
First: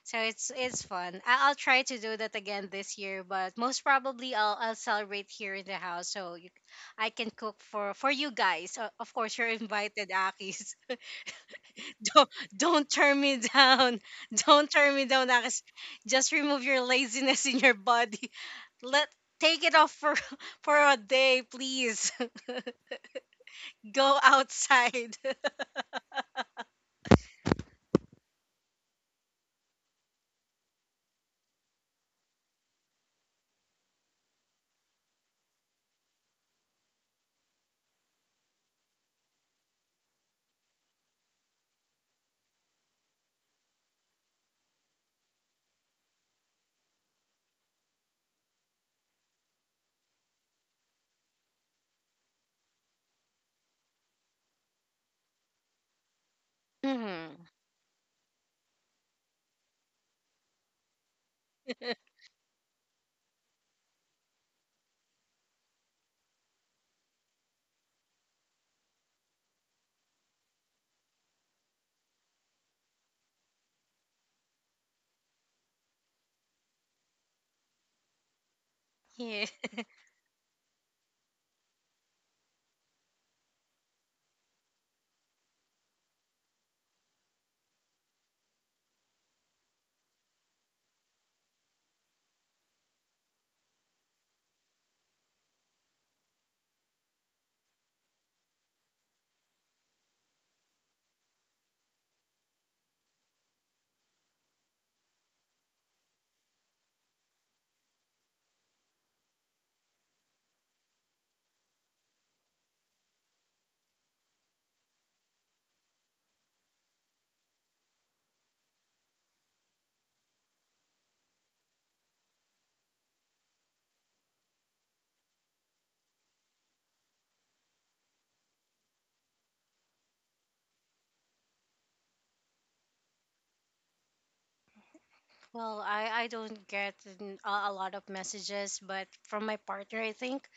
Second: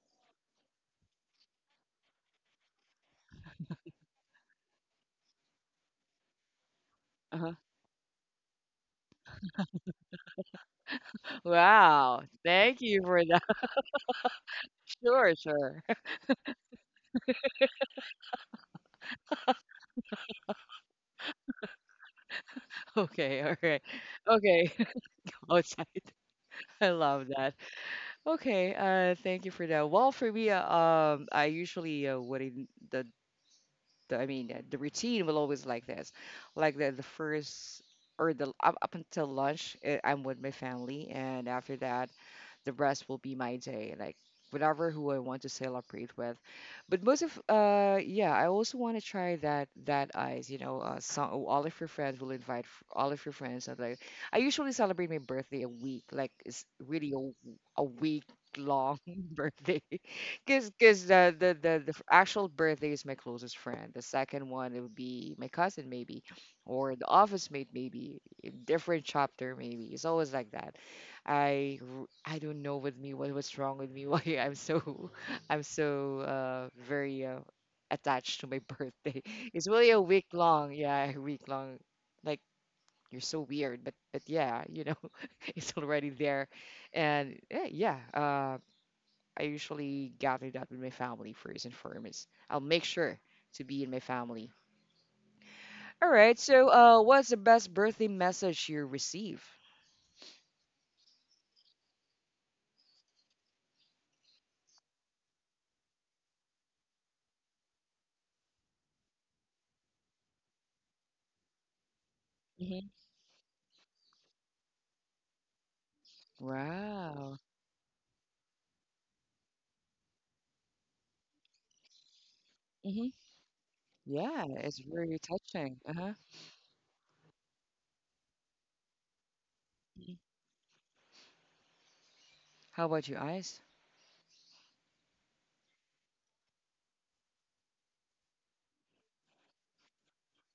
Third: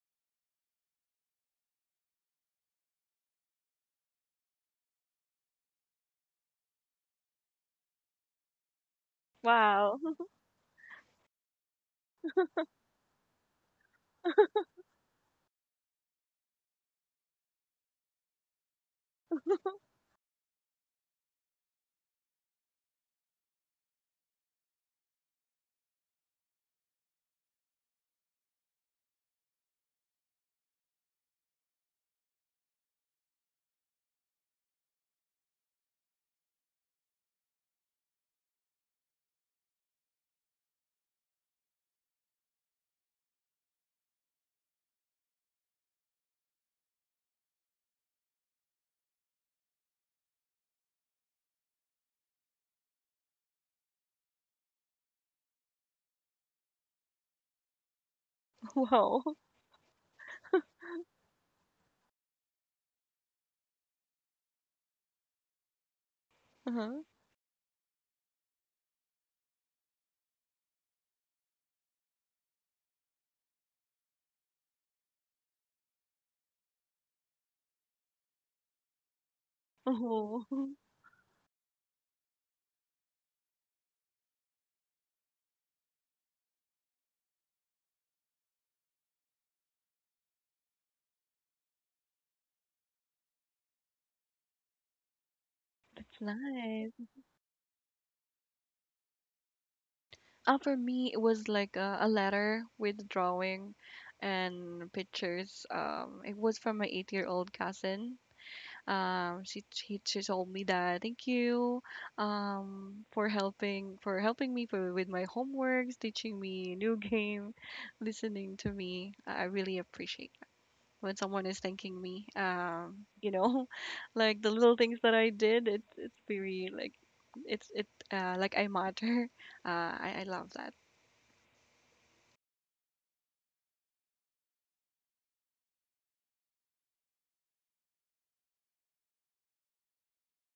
[SPEAKER 3] so it's fun. I'll try to do that again this year, but most probably I'll celebrate here in the house, I can
[SPEAKER 1] uh-huh.
[SPEAKER 3] cook for you guys. Of course, you're
[SPEAKER 2] Wow.
[SPEAKER 3] invited, Akis.
[SPEAKER 1] Wow,
[SPEAKER 3] Don't
[SPEAKER 1] thank
[SPEAKER 3] don't
[SPEAKER 1] you
[SPEAKER 3] turn
[SPEAKER 1] for
[SPEAKER 3] me
[SPEAKER 1] that.
[SPEAKER 3] down. Don't turn me down,
[SPEAKER 1] Sure,
[SPEAKER 3] Akis.
[SPEAKER 1] sure.
[SPEAKER 3] Just remove your laziness in your body. Let take it off for for a day, please.
[SPEAKER 1] Okay, all right.
[SPEAKER 3] Go
[SPEAKER 1] Okay.
[SPEAKER 3] outside.
[SPEAKER 1] Oh, sorry. I love that. Okay, thank you for that. Well, for me, I usually what I, the the, I mean, the routine will always like this, like the first, or the up, up until lunch, eh, I'm with my family, and after that, the rest will be my day, like whatever who I want to celebrate with. But most of, yeah, I also want to try that, that Ice, you know, some, all of your friends will invite all of your friends. And like, I usually celebrate my birthday a week, like it's really
[SPEAKER 3] Mhm.
[SPEAKER 1] a week long
[SPEAKER 2] Wow.
[SPEAKER 1] birthday. Because the actual birthday is my closest friend. The second one it would be my cousin maybe, or
[SPEAKER 2] Uh-huh.
[SPEAKER 1] the office mate maybe, a different chapter maybe. It's always like that. I don't know with me, what, what's wrong with me why I'm so, I'm so very attached to my birthday.
[SPEAKER 3] Yeah.
[SPEAKER 1] It's really a week long,
[SPEAKER 2] Oh,
[SPEAKER 1] yeah, a week long. Like, you're so weird, but yeah, you know, it's already there, and yeah, I usually gather that with my family first and foremost. I'll make sure to be in my family. All
[SPEAKER 2] it's
[SPEAKER 1] right. So,
[SPEAKER 2] nice.
[SPEAKER 1] what's the best birthday message you receive?
[SPEAKER 2] For me, it was like a letter with drawing and pictures. It was from my eight-year-old cousin. She told me that thank you,
[SPEAKER 1] Hmm.
[SPEAKER 2] for helping me with my homeworks, teaching me new
[SPEAKER 1] Wow.
[SPEAKER 2] game, listening to me. I really appreciate that when someone is thanking me.
[SPEAKER 1] Hmm.
[SPEAKER 2] You know, like
[SPEAKER 1] Yeah,
[SPEAKER 2] the little
[SPEAKER 1] it's
[SPEAKER 2] things that
[SPEAKER 1] very
[SPEAKER 2] I did.
[SPEAKER 1] touching.
[SPEAKER 2] It's
[SPEAKER 1] Uh huh.
[SPEAKER 2] it's very like it's it like I matter. I love that.
[SPEAKER 1] How about you, Eyes?
[SPEAKER 3] Well, I don't get a lot of messages, but from my partner, I think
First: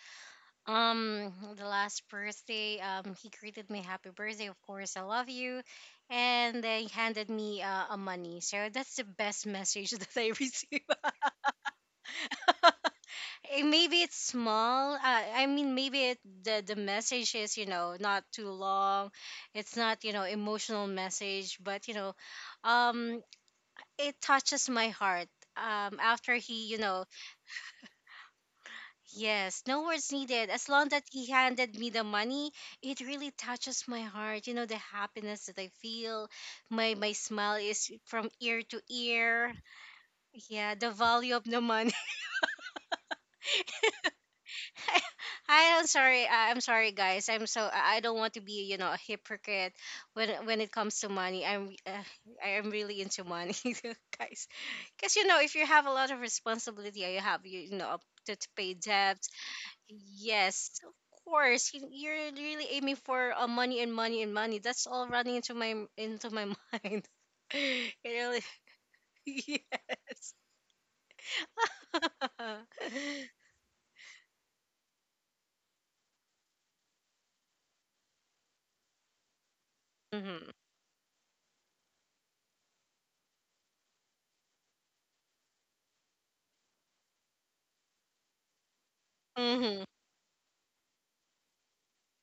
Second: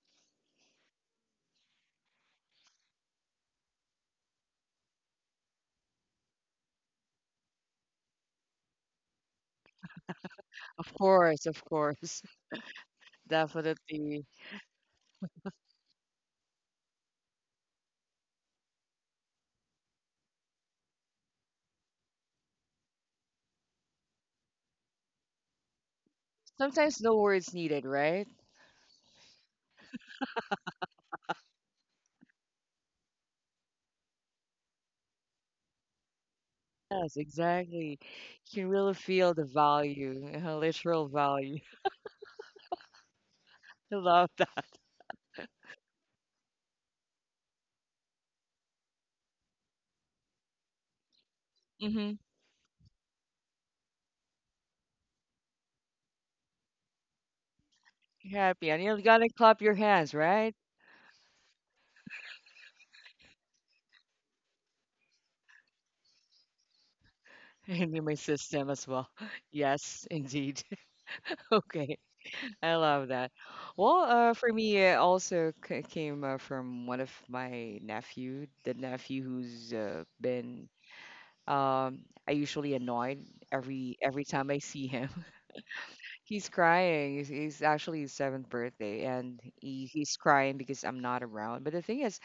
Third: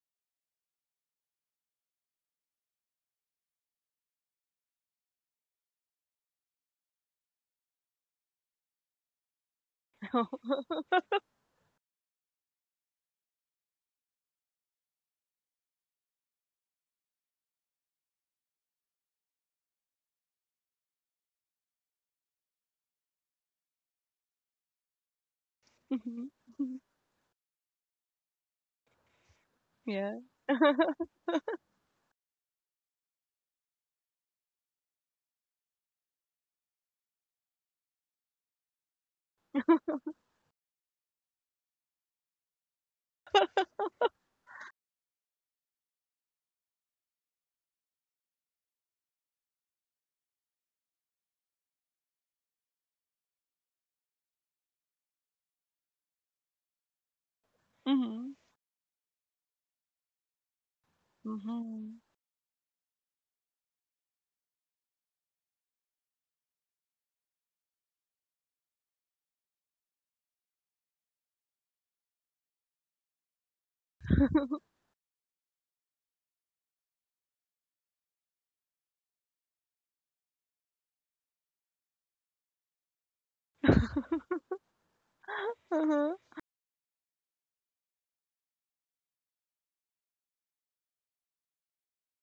[SPEAKER 3] The last birthday, he greeted me happy birthday, of course, I love you, and they handed me a money. So that's the best message that I received.
[SPEAKER 1] Of course, of course.
[SPEAKER 3] Eh, maybe it's
[SPEAKER 1] Definitely.
[SPEAKER 3] small. I mean, maybe the message is, you know, not too long. It's not, you know, emotional message, but you know, um, it touches my heart.
[SPEAKER 2] Mhm,
[SPEAKER 3] After he you
[SPEAKER 2] mhm.
[SPEAKER 1] Sometimes
[SPEAKER 3] know
[SPEAKER 1] no words needed, right?
[SPEAKER 3] Yes, no words
[SPEAKER 2] Yeah.
[SPEAKER 3] needed. As long that he handed me the money, it really touches my heart. You know the happiness that I feel. My
[SPEAKER 1] Yes,
[SPEAKER 3] smile is
[SPEAKER 1] exactly.
[SPEAKER 3] from
[SPEAKER 1] You
[SPEAKER 3] ear
[SPEAKER 1] can
[SPEAKER 3] to
[SPEAKER 1] really feel the
[SPEAKER 3] ear.
[SPEAKER 1] value,
[SPEAKER 3] Yeah, the
[SPEAKER 1] literal
[SPEAKER 3] value of
[SPEAKER 1] value.
[SPEAKER 3] the money.
[SPEAKER 1] I love that.
[SPEAKER 3] I am sorry. I'm sorry, guys. I don't want to be, you know, a hypocrite when it comes to money.
[SPEAKER 1] Mm-hmm.
[SPEAKER 3] I am really into money, guys. Because you know if you have a lot of responsibility, you have you know
[SPEAKER 2] Mhm.
[SPEAKER 3] to
[SPEAKER 1] Happy.
[SPEAKER 3] pay
[SPEAKER 1] And you
[SPEAKER 3] debt.
[SPEAKER 1] gotta clap your hands, right?
[SPEAKER 3] Yes, of course.
[SPEAKER 2] Mhm.
[SPEAKER 3] You're really aiming for money and money and money. That's all running into my mind. It
[SPEAKER 1] An immune
[SPEAKER 3] really,
[SPEAKER 1] system as well. Yes,
[SPEAKER 3] yes.
[SPEAKER 1] indeed. Okay, I love that. Well, for me, it also came from one of my nephew, the nephew who's
[SPEAKER 3] Mm-hmm.
[SPEAKER 1] been. I usually annoyed every time I see him.
[SPEAKER 2] Uh-huh.
[SPEAKER 1] He's crying. He's actually his seventh birthday, and
[SPEAKER 3] Mm-hmm.
[SPEAKER 1] he, he's crying because I'm not around. But the thing is,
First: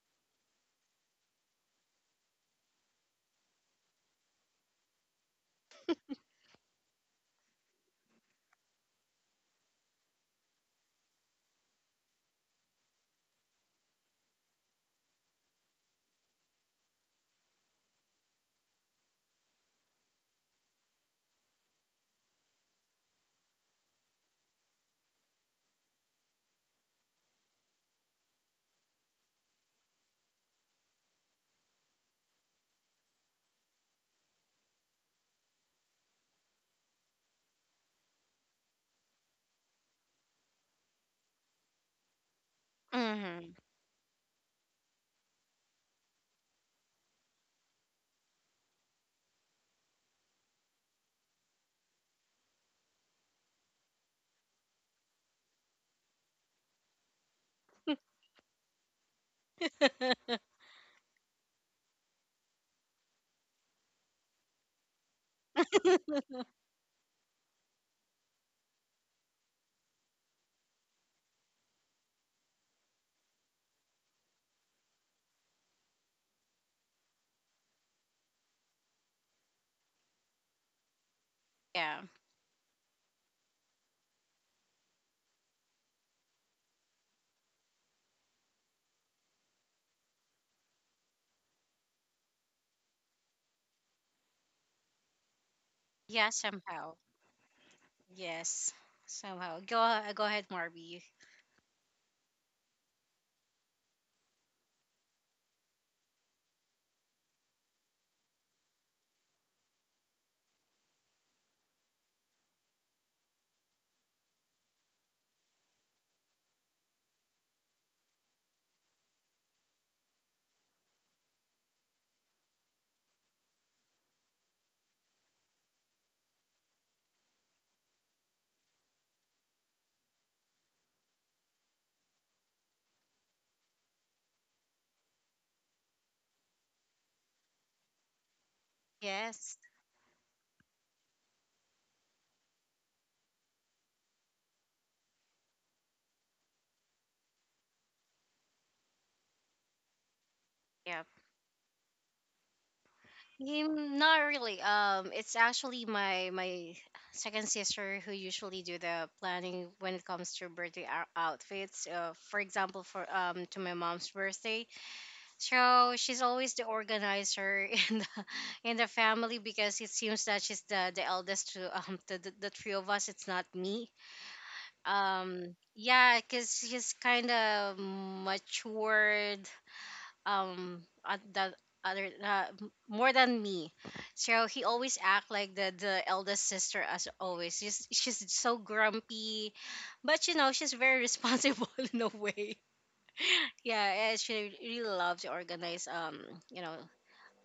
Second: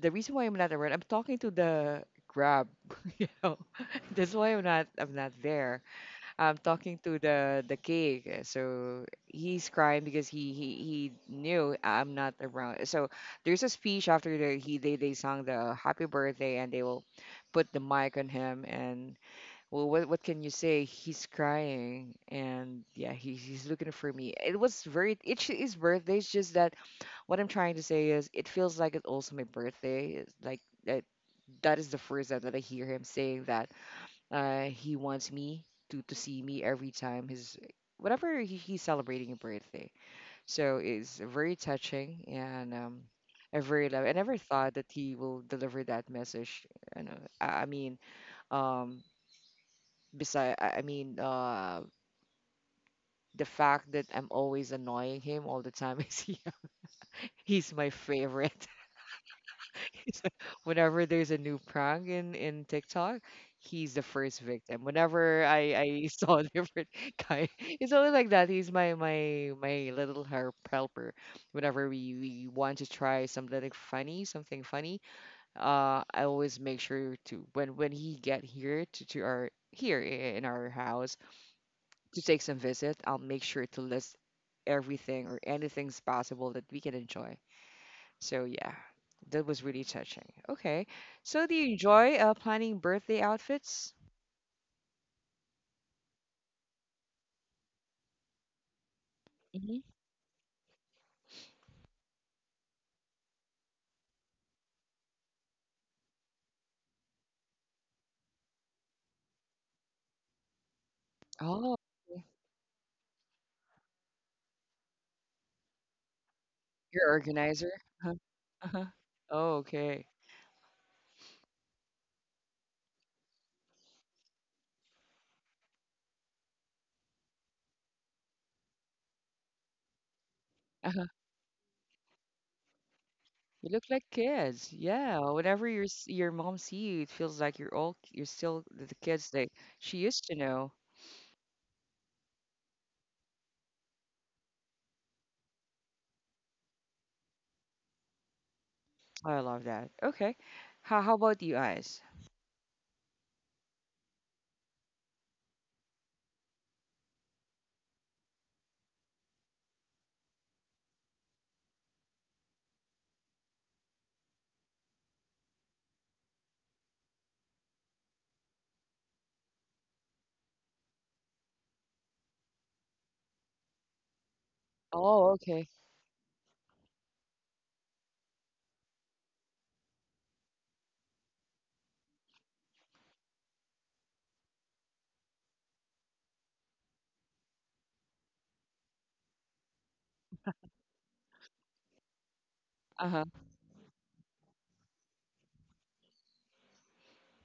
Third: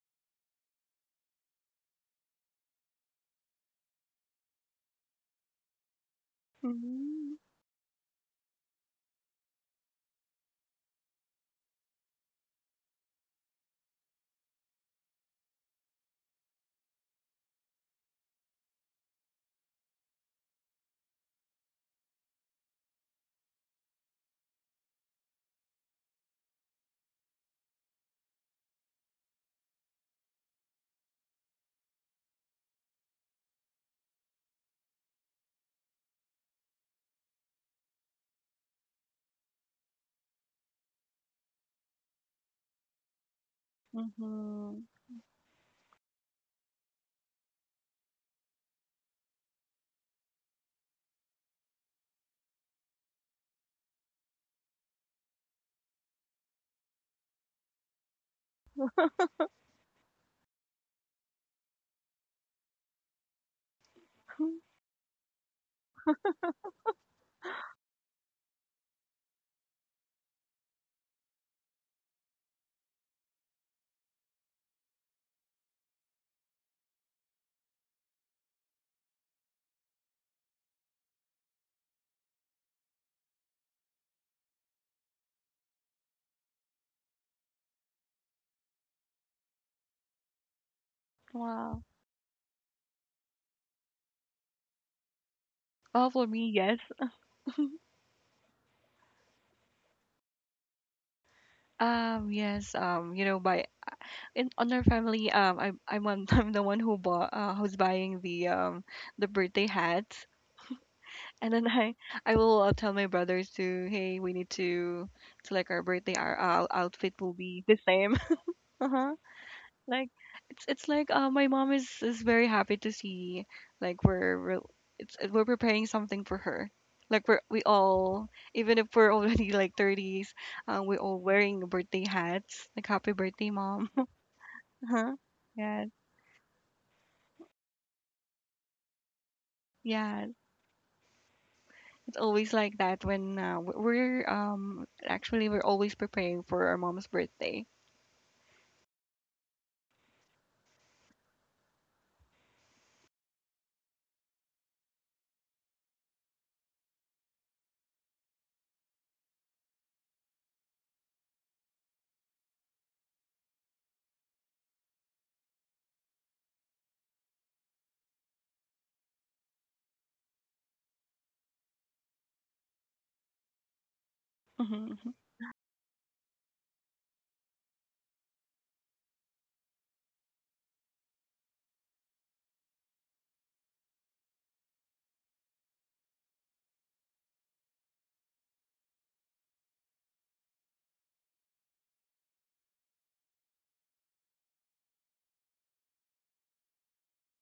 [SPEAKER 1] the reason why I'm not around, I'm talking to the Grab. You know, that's why I'm not there. I'm talking to
[SPEAKER 2] Mhm.
[SPEAKER 1] the cake. So he's crying because he knew I'm not around. So there's a speech after the he they sang the happy birthday, and they will put the mic on him. And well, what can you say? He's crying and yeah, he's looking for me. It was very it's his birthday. It's just that what I'm trying to say is it feels like it's also my birthday. It's like that that is the first time that I hear him saying that he wants me to see me every time his, whatever, he's celebrating a birthday. So it's very touching, and
[SPEAKER 3] Mm-hmm.
[SPEAKER 1] I very love. I never thought
[SPEAKER 2] Mhm.
[SPEAKER 1] that he will deliver that message. You know, I mean, um, beside I I mean, uh, the fact that I'm always annoying him all the time is he, he's my favorite. Whenever there's a new prank in TikTok, he's the first victim. Whenever I saw a different guy, it's always like that. He's my little helper. Whenever we want to try something like funny, something funny, I always make sure to when he get here to in our house
[SPEAKER 3] Yeah.
[SPEAKER 1] to take some visit, I'll make sure to list everything or anything's possible that we can enjoy. So yeah, that was really touching. Okay. So do you
[SPEAKER 2] Wow.
[SPEAKER 1] enjoy planning birthday outfits?
[SPEAKER 2] Well, for
[SPEAKER 3] Yeah.
[SPEAKER 2] me, yes.
[SPEAKER 3] Somehow. Yes. Somehow.
[SPEAKER 1] Hmm
[SPEAKER 3] Go. Go ahead, Marby.
[SPEAKER 2] Yes. You know, by in on our family, I'm one, I'm the one who's buying the birthday hats, and then
[SPEAKER 1] Oh,
[SPEAKER 2] I will tell my brothers to hey we need to like our birthday our
[SPEAKER 1] you're
[SPEAKER 2] outfit will be
[SPEAKER 1] organizer.
[SPEAKER 2] the
[SPEAKER 1] Uh-huh.
[SPEAKER 2] same.
[SPEAKER 1] Uh-huh.
[SPEAKER 2] Uh huh.
[SPEAKER 1] Oh, okay.
[SPEAKER 2] Like it's like my mom is very happy to see like we're re- it's we're preparing something for her like we all even if we're already like 30s we're
[SPEAKER 1] Uh-huh.
[SPEAKER 2] all wearing birthday hats like happy birthday
[SPEAKER 1] You look
[SPEAKER 2] mom.
[SPEAKER 1] like kids.
[SPEAKER 2] Huh.
[SPEAKER 1] Yeah. Whenever
[SPEAKER 2] Yes.
[SPEAKER 1] your mom see you, it feels like you're all you're still the kids that
[SPEAKER 3] Yes.
[SPEAKER 1] she used
[SPEAKER 2] Yeah,
[SPEAKER 1] to know.
[SPEAKER 2] it's always like that when w- we're actually we're always preparing for our mom's birthday.
[SPEAKER 1] Oh, I love that. Okay.
[SPEAKER 3] Yeah.
[SPEAKER 1] How about you guys?
[SPEAKER 3] Mm, not really. It's actually my second sister who usually do the planning when it comes to birthday outfits. For example, for to my mom's birthday, so she's always the organizer in the family because it seems that she's the eldest to the three of us. It's not me.
[SPEAKER 2] Mhm, mhm,
[SPEAKER 1] Oh, okay.
[SPEAKER 3] Yeah, because she's kind of matured um at that other more than me, so he always act like the eldest sister. As always, she's so grumpy, but you know she's very responsible in a way.
[SPEAKER 1] Uh-huh.
[SPEAKER 3] Yeah, and she really loves to organize, um, you know,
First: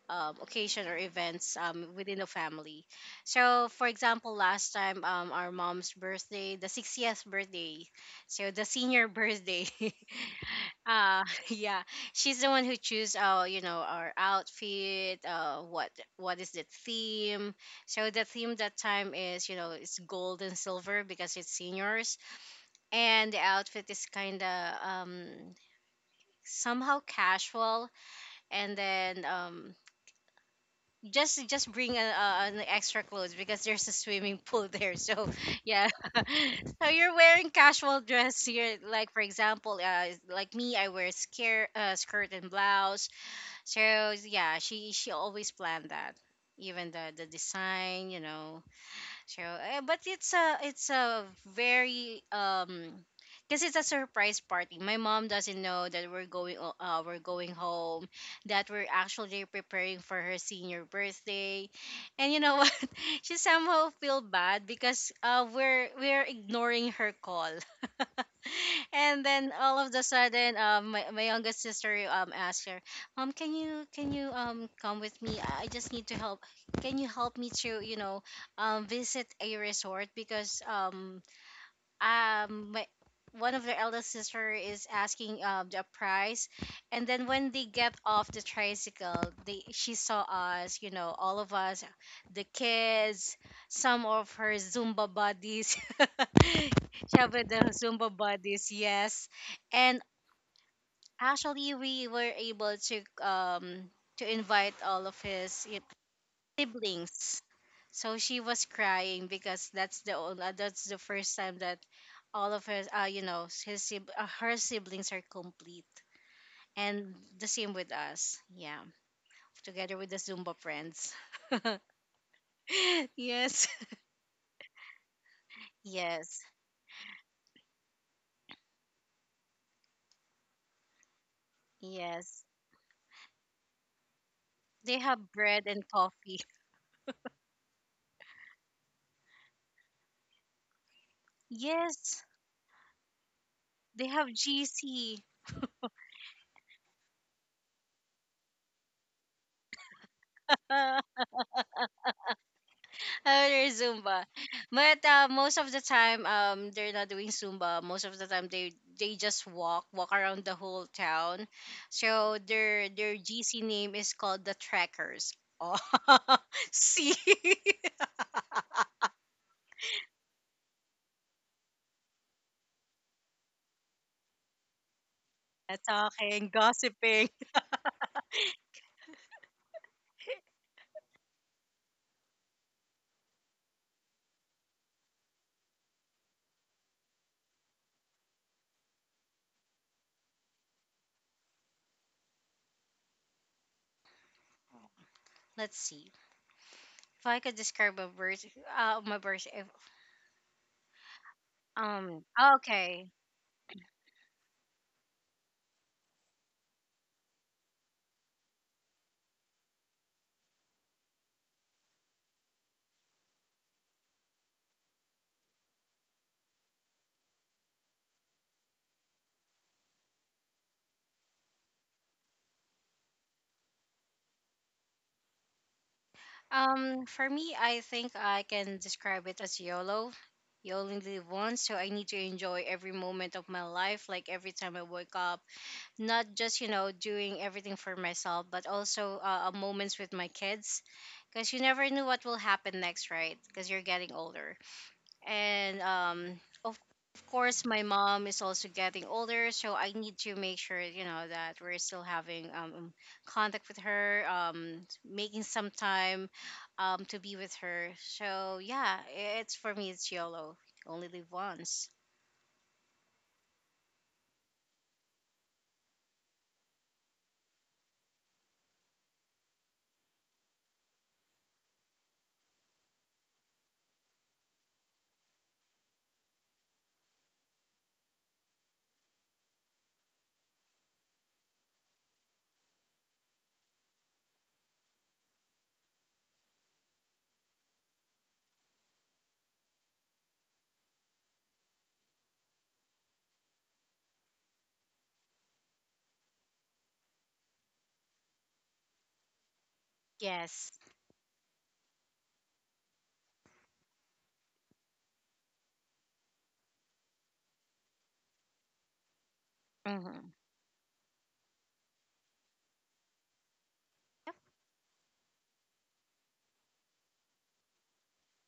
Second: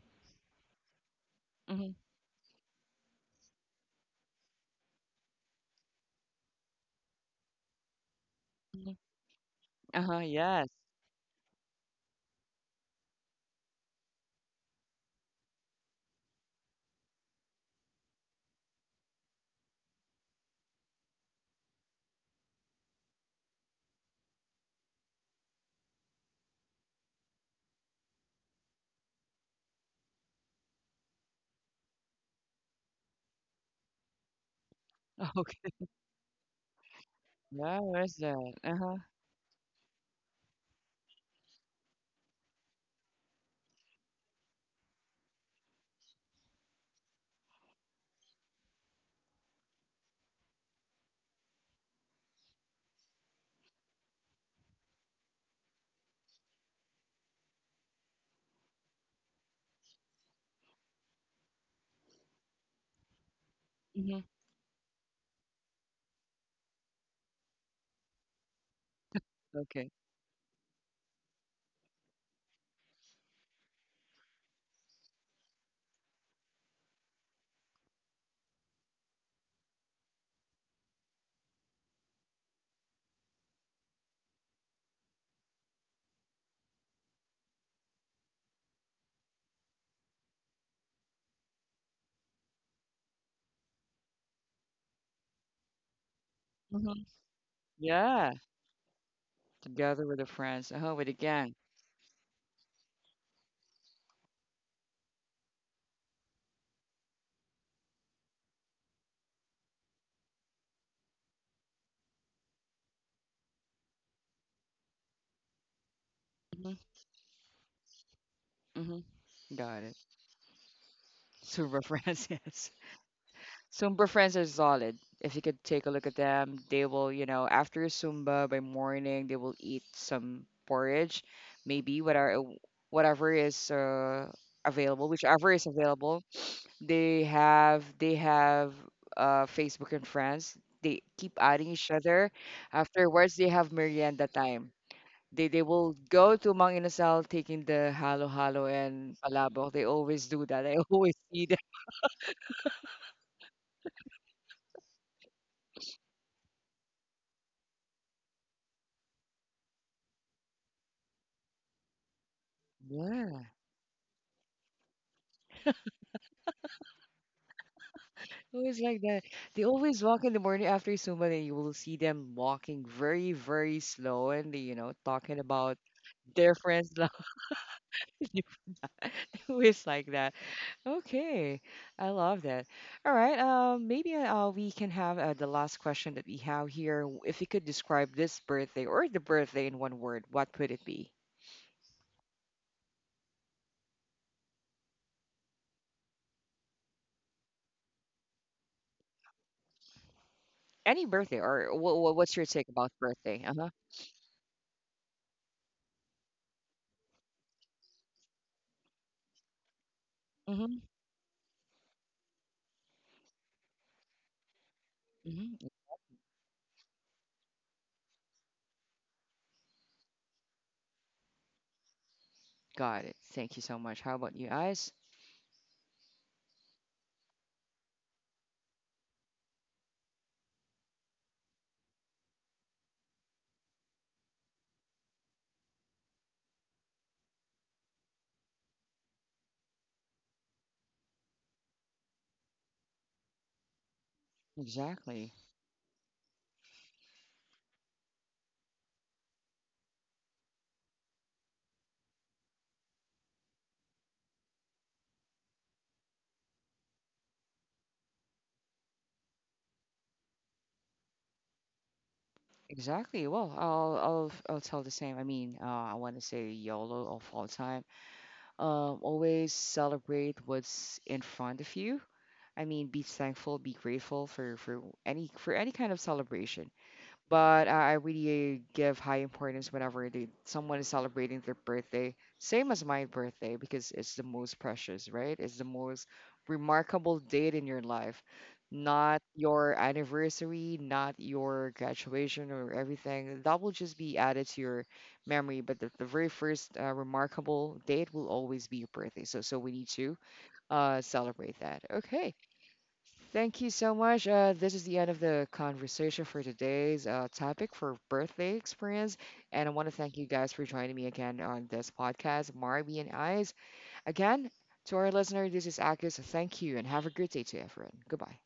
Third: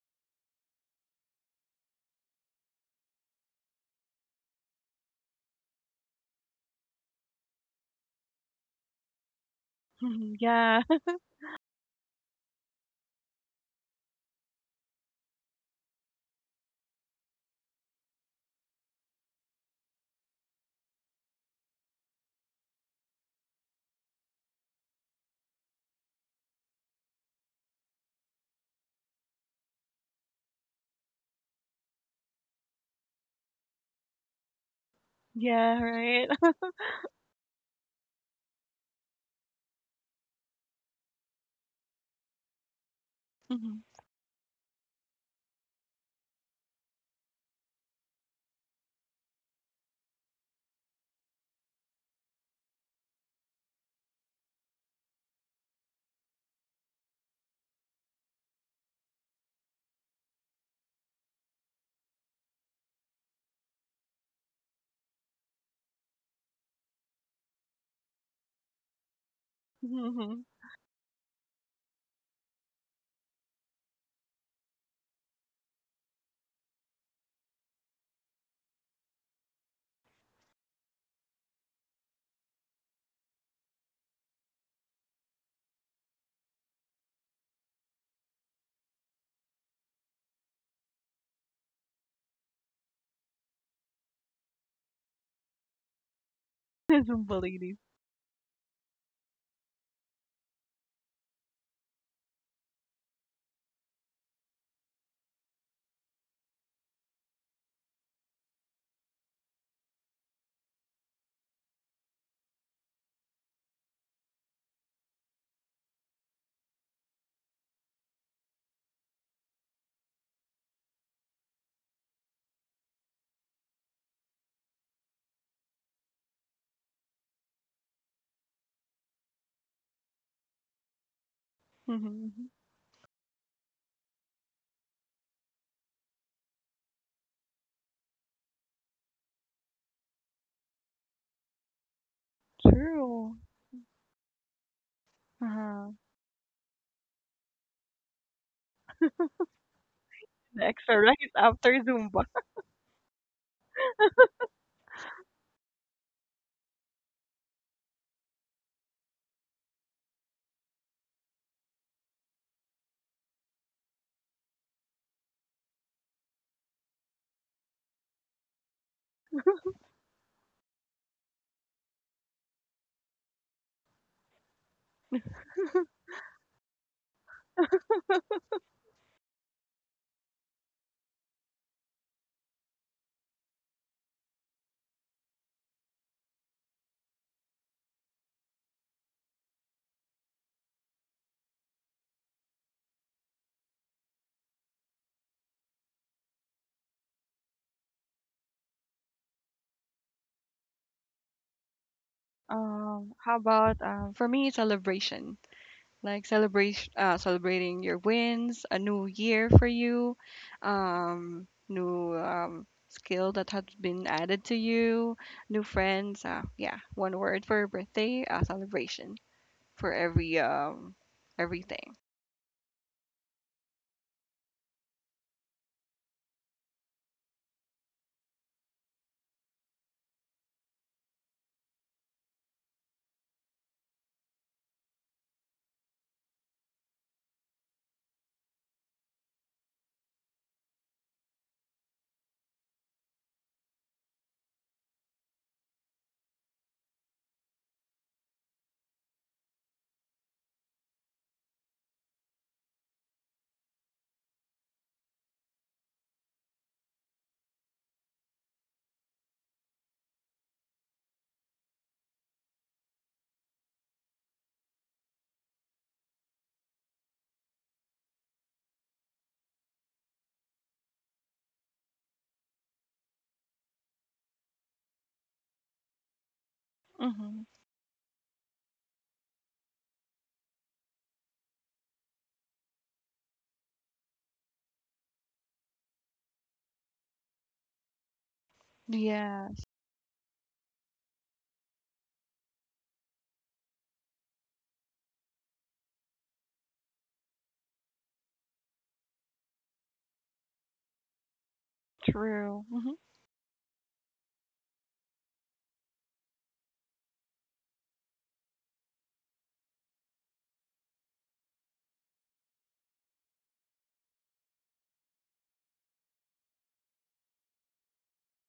[SPEAKER 3] occasion or events,
[SPEAKER 1] hmm
[SPEAKER 3] within the family. So for example last time, our mom's birthday, the 60th birthday, so the
[SPEAKER 1] hmm
[SPEAKER 3] senior birthday.
[SPEAKER 1] Uh-huh.
[SPEAKER 2] mhm.
[SPEAKER 1] Yes.
[SPEAKER 2] Yeah.
[SPEAKER 3] Ah, yeah. She's the one who choose, you know, our outfit, uh, what is the theme. So the theme that time is, you know, it's gold and silver because it's seniors, and the outfit is kind of somehow casual, and then just bring an extra clothes because there's a swimming pool there. So,
[SPEAKER 1] Okay.
[SPEAKER 2] Yeah,
[SPEAKER 3] yeah.
[SPEAKER 2] right.
[SPEAKER 3] So you're wearing
[SPEAKER 1] Yeah,
[SPEAKER 3] casual
[SPEAKER 1] where's
[SPEAKER 3] dress
[SPEAKER 1] that?
[SPEAKER 3] here
[SPEAKER 1] Uh-huh.
[SPEAKER 3] like for example, uh, like me I wear scare, skirt and blouse.
[SPEAKER 2] Mhm,
[SPEAKER 3] So yeah, she always planned that. Even the design, you know, true. Eh, but it's a very because it's a surprise party. My mom doesn't know that we're going home, that we're actually preparing for her senior birthday. And you know what? She somehow feel
[SPEAKER 1] hmm
[SPEAKER 3] bad because we're ignoring her call. And then all of
[SPEAKER 1] Okay.
[SPEAKER 3] the
[SPEAKER 2] mhm,
[SPEAKER 3] sudden my youngest sister asked her, "Mom, can you come with me? I just need to help. Can you help me to, you know, visit a resort because my one of their eldest sister is asking the price." And then when they get off the tricycle, they she saw us, you know, all of us, the kids, some of her Zumba buddies.
[SPEAKER 2] mhm.
[SPEAKER 1] hmm
[SPEAKER 3] She
[SPEAKER 2] Some
[SPEAKER 3] have the
[SPEAKER 2] ladies.
[SPEAKER 3] Zumba
[SPEAKER 1] Yeah.
[SPEAKER 3] buddies, yes. And
[SPEAKER 1] Together with the friends. Oh, with the gang.
[SPEAKER 3] actually we were able to, um, to invite all of his siblings. So she was crying because that's that's the first time that all of her, you know, her siblings are complete.
[SPEAKER 1] Mm-hmm.
[SPEAKER 3] And the same with us. Yeah.
[SPEAKER 1] Mm-hmm. Got it.
[SPEAKER 3] Together with the Zumba friends.
[SPEAKER 1] Super friends, yes.
[SPEAKER 3] Yes.
[SPEAKER 1] Zumba friends are solid. If you could take a look at
[SPEAKER 3] Yes.
[SPEAKER 1] them, they will, you know, after Zumba by morning, they will eat some porridge, maybe
[SPEAKER 2] Mhm,
[SPEAKER 1] whatever
[SPEAKER 3] Yes.
[SPEAKER 2] mhm.
[SPEAKER 1] whatever is
[SPEAKER 3] They
[SPEAKER 1] available,
[SPEAKER 3] have
[SPEAKER 1] whichever is
[SPEAKER 3] bread and
[SPEAKER 1] available.
[SPEAKER 3] coffee.
[SPEAKER 1] They have Facebook and friends. They keep adding each
[SPEAKER 3] Yes.
[SPEAKER 1] other.
[SPEAKER 2] True.
[SPEAKER 1] Afterwards, they have
[SPEAKER 3] They
[SPEAKER 1] merienda
[SPEAKER 3] have
[SPEAKER 1] time.
[SPEAKER 3] GC.
[SPEAKER 1] They
[SPEAKER 2] Uh-huh.
[SPEAKER 1] will go to Mang Inasal taking the halo-halo and palabok. They always do
[SPEAKER 2] The
[SPEAKER 1] that. I
[SPEAKER 2] extra rice
[SPEAKER 1] always see them.
[SPEAKER 2] after Zumba.
[SPEAKER 3] Oh, there's Zumba. But most of the time, they're not doing Zumba. Most of the time, they just walk, walk around the whole town. So their
[SPEAKER 1] Yeah,
[SPEAKER 3] GC name is called the Trackers. Oh, see,
[SPEAKER 1] always like that. They always walk in the morning after Zumba, and you will see them walking very, very slow and they, you know, talking about
[SPEAKER 3] talking,
[SPEAKER 1] their friends. Love.
[SPEAKER 3] gossiping.
[SPEAKER 1] Always like that. Okay, I love that. All right, maybe we can have the last question that we have here. If you could describe this birthday or the birthday in one word, what would it be?
[SPEAKER 3] Let's see if I could describe a birth. My birth. If,
[SPEAKER 1] Any birthday or what,
[SPEAKER 3] um.
[SPEAKER 1] what's your take about
[SPEAKER 3] Okay.
[SPEAKER 2] How
[SPEAKER 1] birthday? Uh-huh.
[SPEAKER 2] about for me celebration, like celebration, celebrating your wins, a new year for you,
[SPEAKER 1] Mhm.
[SPEAKER 2] new skill that has been added to you,
[SPEAKER 1] Mhm.
[SPEAKER 2] new friends. Yeah, one word for birthday, celebration for every everything.
[SPEAKER 1] Got it. Thank you so much. How about you guys?
[SPEAKER 3] For me, I think I can describe it as YOLO. You only live once, so I need to enjoy every moment of my life, like every time I wake up. Not just, you know, doing everything for myself, but also moments with my kids. Because you never knew what will happen next, right? Because you're getting older,
[SPEAKER 1] Exactly.
[SPEAKER 3] and of course my mom is also getting older, so I need to make sure, you know, that we're still having contact with her, um, making some time to be with her. So yeah, it's for me it's YOLO, only live once.
[SPEAKER 1] Exactly. Well, I'll tell the same. I mean, I want to say YOLO of all time. Always celebrate what's in front of you. I mean, be thankful, be grateful for for any kind of celebration.
[SPEAKER 2] Mm-hmm.
[SPEAKER 1] But I really give high importance whenever they, someone is celebrating their birthday, same as my birthday, because it's the most precious, right? It's the most remarkable date in your life, not
[SPEAKER 2] Yeah,
[SPEAKER 1] your anniversary, not your graduation or everything. That will just be added to your memory, but the very first remarkable date will always be your birthday. So, so we need to
[SPEAKER 3] Yes.
[SPEAKER 1] celebrate that. Okay.
[SPEAKER 2] true. Mhm.
[SPEAKER 1] Thank you so much. This is the end of the conversation for today's topic for birthday experience. And I want to thank you
[SPEAKER 3] Hmm.
[SPEAKER 1] guys for joining me again on this podcast, Marby and Eyes. Again, to our listener, this is Akis. Thank you and have a great day to everyone. Goodbye.